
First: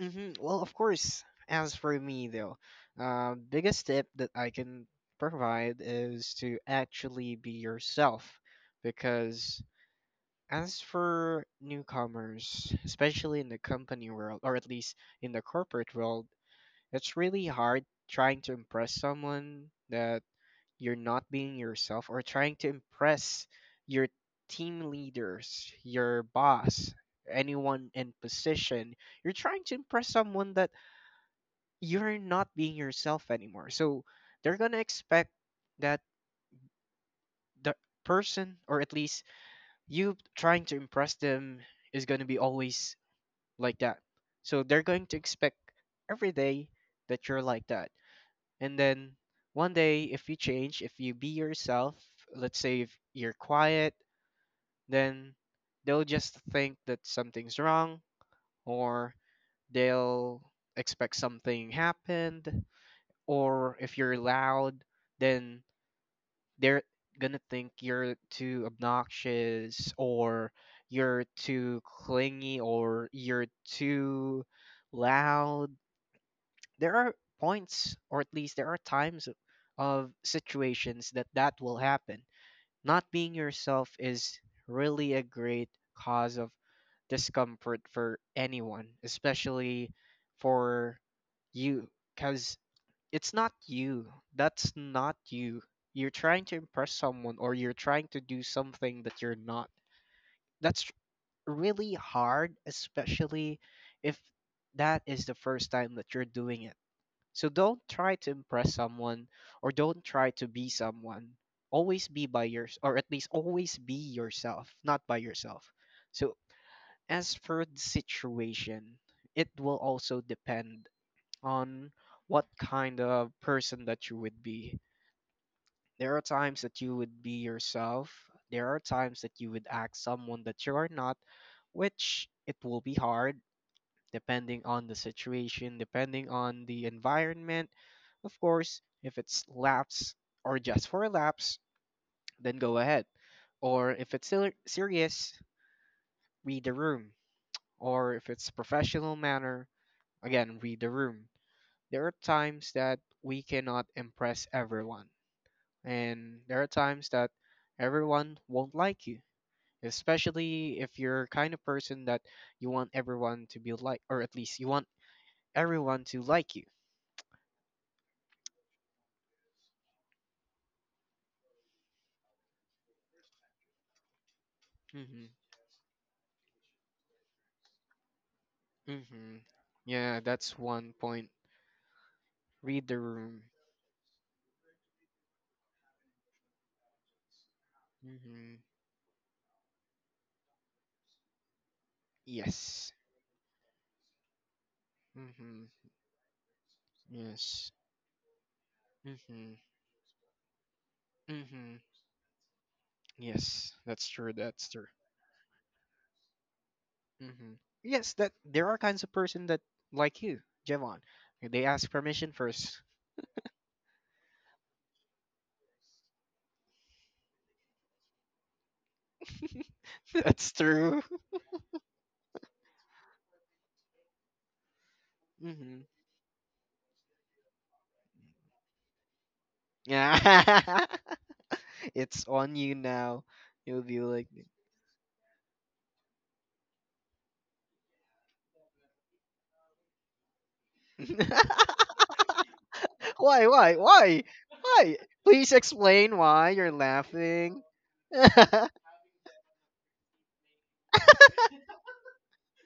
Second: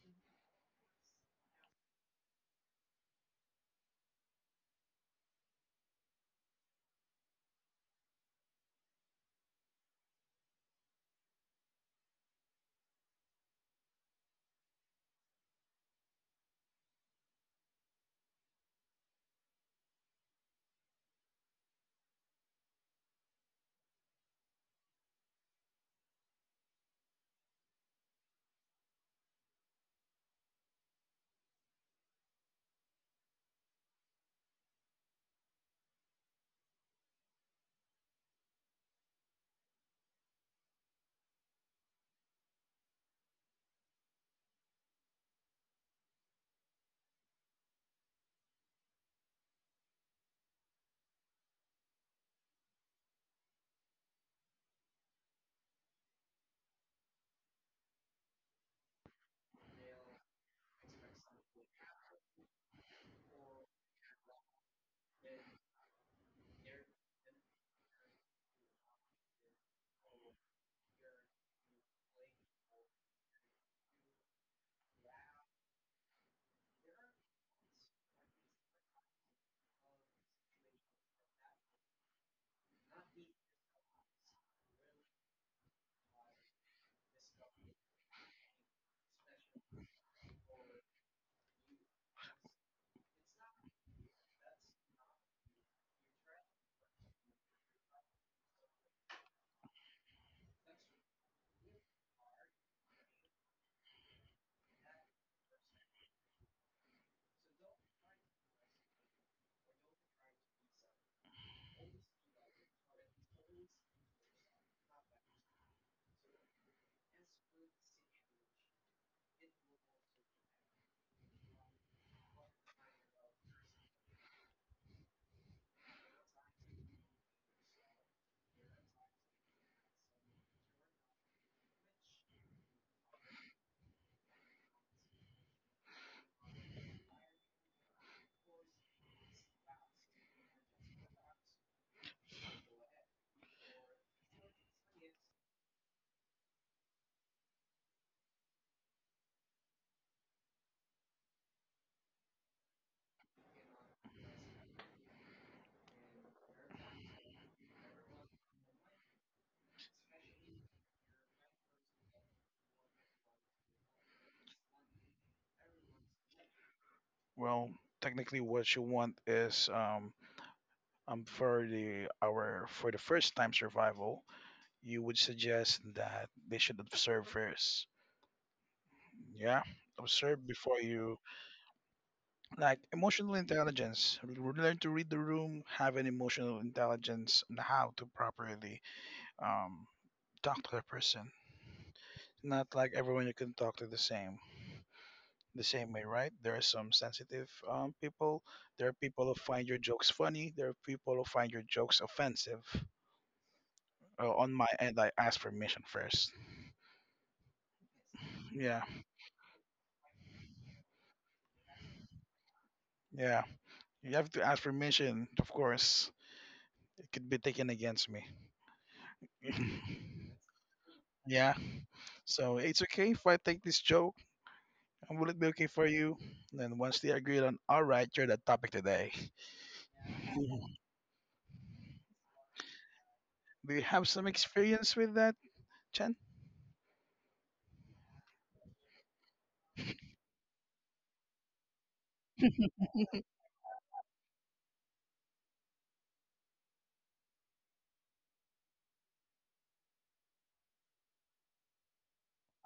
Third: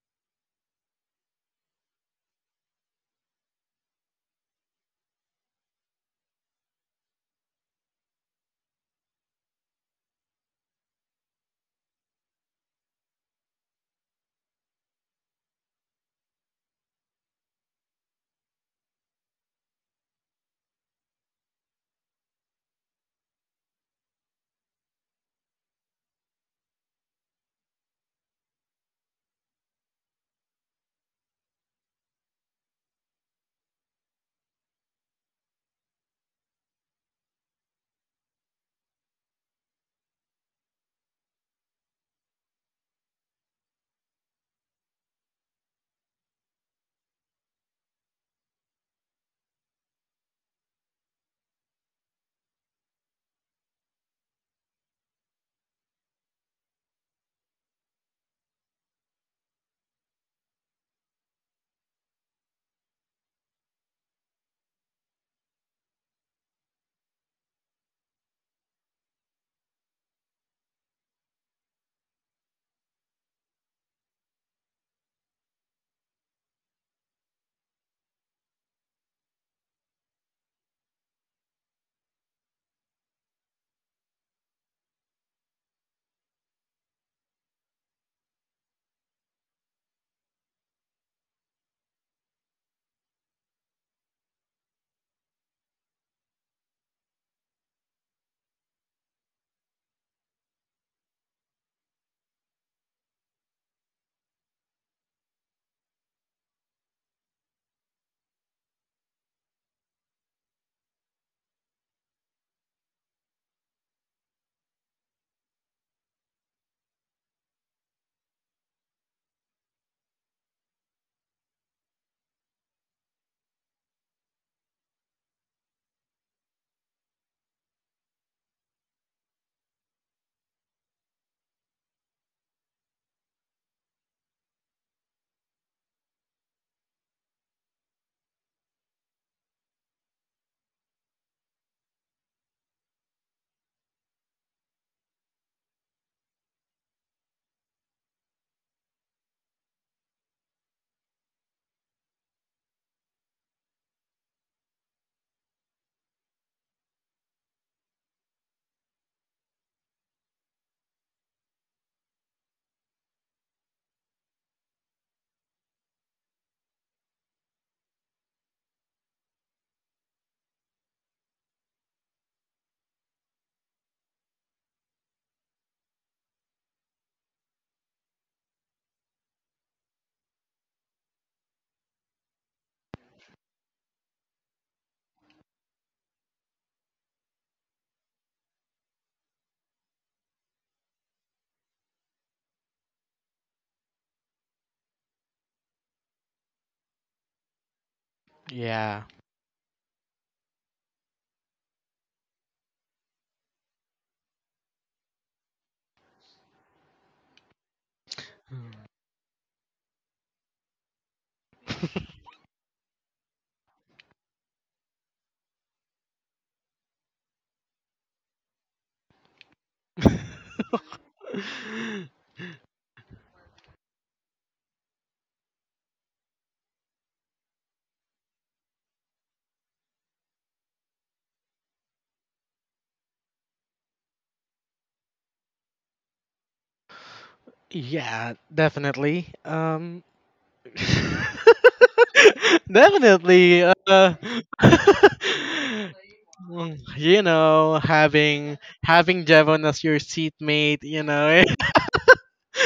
Speaker 2: mhm, well, of course. As for me though, uh, biggest tip that I can provide is to actually be yourself, because as for newcomers, especially in the company world, or at least in the corporate world, it's really hard trying to impress someone that you're not being yourself or trying to impress your team leaders, your boss, anyone in position. You're trying to impress someone that you're not being yourself anymore. So they're going to expect that the person, or at least you trying to impress them, is going to be always like that. So they're going to expect every day that you're like that. And then one day, if you change, if you be yourself, let's say if you're quiet, then they'll just think that something's wrong, or they'll expect something happened, or if you're loud, then they're gonna think you're too obnoxious, or you're too clingy, or you're too loud. There are points or at least there are times of, of situations that that will happen. Not being yourself is really a great cause of discomfort for anyone, especially for you, cuz it's not you. That's not you. You're trying to impress someone or you're trying to do something that you're not. That's really hard, especially if that is the first time that you're doing it. So don't try to impress someone or don't try to be someone. Always be by your or at least always be yourself, not by yourself. So as for the situation, it will also depend on what kind of person that you would be. There are times that you would be yourself. There are times that you would act someone that you are not, which it will be hard depending on the situation, depending on the environment. Of course, if it's laps or just for laps, then go ahead. Or if it's ser- serious, read the room. Or if it's professional manner, again, read the room. There are times that we cannot impress everyone, and there are times that everyone won't like you. Especially if you're kind of person that you want everyone to be like, or at least you want everyone to like you.
Speaker 3: Well, technically, what you want is um um for the our for the first time survival, you would
Speaker 2: hmm
Speaker 3: suggest that they should observe first.
Speaker 2: hmm
Speaker 3: Yeah,
Speaker 2: Yeah,
Speaker 3: observe
Speaker 2: that's
Speaker 3: before
Speaker 2: one
Speaker 3: you,
Speaker 2: point.
Speaker 3: like,
Speaker 2: Read the
Speaker 3: emotional
Speaker 2: room.
Speaker 3: intelligence, r- learn to read the room, have an emotional intelligence on how to
Speaker 2: hmm
Speaker 3: properly um, talk to the person. Not
Speaker 2: Yes.
Speaker 3: like everyone you can talk to the same the
Speaker 2: hmm
Speaker 3: same way, right? There are some sensitive
Speaker 2: Yes.
Speaker 3: um, people. There are
Speaker 1: yeah.
Speaker 3: people who
Speaker 2: hmm
Speaker 3: find your jokes funny. There are people who find your
Speaker 2: hmm
Speaker 3: jokes offensive.
Speaker 2: Yes, that's
Speaker 3: uh,
Speaker 2: true.
Speaker 3: on
Speaker 2: That's
Speaker 3: my
Speaker 2: true.
Speaker 3: end, I ask permission first.
Speaker 2: hmm Yes, that there are
Speaker 3: Yeah,
Speaker 2: kinds of person that like you, Javon. They ask permission first.
Speaker 3: yeah, you have to ask permission, of course. It could be taken against me.
Speaker 1: Mm.
Speaker 2: That's true.
Speaker 3: Yeah, so it's okay if I take this joke. Will it be okay
Speaker 2: hmm
Speaker 3: for you? Then once they agreed on, all right, you're the topic today.
Speaker 2: Yeah, it's on you now.
Speaker 3: Do you
Speaker 2: You'll be
Speaker 3: have some
Speaker 2: like.
Speaker 3: experience with that, Chen?
Speaker 1: yeah, definitely. Um
Speaker 2: why,
Speaker 1: definitely
Speaker 2: why,
Speaker 1: uh
Speaker 2: why, why? Please explain why you're
Speaker 1: you
Speaker 2: laughing.
Speaker 1: know, having having Devon as your seatmate, you know.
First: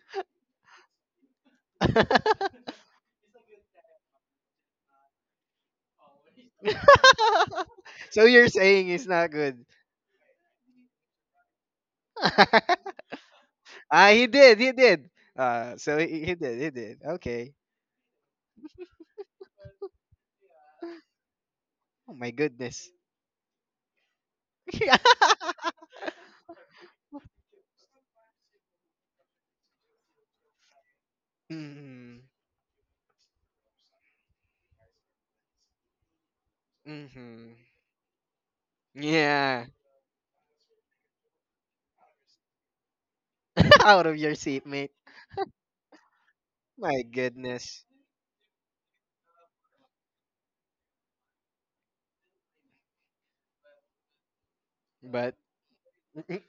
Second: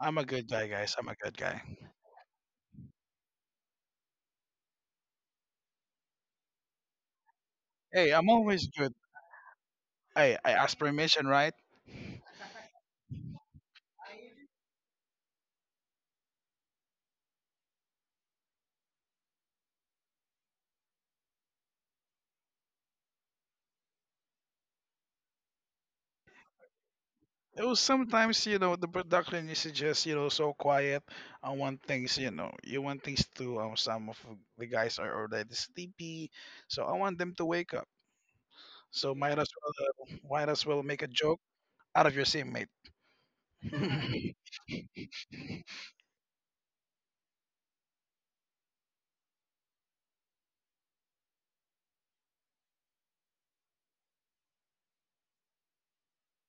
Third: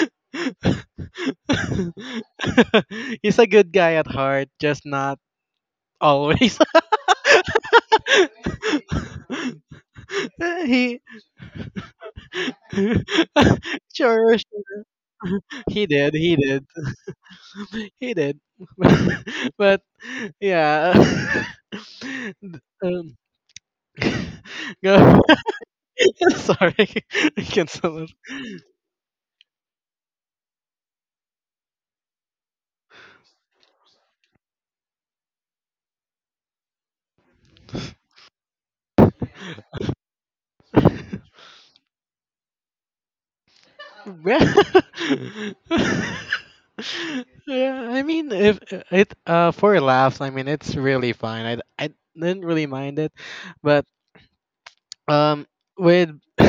Speaker 3: I'm a good guy, guys. I'm a good guy.
Speaker 1: He's a good guy at heart, just not always.
Speaker 3: Hey,
Speaker 2: So
Speaker 3: I'm
Speaker 2: you're
Speaker 3: always
Speaker 2: saying
Speaker 3: good.
Speaker 2: it's not good?
Speaker 3: Hey, I ask
Speaker 1: he
Speaker 3: permission, right?
Speaker 2: Ah, he
Speaker 1: sure,
Speaker 2: did, he
Speaker 1: sure
Speaker 2: did. Uh,
Speaker 1: he
Speaker 2: so
Speaker 1: did,
Speaker 2: he, he
Speaker 1: he
Speaker 2: did,
Speaker 1: did,
Speaker 2: he did. Okay.
Speaker 1: he did. But yeah,
Speaker 2: Oh my
Speaker 1: D-
Speaker 2: goodness.
Speaker 1: um, go. Sorry, I
Speaker 3: It
Speaker 1: can't.
Speaker 3: was sometimes, you know, the production is just, you know, so quiet. I want things,
Speaker 2: Mm-hmm.
Speaker 3: you know, you want things to, um, some of the guys are already sleepy. So I want them to
Speaker 2: Mm-hmm.
Speaker 3: wake up. So might as
Speaker 2: Yeah.
Speaker 3: well, uh, might as well make a joke out of your same mate.
Speaker 2: Out of your seat, mate.
Speaker 1: Re-
Speaker 2: My goodness.
Speaker 1: yeah, I mean, if it uh for laughs, I mean it's really fine. I I didn't really mind it, but
Speaker 2: But
Speaker 1: um with no,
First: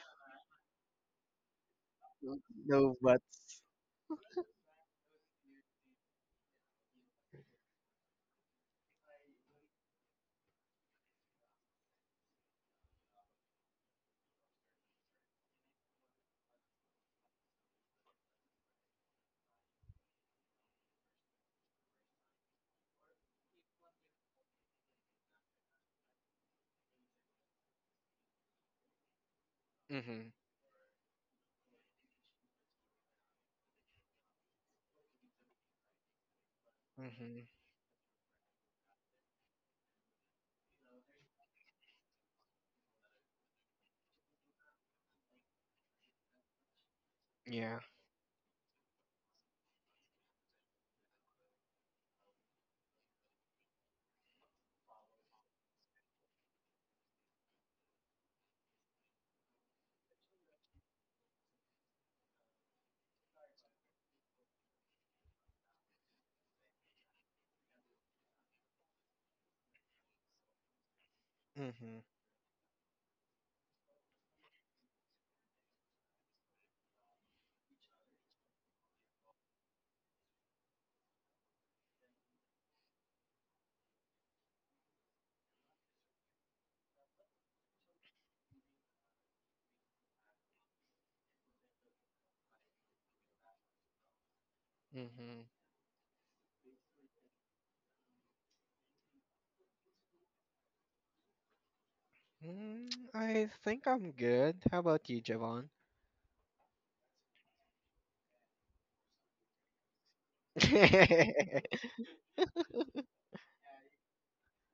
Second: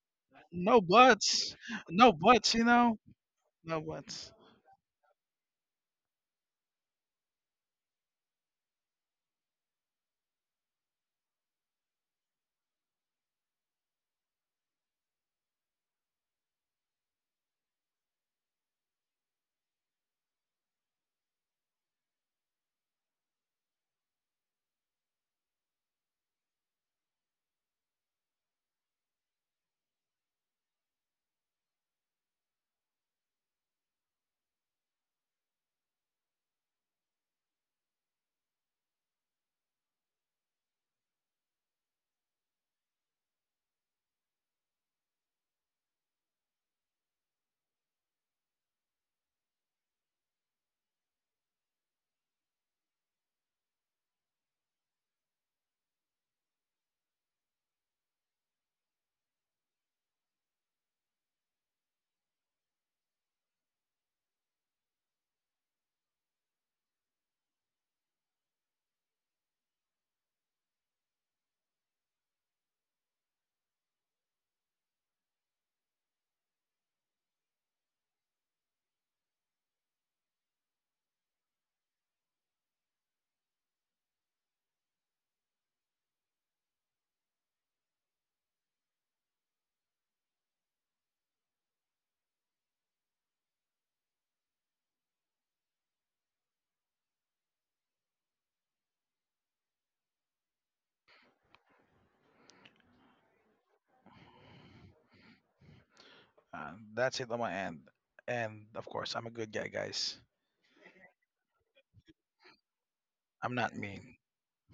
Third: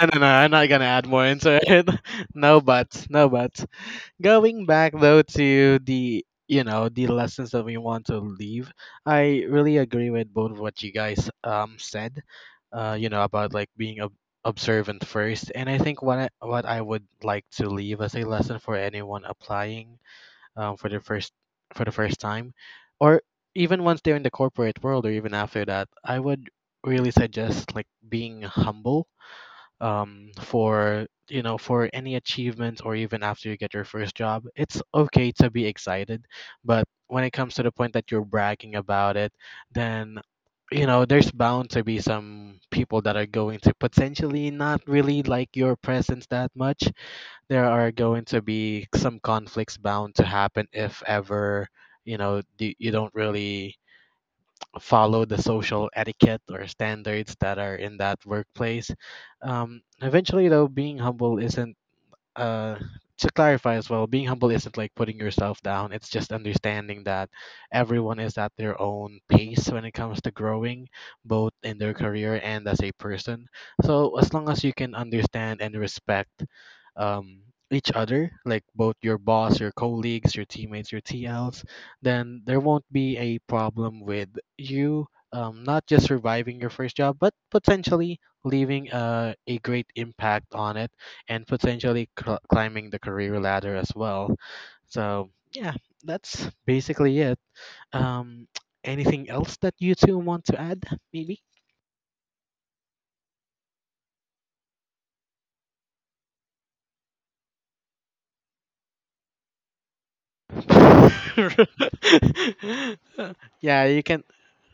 Speaker 1: no, no, no, I'm not
Speaker 3: No
Speaker 1: gonna add more
Speaker 3: buts.
Speaker 1: into it.
Speaker 3: No buts,
Speaker 1: No
Speaker 3: you
Speaker 2: no
Speaker 3: know?
Speaker 1: buts, no
Speaker 2: buts.
Speaker 1: buts.
Speaker 3: No buts.
Speaker 1: Going back though to the, you know the lessons that we want to leave, I really agree with both of what you guys um said, uh you know, about like being ob- observant first. And I think what I, what I would like to leave as a lesson for anyone applying um for the first for the first time or even once they're in the corporate world or even after that, I would really suggest like being humble.
Speaker 2: Mm-hmm.
Speaker 1: Um, for you know for any achievement, or even after you get your first job, it's okay to be excited, but when it
Speaker 2: Mhm.
Speaker 1: comes to the point that you're bragging about it, then you know there's bound to be some people that are going to potentially not really like your presence that much. There
Speaker 2: Yeah.
Speaker 1: are going to be some conflicts bound to happen if ever you know you, you don't really follow the social etiquette or standards that are in that workplace. Um, eventually, though, being humble isn't, uh to clarify as well, being humble isn't like putting yourself down. It's just understanding that everyone is at their own pace when it comes to growing, both in their
Speaker 2: Mhm.
Speaker 1: career and as a person. So as long as you can understand and respect um each other, like both your boss, your colleagues, your teammates, your T Ls, then there won't be a problem with you, um, not just surviving your first job, but potentially leaving, uh, a great impact on it and potentially cl- climbing the career ladder as well. So
Speaker 2: Mhm.
Speaker 1: yeah, that's basically it. Um, anything else that you two want to add? Maybe.
Speaker 2: Mm, I think I'm good. How about you, Javon?
Speaker 3: Uh, that's it on my end. And of course, I'm a good guy, guys. I'm not
Speaker 1: yeah, you
Speaker 3: mean.
Speaker 1: can.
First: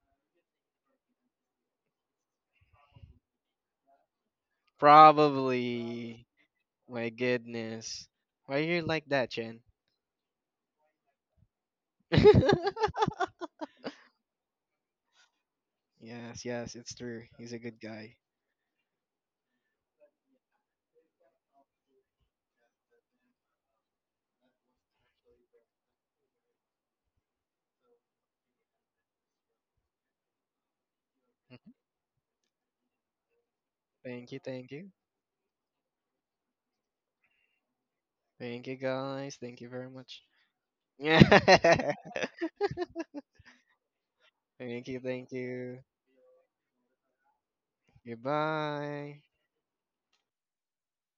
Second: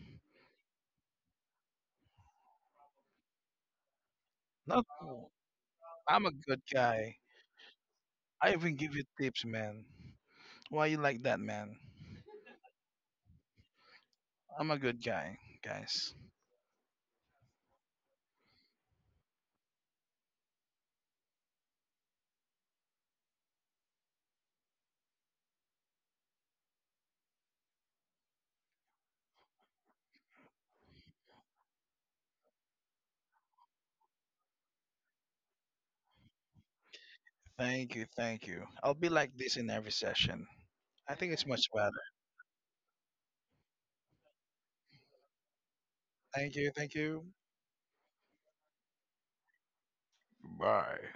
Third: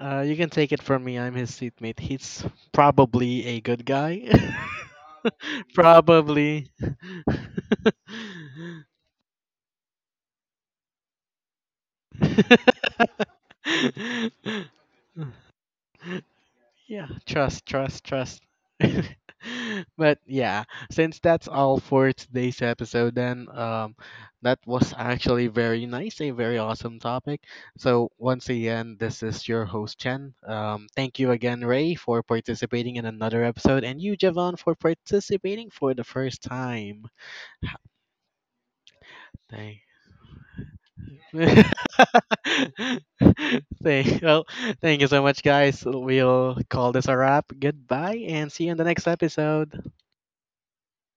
Speaker 1: Uh, you can take it from me. I'm his seatmate. He's probably a good guy.
Speaker 3: Not cool. I'm
Speaker 2: Probably.
Speaker 3: a good
Speaker 1: probably.
Speaker 2: My
Speaker 3: guy.
Speaker 2: goodness.
Speaker 3: I
Speaker 2: Why
Speaker 3: even
Speaker 2: you
Speaker 3: give you
Speaker 2: like that,
Speaker 3: tips,
Speaker 2: Chen?
Speaker 3: man. Why you like that, man? I'm a good guy, guys.
Speaker 2: Yes, yes, it's
Speaker 1: Yeah,
Speaker 2: true. He's a
Speaker 1: trust,
Speaker 2: good
Speaker 1: trust,
Speaker 2: guy.
Speaker 1: trust. But yeah, since that's all for today's episode, then um, that was actually very nice, a very awesome topic. So once again, this is your host Chen. Um, thank you again,
Speaker 2: Mhm.
Speaker 1: Ray, for participating in another episode, and you,
Speaker 2: Thank you,
Speaker 1: Javon,
Speaker 2: thank
Speaker 1: for
Speaker 2: you.
Speaker 1: participating for the first time.
Speaker 3: Thank you, thank
Speaker 2: Thank
Speaker 3: you.
Speaker 2: you,
Speaker 3: I'll be like
Speaker 2: guys.
Speaker 3: this
Speaker 2: Thank you
Speaker 3: in
Speaker 1: Thank.
Speaker 2: very
Speaker 3: every
Speaker 2: much.
Speaker 3: session. I think it's much
Speaker 2: Yeah.
Speaker 3: better.
Speaker 1: Thank, well,
Speaker 2: Thank you,
Speaker 1: thank you so
Speaker 2: thank
Speaker 1: much,
Speaker 2: you.
Speaker 1: guys.
Speaker 3: Thank
Speaker 1: We'll
Speaker 3: you,
Speaker 1: call
Speaker 3: thank
Speaker 1: this a
Speaker 3: you.
Speaker 1: wrap. Goodbye, and see you in the next
Speaker 2: Goodbye.
Speaker 1: episode.
Speaker 3: Bye.